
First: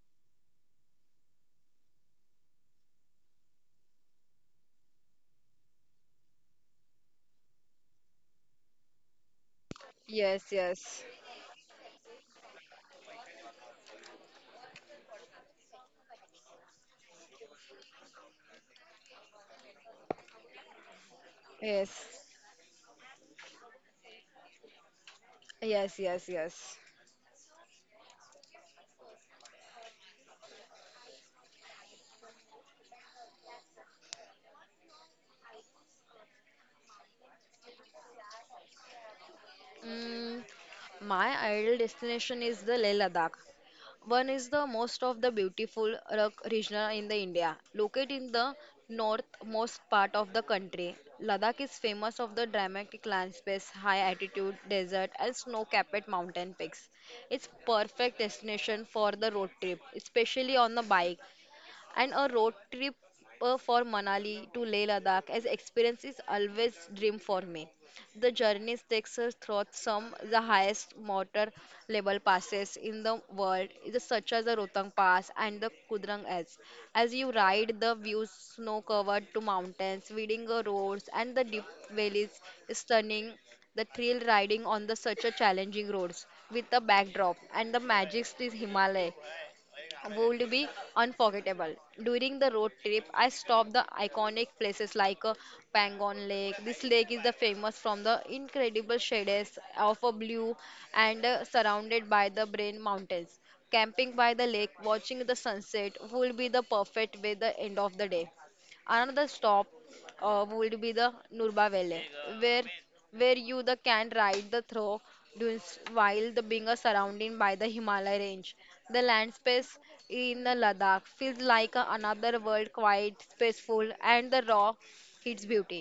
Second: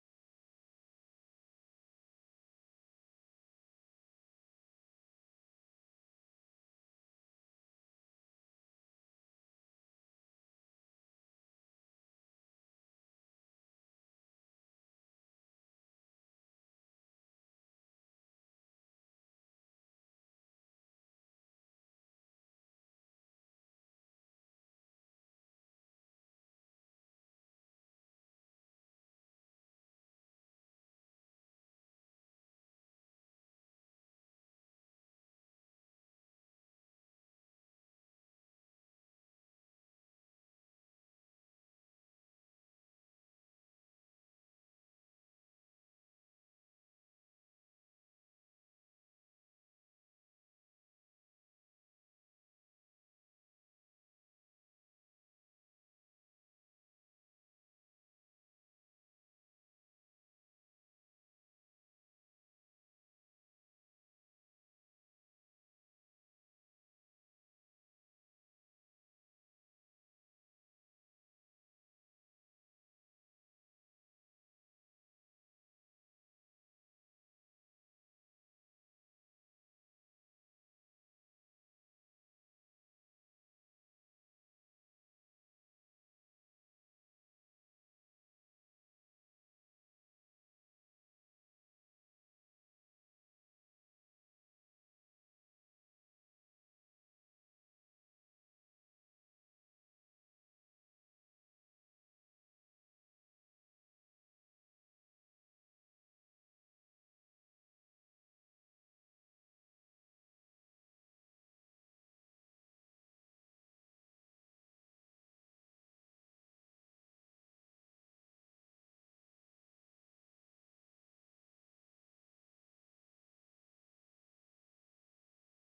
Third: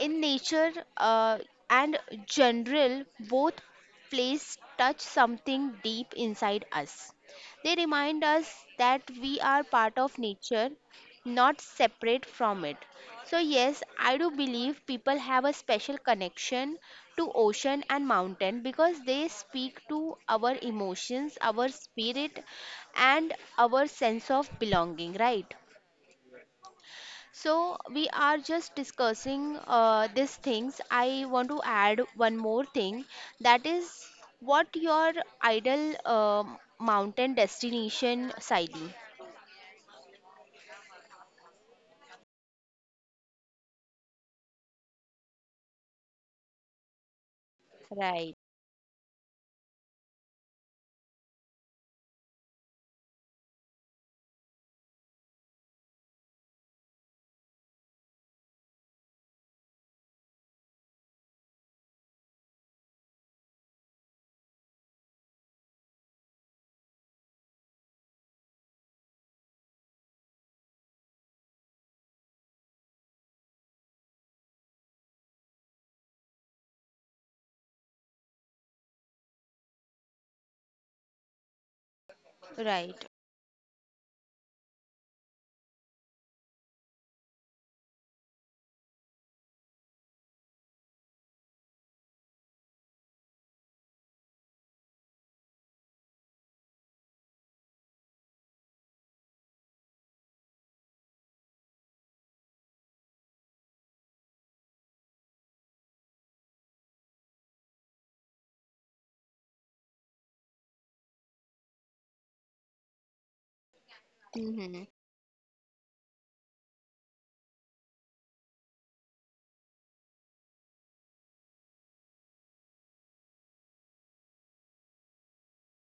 [SPEAKER 1] in nature uh, and general, both places touch something deep inside us. They remind us that we are part of
[SPEAKER 2] yes,
[SPEAKER 1] nature,
[SPEAKER 2] yes,
[SPEAKER 1] not separate from it. So yes, I do believe people have a special connection to ocean and mountain because they speak to our emotions, our
[SPEAKER 2] yes.
[SPEAKER 1] spirit, and our sense of belonging, right?
[SPEAKER 2] Yes, yes, yes.
[SPEAKER 1] So we are just discussing uh, these things. I want to add one more thing, that is, what your ideal um mountain destination, Siley.
[SPEAKER 2] Mm, my ideal destination is the Leh Ladakh. One is the most of the beautiful rock region in the India, located in
[SPEAKER 1] Right,
[SPEAKER 2] the northmost part of the country. Ladakh is famous of the dramatic landscapes, high altitude desert, and snow-capped mountain peaks. It's perfect destination for the road trip, especially on the bike. And a road trip uh, for Manali to Leh Ladakh as experience is always dream for me. The journey takes us through some the highest motor level passes in the world, is such as the Rohtang Pass and the Kudrang As. As you ride, the views snow-covered to mountains, Vidinga roads, and the deep valleys is
[SPEAKER 1] right.
[SPEAKER 2] stunning the thrill riding on the such a challenging roads with the backdrop and the magic is Himalaya would be unforgettable. During the road trip, I stopped the iconic places like uh, Pangon Lake. This lake is the famous from the incredible shades of a blue and uh, surrounded by the Brain Mountains. Camping by the lake, watching the sunset would be the perfect way the end of the day. Another stop uh, would be the Nurba Valley, where where you the can ride the
[SPEAKER 1] Mm-hmm.
[SPEAKER 2] through dunes while the being surrounded by the Himalaya range. The landscape in the Ladakh feels like a another world, quite peaceful and the raw its beauty.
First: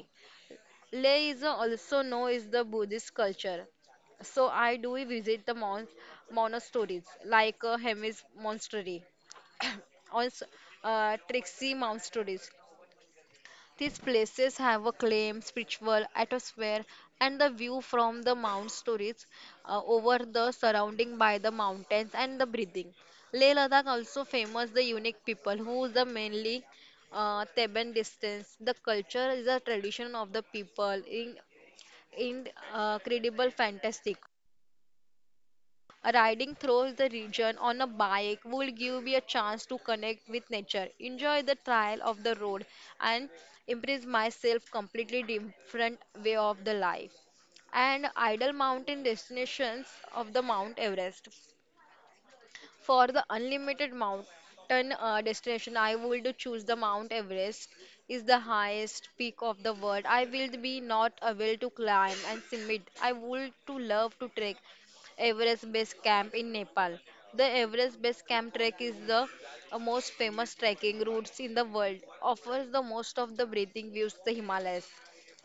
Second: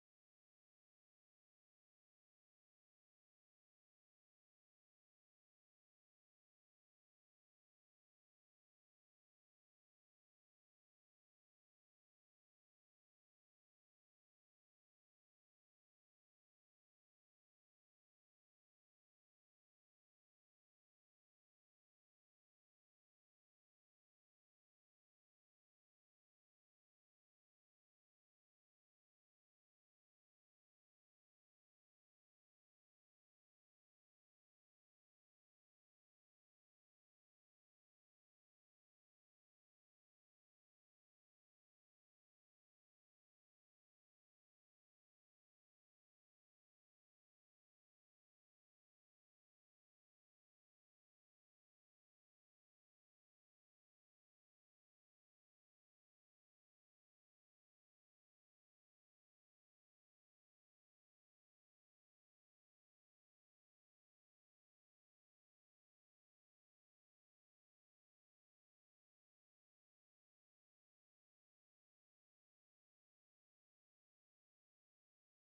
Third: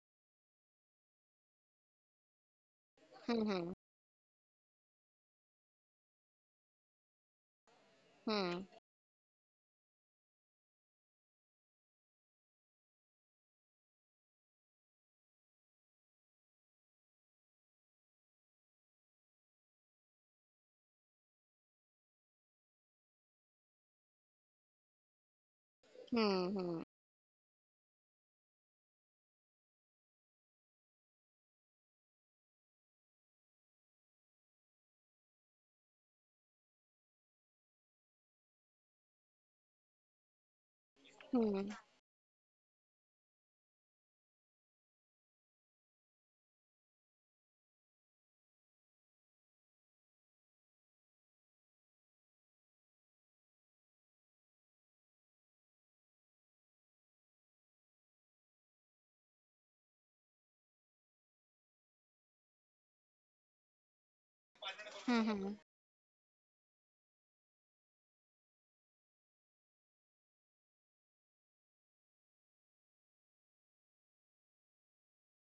[SPEAKER 2] Leh is also known as the Buddhist culture.
[SPEAKER 1] Mm-hmm.
[SPEAKER 2] So I do visit the mon- monasteries like uh, Hemis
[SPEAKER 1] Hmm.
[SPEAKER 2] Monastery [COUGHS] also uh, Trixie Monasteries. These places have a claim spiritual atmosphere, and the view from the Mount Stories uh, over the surrounding by the mountains and the breathing. Leh Ladakh also famous the unique people who is the
[SPEAKER 1] Hmm.
[SPEAKER 2] mainly
[SPEAKER 1] Hmm.
[SPEAKER 2] uh, Theban distance. The culture is a tradition of the people in incredible fantastic. Riding through the region on a bike will give me a chance to connect with nature, enjoy the
[SPEAKER 1] Hmm.
[SPEAKER 2] trial of the road, and impress myself completely different way of the life. And ideal mountain destinations of the Mount Everest. For the unlimited mountain uh, destination, I would choose the Mount Everest. Is the highest peak of the world. I will be not able to climb and summit. I would to love to trek
[SPEAKER 1] Hmm.
[SPEAKER 2] Everest Base Camp in Nepal. The Everest Base Camp trek is the uh, most famous trekking routes in the world. Offers the most of the breathing views the Himalayas.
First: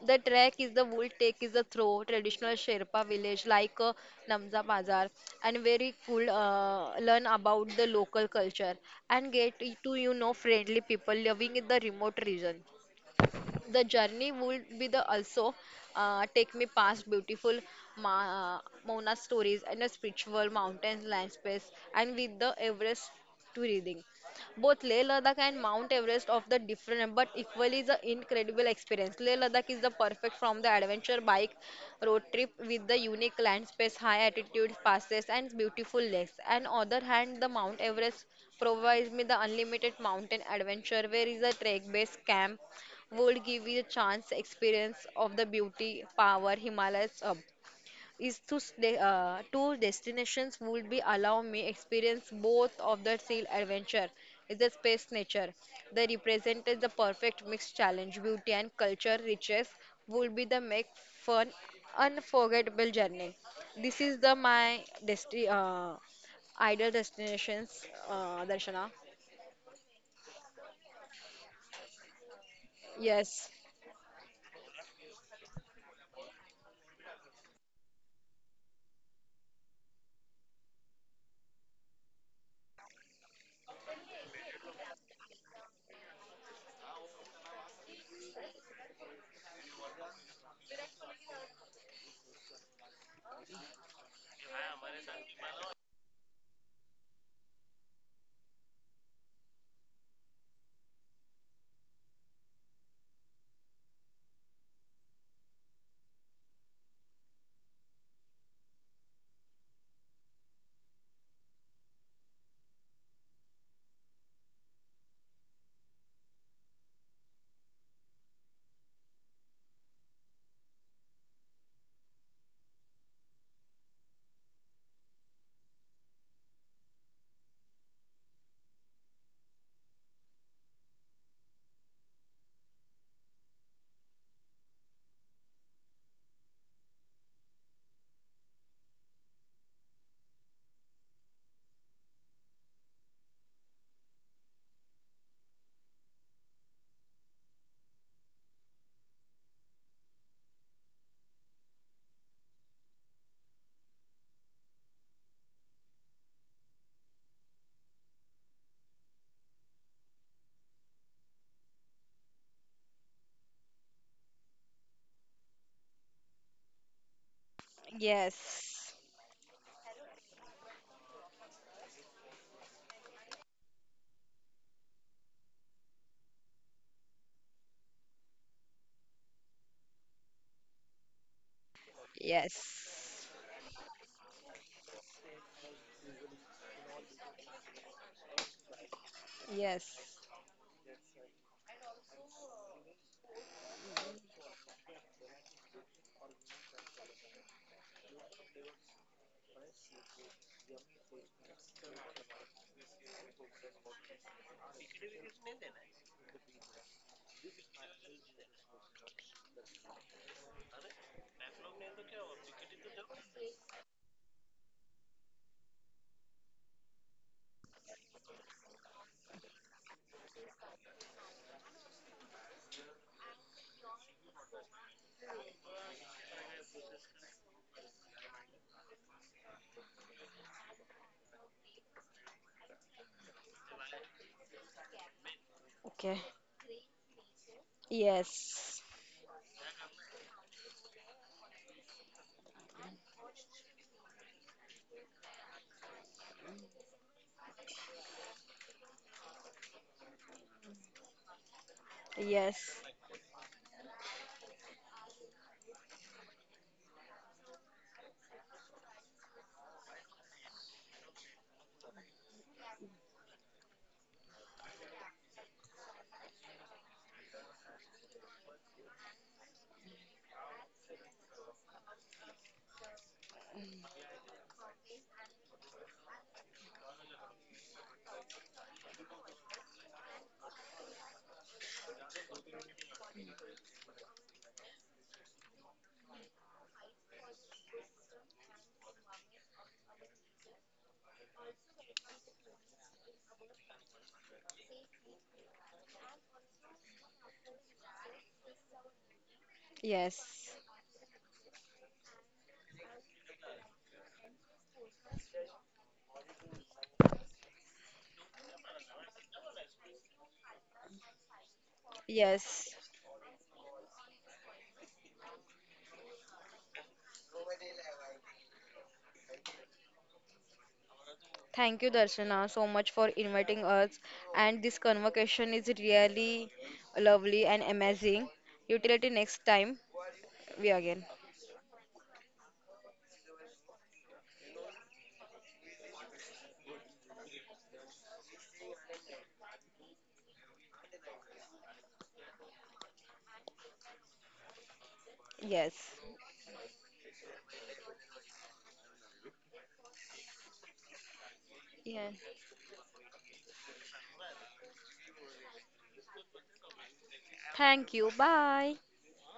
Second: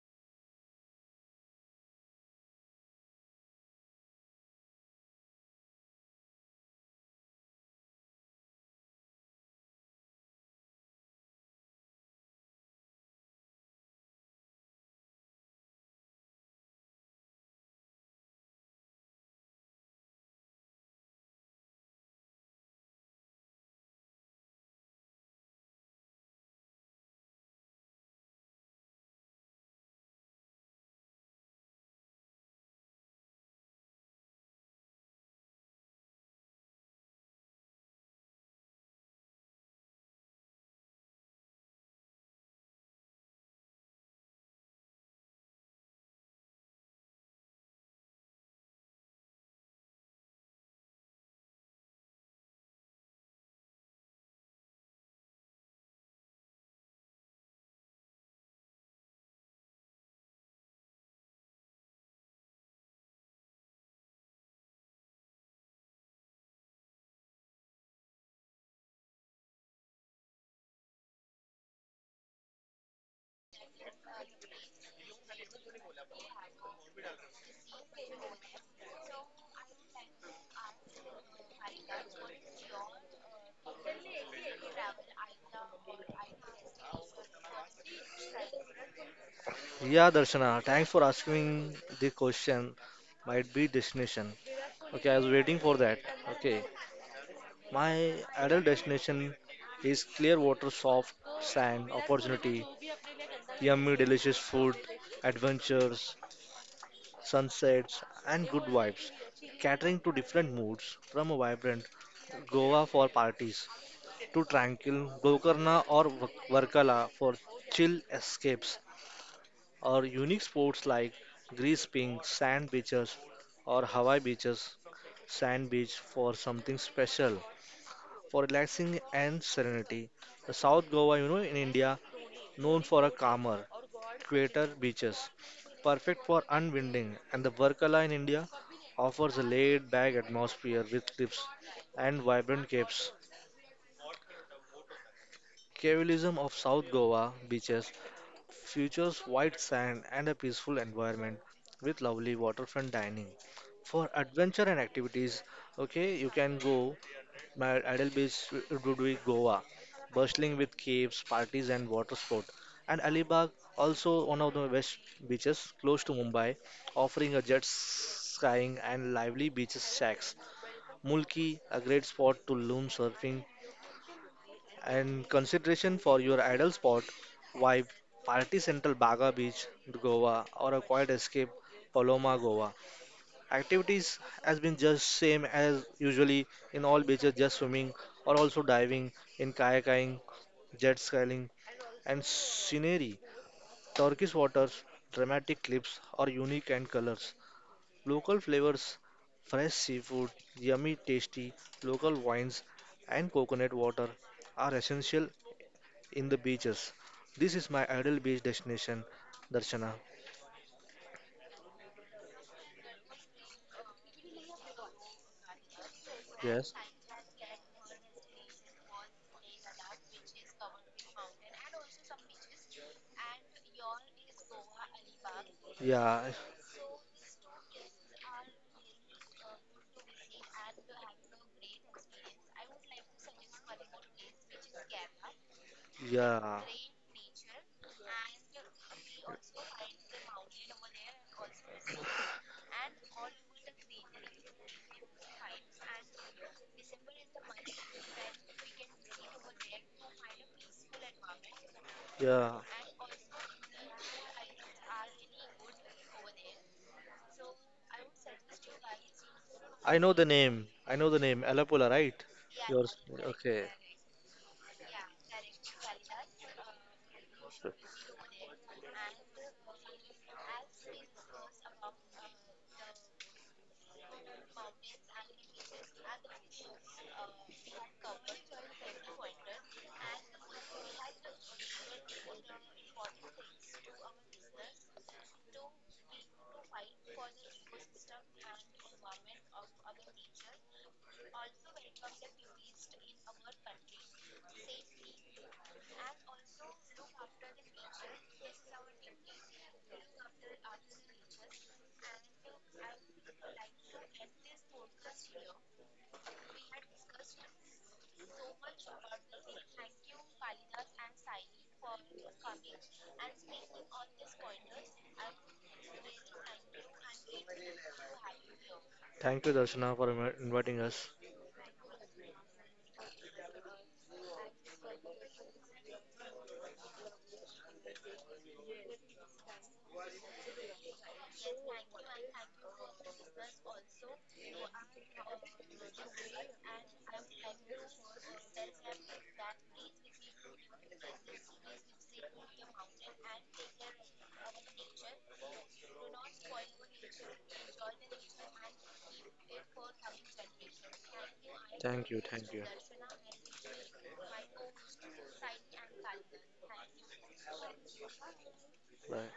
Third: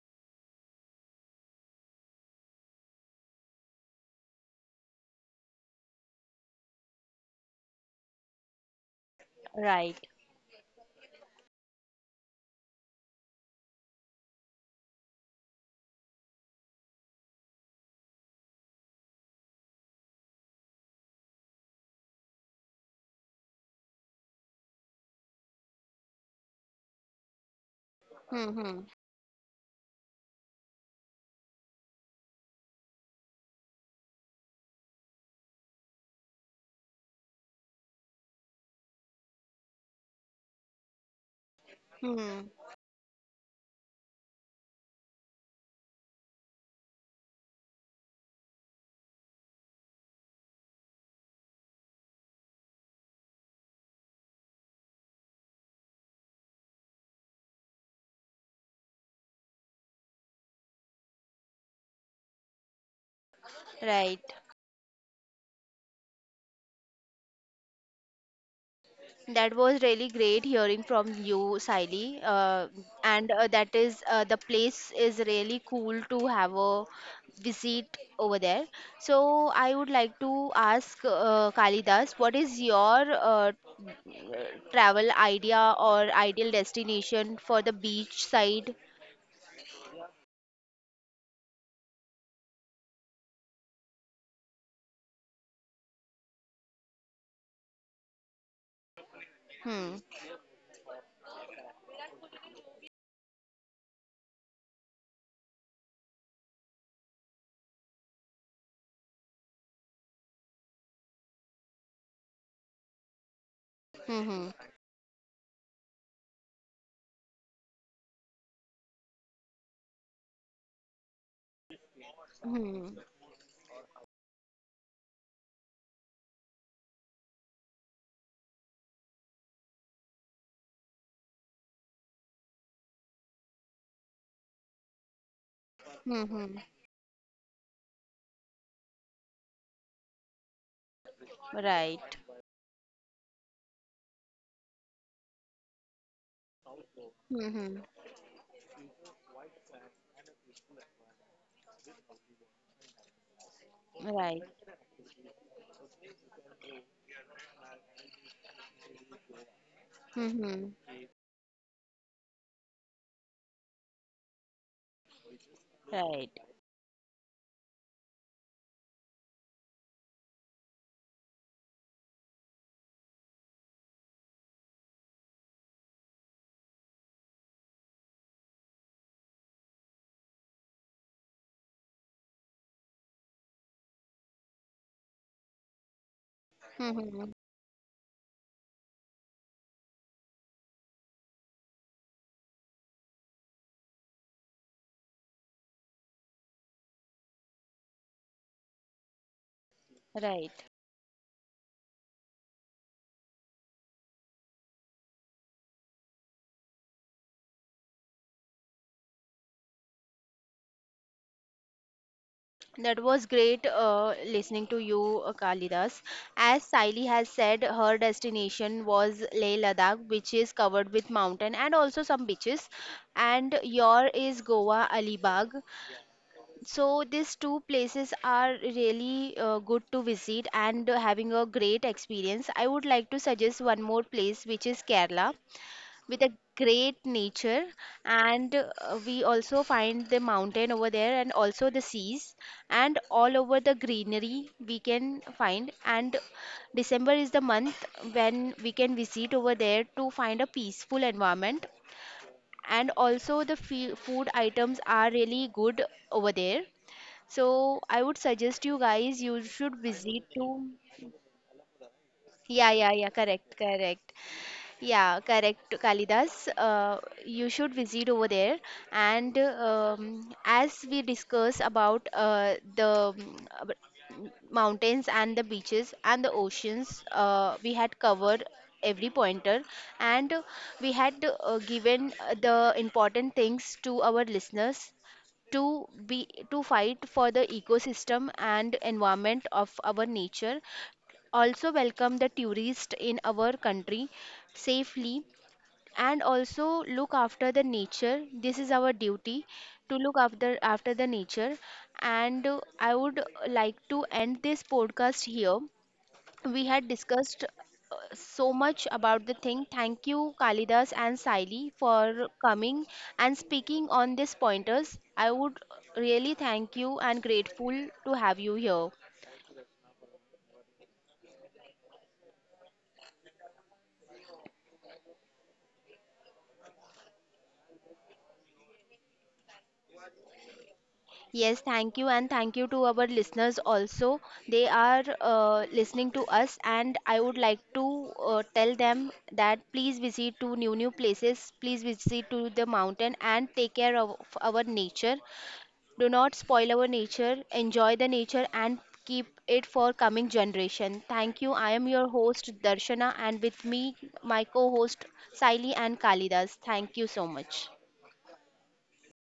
[SPEAKER 2] The trek is the wool take is the throw traditional Sherpa village like uh, Namza Bazar and very cool uh, learn about the local culture and get to
[SPEAKER 1] Right.
[SPEAKER 2] you know friendly people living in the remote region. The journey would be the also uh, take me past beautiful Ma- Mona stories and a spiritual mountains landscapes and with the Everest to reading. Both Leh Ladakh and Mount Everest of the different but equally the
[SPEAKER 1] Hmm.
[SPEAKER 2] incredible
[SPEAKER 1] Hmm.
[SPEAKER 2] experience. Leh Ladakh is the perfect from the adventure bike road trip with the unique landscapes, high altitude passes and beautiful lakes. And other hand, the Mount Everest provides me the unlimited mountain adventure where is a trek based
[SPEAKER 1] Hmm.
[SPEAKER 2] camp would give you a chance experience of the beauty power Himalayas up. Is to stay, uh, two destinations would be allow me experience both of the seal adventure is the space nature. They represented the perfect mixed challenge, beauty and culture riches would be the make fun unforgettable journey. This is
[SPEAKER 1] Right.
[SPEAKER 2] the my desti uh, ideal destinations, uh, Darshana.
[SPEAKER 1] That was really great hearing from you, Siley. Uh, and
[SPEAKER 2] Yes,
[SPEAKER 1] uh, that is uh, the place is really cool to have a visit over there. So I would like to ask uh, Kalidas, what is your uh, travel idea or ideal destination for the beach side?
[SPEAKER 3] Yeah, Darshana, thanks for asking the question. Might be destination. Okay, I was waiting for that. Okay. My ideal destination
[SPEAKER 1] Hmm.
[SPEAKER 3] is clear water, soft sand, opportunity, yummy, delicious food, adventures, sunsets, and good vibes, catering to different moods from a vibrant Goa for parties to
[SPEAKER 1] Hmm.
[SPEAKER 3] tranquil Gokarna or Vak- Varkala for chill escapes, or unique sports like grease pink, sand
[SPEAKER 1] Hmm.
[SPEAKER 3] beaches, or Hawaii beaches, sand beach for something special for relaxing and serenity. The South Goa, you know, in India, known for a calmer, quieter beaches,
[SPEAKER 1] Hmm.
[SPEAKER 3] perfect for
[SPEAKER 1] Hmm.
[SPEAKER 3] unwinding, and the Varkala in India offers a laid-back atmosphere with cliffs
[SPEAKER 1] Right.
[SPEAKER 3] and vibrant capes. Cavelism of South Goa
[SPEAKER 1] Hmm. Hmm.
[SPEAKER 3] beaches features white sand and a peaceful environment with lovely waterfront dining. For
[SPEAKER 1] Right.
[SPEAKER 3] adventure and activities, okay, you can go. My ideal beach would be Goa,
[SPEAKER 1] Hmm.
[SPEAKER 3] bustling
[SPEAKER 1] Hmm.
[SPEAKER 3] with caves, parties, and water sport. And Alibag, also one of the best beaches close to
[SPEAKER 1] Right.
[SPEAKER 3] Mumbai, offering a jet skiing
[SPEAKER 2] yes,
[SPEAKER 3] and lively beach shacks. Mulki, a great spot to loom surfing. And consideration for your ideal spot, vibe, Party Central Baga Beach, Goa, or a quiet escape, Paloma, Goa.
[SPEAKER 2] yes.
[SPEAKER 3] Activities has been just same as usually in
[SPEAKER 1] Hmm.
[SPEAKER 3] all
[SPEAKER 1] Hmm.
[SPEAKER 3] beaches, just swimming or also diving in
[SPEAKER 2] Yes.
[SPEAKER 3] kayaking, jet skiing, and scenery. Turkish waters, dramatic cliffs are unique and colors. Local flavors, fresh seafood,
[SPEAKER 1] Right.
[SPEAKER 3] yummy tasty local wines, and coconut water are essential in the beaches. This is my ideal beach destination, Darshana.
[SPEAKER 1] That was great uh, listening to you, uh, Kalidas. As
[SPEAKER 3] Yes.
[SPEAKER 1] Saili has said, her destination was Leh Ladakh, which is covered with mountain and also some beaches. And your is Goa, Alibag.
[SPEAKER 3] Yeah.
[SPEAKER 1] So these two places are really uh, good to visit and having a great experience. I would like to suggest one more place, which is Kerala,
[SPEAKER 2] Okay.
[SPEAKER 1] with a
[SPEAKER 3] Yeah.
[SPEAKER 1] great nature, and
[SPEAKER 2] Yes.
[SPEAKER 1] uh, we also find the mountain over there and also the seas, and all over the greenery we can find. And December is the month when we can visit over there to find a peaceful environment,
[SPEAKER 3] Yeah.
[SPEAKER 2] Yes.
[SPEAKER 1] and also the fe- food items are really good over there. So I would suggest you guys, you should
[SPEAKER 3] I know
[SPEAKER 1] visit
[SPEAKER 3] the
[SPEAKER 1] to,
[SPEAKER 3] name. I know the name. Alapula, right?
[SPEAKER 1] yeah, yeah,
[SPEAKER 3] Yours.
[SPEAKER 1] yeah, correct,
[SPEAKER 3] Okay.
[SPEAKER 1] correct, yeah, correct, Kalidas. Uh, you should visit over there. And um, as we discuss about uh, the mm, ab- mountains and the beaches and the oceans, uh, we had covered every pointer, and we had uh, given uh, the important things to our listeners to be to fight for the ecosystem and environment of our nature, also welcome the tourist in our country safely, and also look after the nature. This is our duty to look after
[SPEAKER 2] Yes.
[SPEAKER 1] after the nature. And uh, I would like to end this podcast here. We had discussed uh, so much about the thing. Thank you, Kalidas and Saili, for
[SPEAKER 2] Yes.
[SPEAKER 1] coming and speaking on these pointers. I would really thank you and grateful to have you here.
[SPEAKER 3] Thank you, Darshana, for invi- inviting us.
[SPEAKER 2] Thank you, Darshana, so much for inviting us. And this conversation is really lovely and amazing. Utility next time. We again.
[SPEAKER 1] Yes, thank you, and thank you to our listeners also. They are uh, listening to us, and I would like to uh, tell them that please visit to new new places, please visit to the mountain, and take care of our nature.
[SPEAKER 2] Yes.
[SPEAKER 1] Do not spoil our nature. Enjoy the nature and keep it for coming generation. Thank you. I am your
[SPEAKER 3] Thank
[SPEAKER 2] Yes.
[SPEAKER 3] you.
[SPEAKER 1] host
[SPEAKER 3] Thank you.
[SPEAKER 1] Darshana, and with me my co-host Saili and Kalidas. Thank you so much.
[SPEAKER 2] Thank you. Bye.
[SPEAKER 3] Bye.